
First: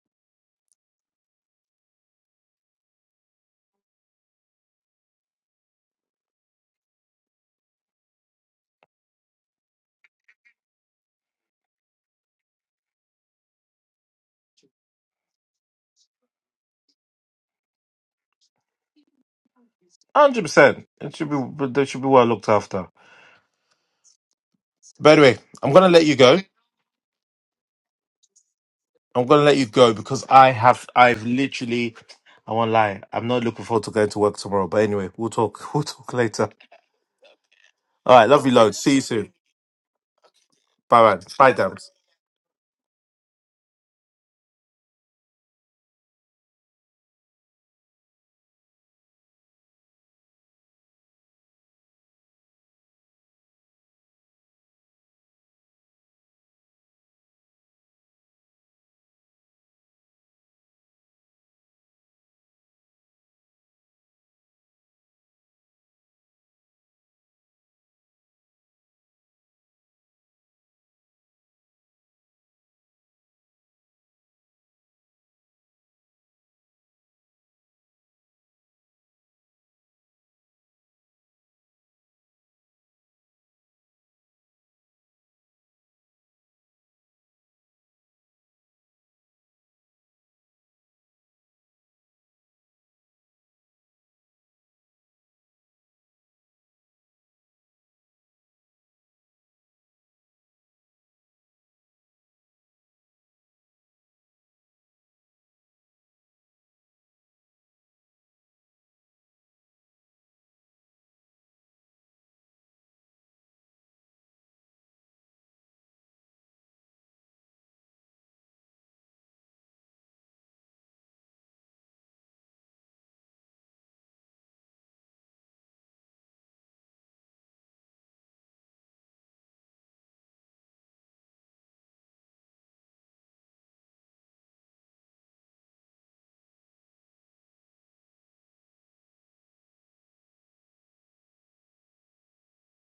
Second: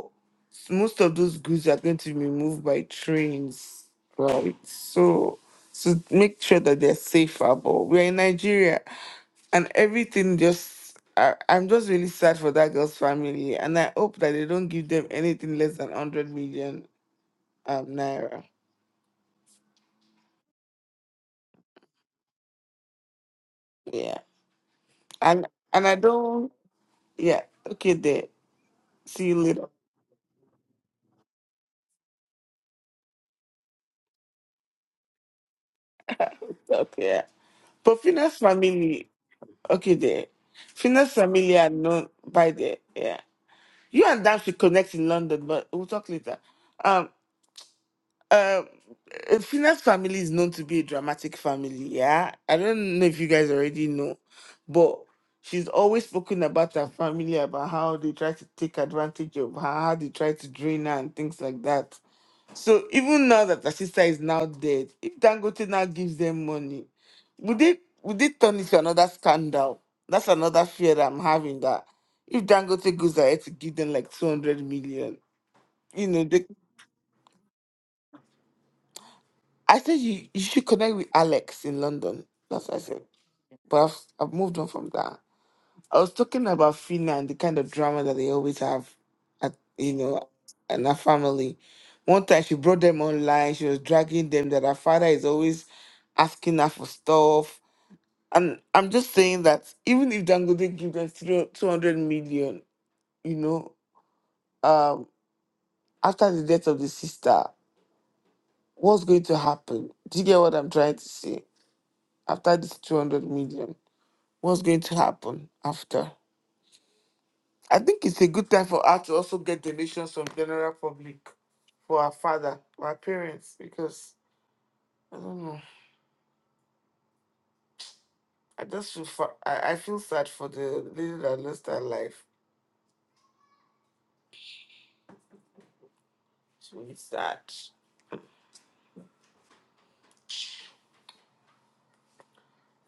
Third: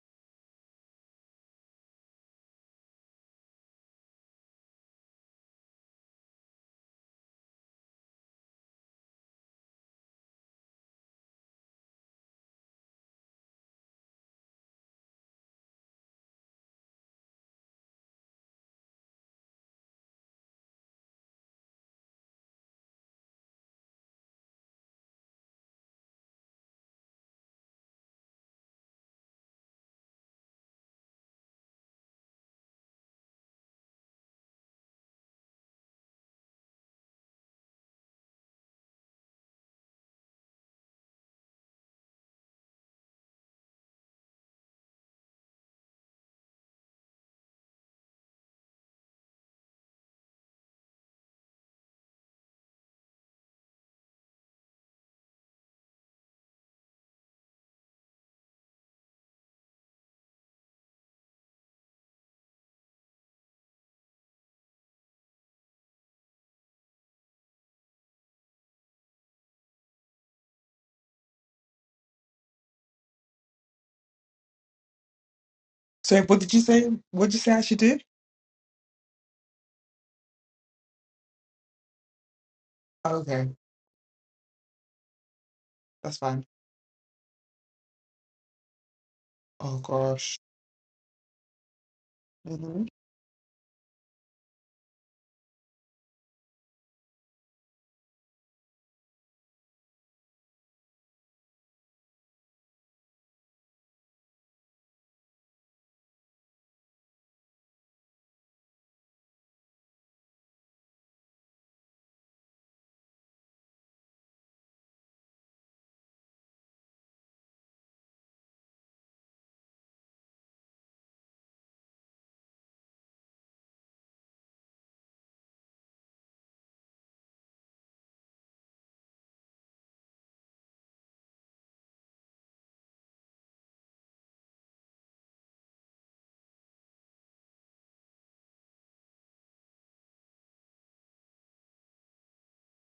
[SPEAKER 1] most of those goods are going to be moved by trains, right? So so make sure that they're safer. But we're in Nigeria and everything just I, i'm just really sad for that girl's family and i hope that they don't give them anything less than 100 million um naira
[SPEAKER 2] Hundred percent. It should be they should be well looked after.
[SPEAKER 1] yeah
[SPEAKER 2] By the way,
[SPEAKER 1] and
[SPEAKER 2] I'm
[SPEAKER 1] and
[SPEAKER 2] gonna
[SPEAKER 1] i
[SPEAKER 2] let you go.
[SPEAKER 1] don't yeah okay there
[SPEAKER 2] I'm
[SPEAKER 1] see you
[SPEAKER 2] gonna let you
[SPEAKER 1] later
[SPEAKER 2] go because I have I've literally I won't lie. I'm not looking forward to going to work tomorrow. But anyway, we'll talk. We'll talk later.
[SPEAKER 1] okay yeah. but
[SPEAKER 2] All right,
[SPEAKER 1] Fina's
[SPEAKER 2] love you loads. See you
[SPEAKER 1] family
[SPEAKER 2] soon.
[SPEAKER 1] okay there Fina's
[SPEAKER 2] Bye bye. Bye,
[SPEAKER 1] family are
[SPEAKER 2] Dams.
[SPEAKER 1] known by there yeah you and Dan should connect in london but we'll talk later Um, Um, uh, Fina's family is known to be a dramatic family. Yeah, I don't know if you guys already know, but she's always spoken about her family, about how they try to take advantage of her, how they try to drain her, and things like that. So even now that her sister is now dead, if Dangote now gives them money, would they would they turn it to another scandal? That's another fear that I'm having that if Dangote goes ahead to give them like 200 million, you
[SPEAKER 3] So,
[SPEAKER 1] know,
[SPEAKER 3] what
[SPEAKER 1] they
[SPEAKER 3] did you say? What did you say I should do?
[SPEAKER 1] I said you, you should connect with Alex in London. That's what I said.
[SPEAKER 3] Okay,
[SPEAKER 1] But I've, I've moved on from that. I was
[SPEAKER 3] that's fine.
[SPEAKER 1] talking about Finland, the kind of drama that they always have, at,
[SPEAKER 3] Oh
[SPEAKER 1] you know,
[SPEAKER 3] gosh.
[SPEAKER 1] and her family. One time she brought them online. She was dragging them that her father is always asking her for stuff. And I'm just saying that even if Dangote gives them three- 200 million, you know, um, after the death of the sister, what's going to happen? Do you get what I'm trying to say? After this 200 million? what's going to happen after. I think it's a good time for us to also get donations from general public for our father, for our parents, because I don't know. I just feel fa- I, I feel sad for the lady that lost her life. It's really sad.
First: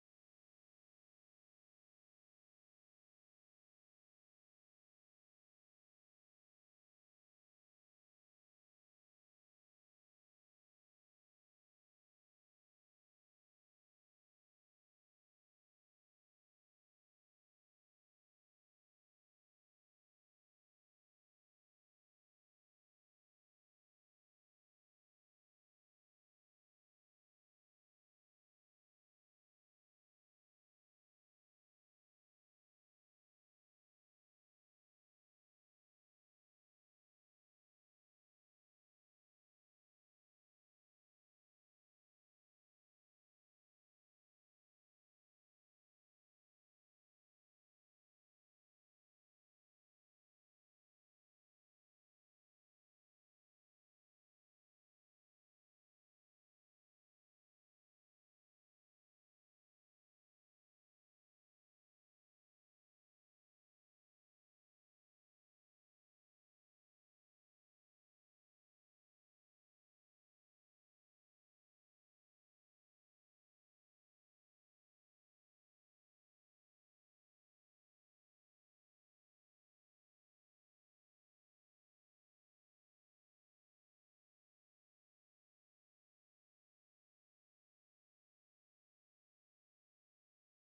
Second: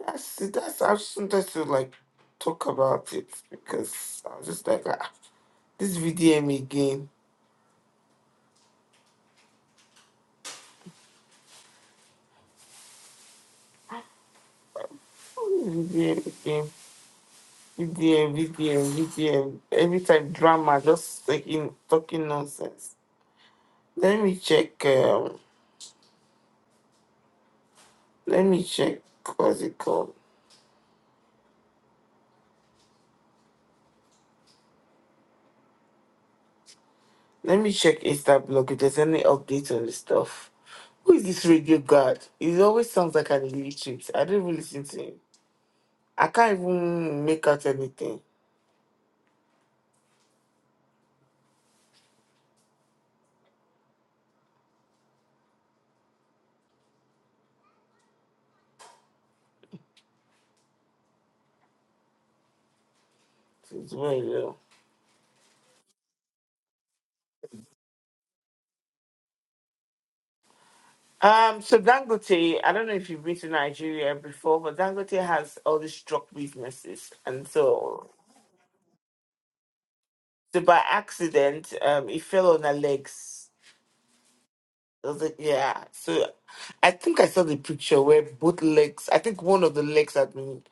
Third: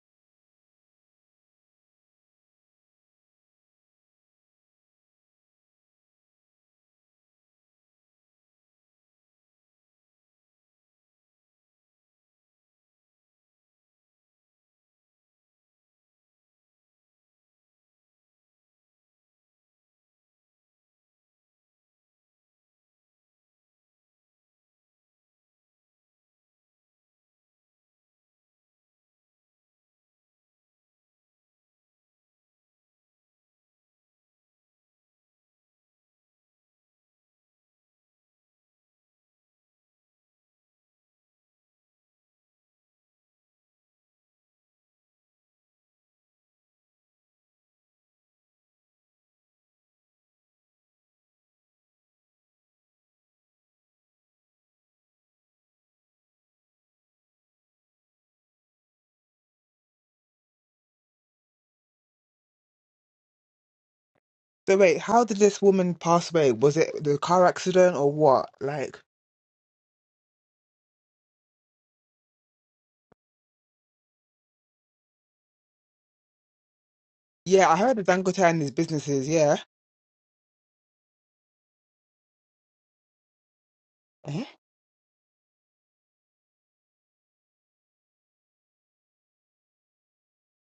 [SPEAKER 1] That's that's I just wanted to like talk about it because I was just like ah, this VDM again. VDM again. VDM, VDM, VDM. Every time drama, just taking talking nonsense. Let me check. Um, let me check. What's it called? Let me check Insta blog if there's any update on the stuff. Who is this radio guard? He always sounds like an illiterate. I don't even listen to him. I can't even make out anything. It's very low.
[SPEAKER 3] So wait, how did this woman pass away? Was it the car accident or what? Like,
[SPEAKER 1] Um, so Dangote, I don't know if you've been to Nigeria before, but Dangote has all these drug businesses, and
[SPEAKER 3] yeah, I heard of
[SPEAKER 1] so,
[SPEAKER 3] Dangote and his businesses, yeah.
[SPEAKER 1] so by accident, um, he fell on her legs
[SPEAKER 3] Eh?
[SPEAKER 1] Was it- Yeah. So I think I saw the picture where both legs, I think one of the legs had been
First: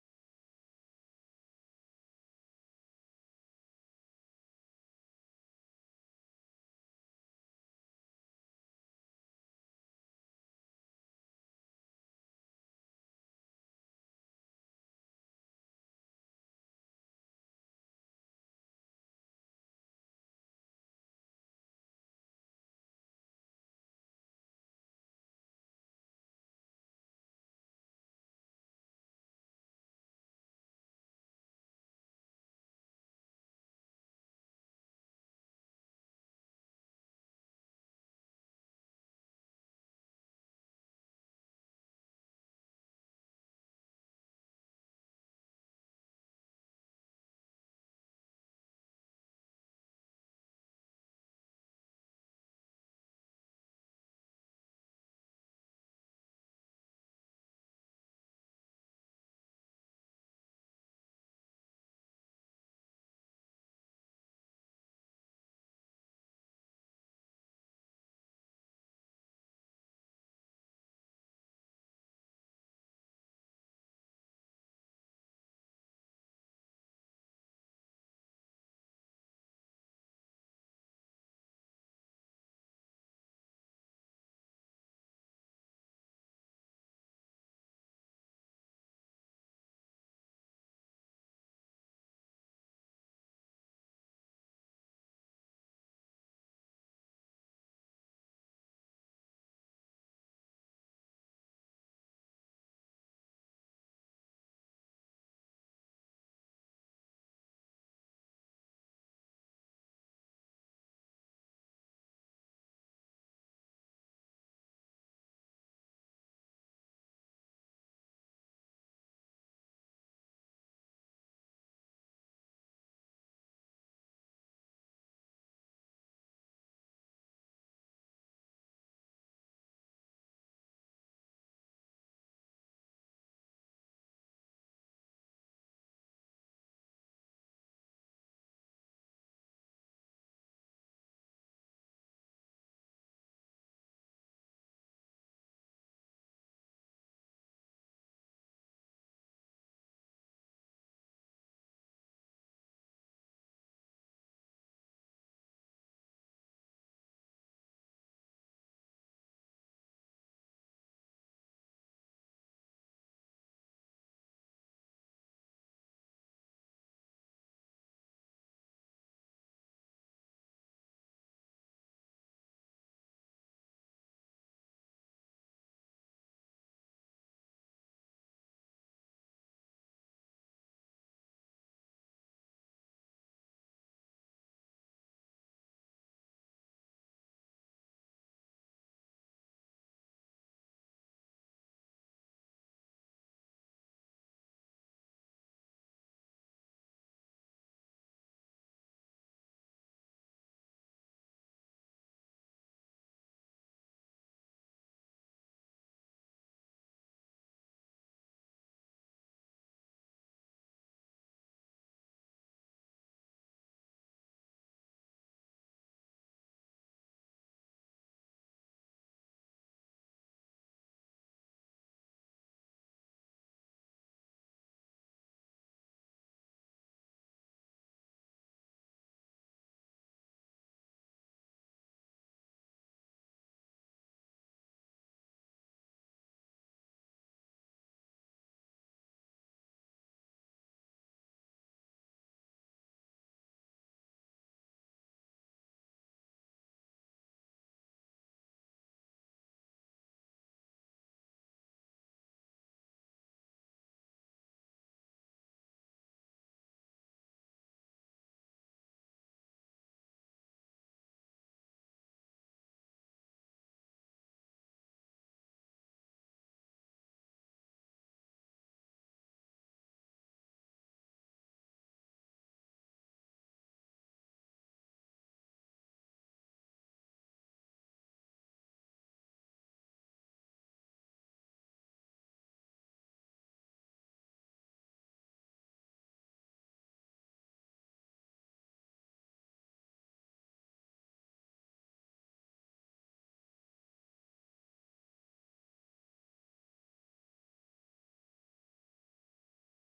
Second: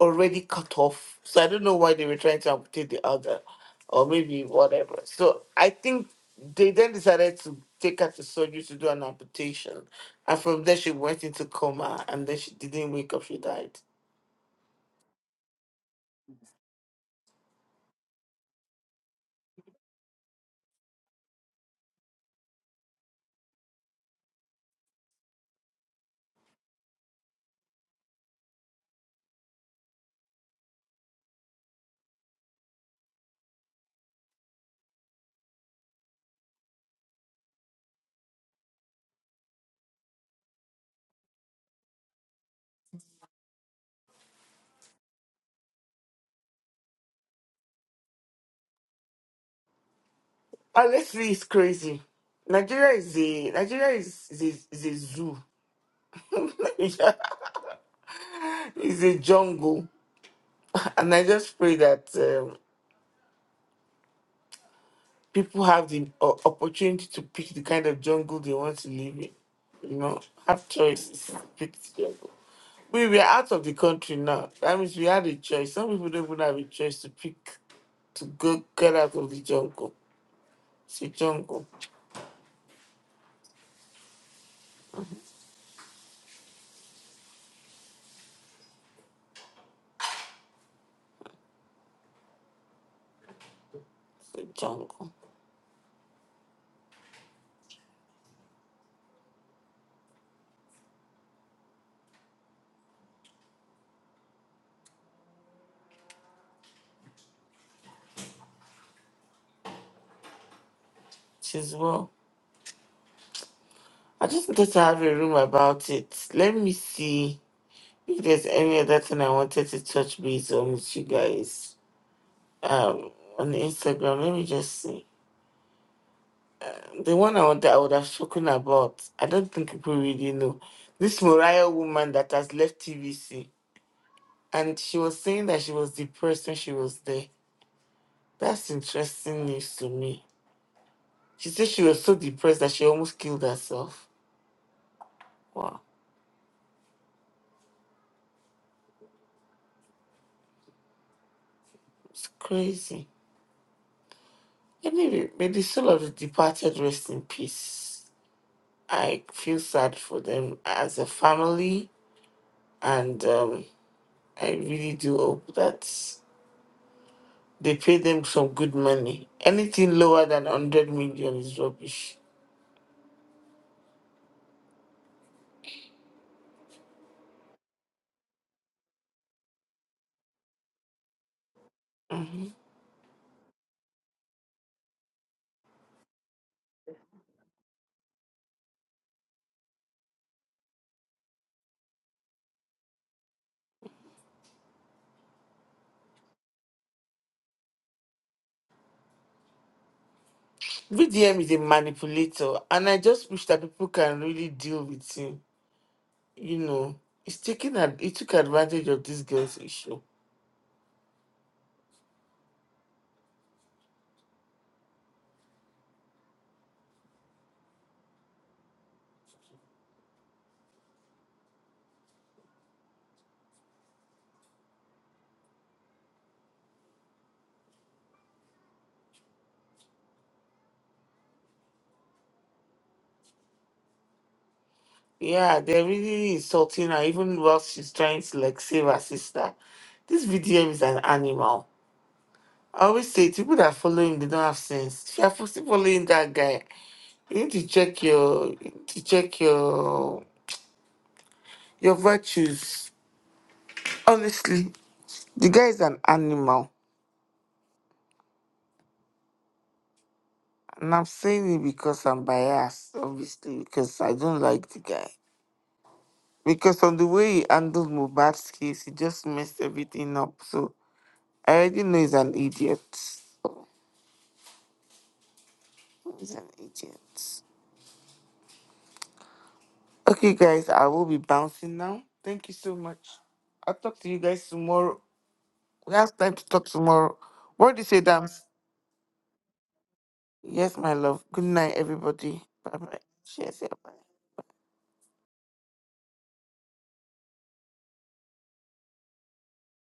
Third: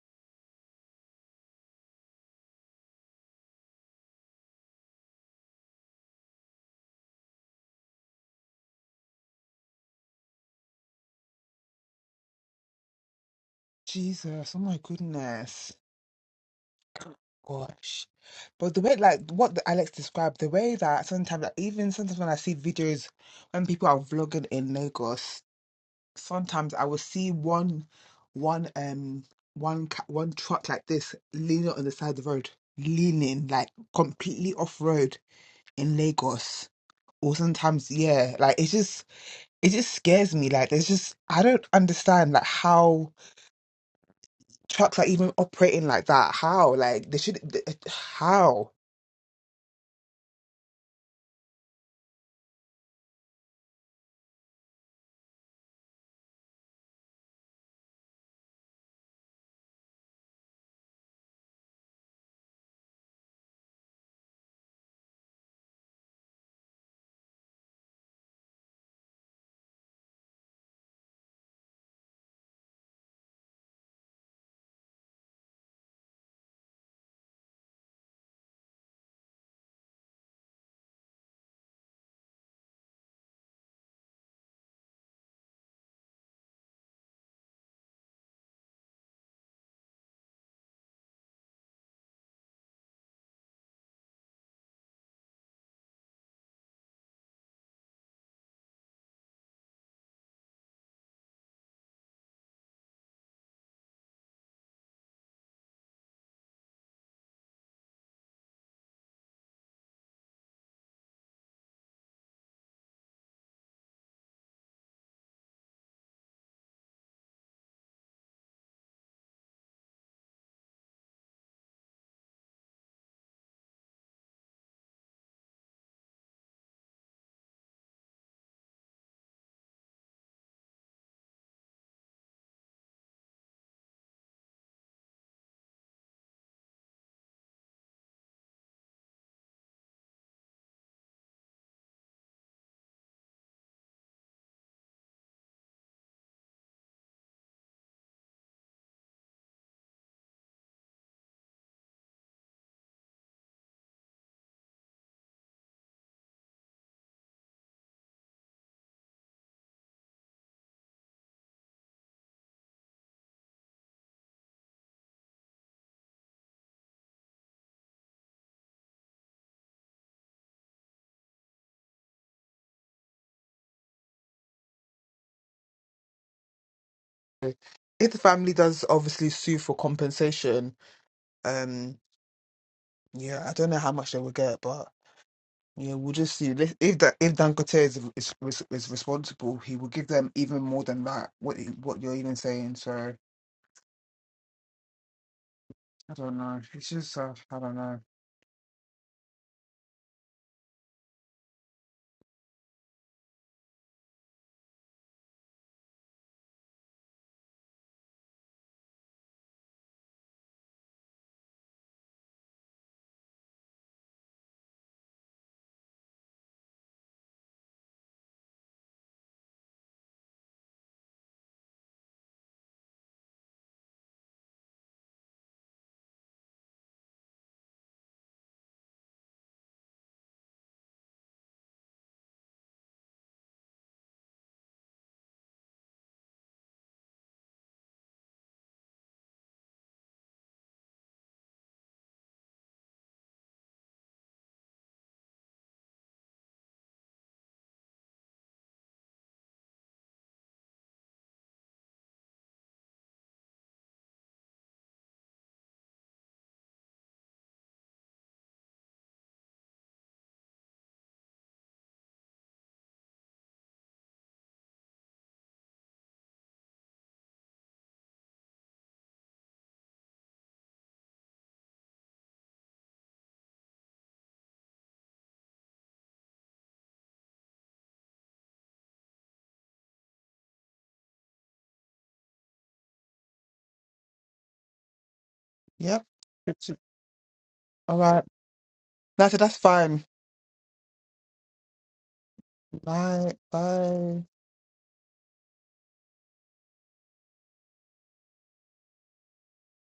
[SPEAKER 1] already cut off. So I don't know why they were trying to amputate the other or maybe whatever. So I think they then decided to take her to surgery to do an amputation. And from there, she went into coma and then she didn't wake up, she died.
[SPEAKER 3] Jesus, oh my goodness. Gosh. But the way, like, what the- Alex described, the way that sometimes, like, even sometimes when I see videos when people are vlogging in Lagos, sometimes I will see one, one, um, one, ca- one truck like this leaning on the side of the road, leaning like completely off road in Lagos. or sometimes yeah like it's just it just scares me like there's just i don't understand like how trucks are even operating like that how like they should th- uh, how
[SPEAKER 1] Honestly, it's crazy. Nigeria is a Nigeria is is a, is a zoo. Nigeria is a jungle, and I just pray that. um, people have the o- opportunity to pick the kind of jungle they want to live in. You know, have choices. Pick the jungle. We were out of the country now. That means we had a choice. Some people don't even have a choice to pick to go get out of the jungle. It's a jungle. It's a jungle. Says well. I just wanted to have a room about it. Let me see if there's any other thing I wanted to touch base on with you guys. Um on Instagram. Let me just see. the one I would, I would have spoken about, I don't think people really know. This Moriah woman that has left TVC, and she was saying that she was depressed when she was there. That's interesting news to me. She said she was so depressed that she almost killed herself. Wow, it's crazy. Anyway, may the soul of the departed rest in peace. I feel sad for them as a family, and um, I really do hope that. They pay them some good money. Anything lower than 100 million is rubbish.
[SPEAKER 3] if the family does obviously sue for compensation um
[SPEAKER 1] Mhm.
[SPEAKER 3] yeah i don't know how much they will get but yeah we'll just see let if that if dangote is, is is is responsible he will give them even more than that what you- what you're even saying so i don't know it's just uh, i don't know
[SPEAKER 1] VDM is a manipulator, and I just wish that people can really deal with him. You know, he's taking ad- he took advantage of this girl's issue. Yeah, they're really insulting her, even while she's trying to like save her sister. This VDM is an animal. I always say people that follow him, they don't have sense. If you're still following that guy, you need to check your you need to check your your virtues. Honestly, the guy is an animal. And I'm saying it because I'm biased, obviously, because I don't like the guy. Because on the way he handled Mubad's case, he just messed everything up. So I already know he's an idiot. He's an idiot. Okay, guys, I will be bouncing now. Thank you so much. I'll talk to you guys tomorrow. We
[SPEAKER 3] yep
[SPEAKER 1] have time to talk
[SPEAKER 3] It's-
[SPEAKER 1] tomorrow. What do you
[SPEAKER 3] all
[SPEAKER 1] say,
[SPEAKER 3] right
[SPEAKER 1] Dams?
[SPEAKER 3] that's that's fine
[SPEAKER 1] Yes, my love. Good night, everybody. Bye bye.
[SPEAKER 3] Bye.
[SPEAKER 1] Cheers, yeah, bye.
[SPEAKER 3] Bye.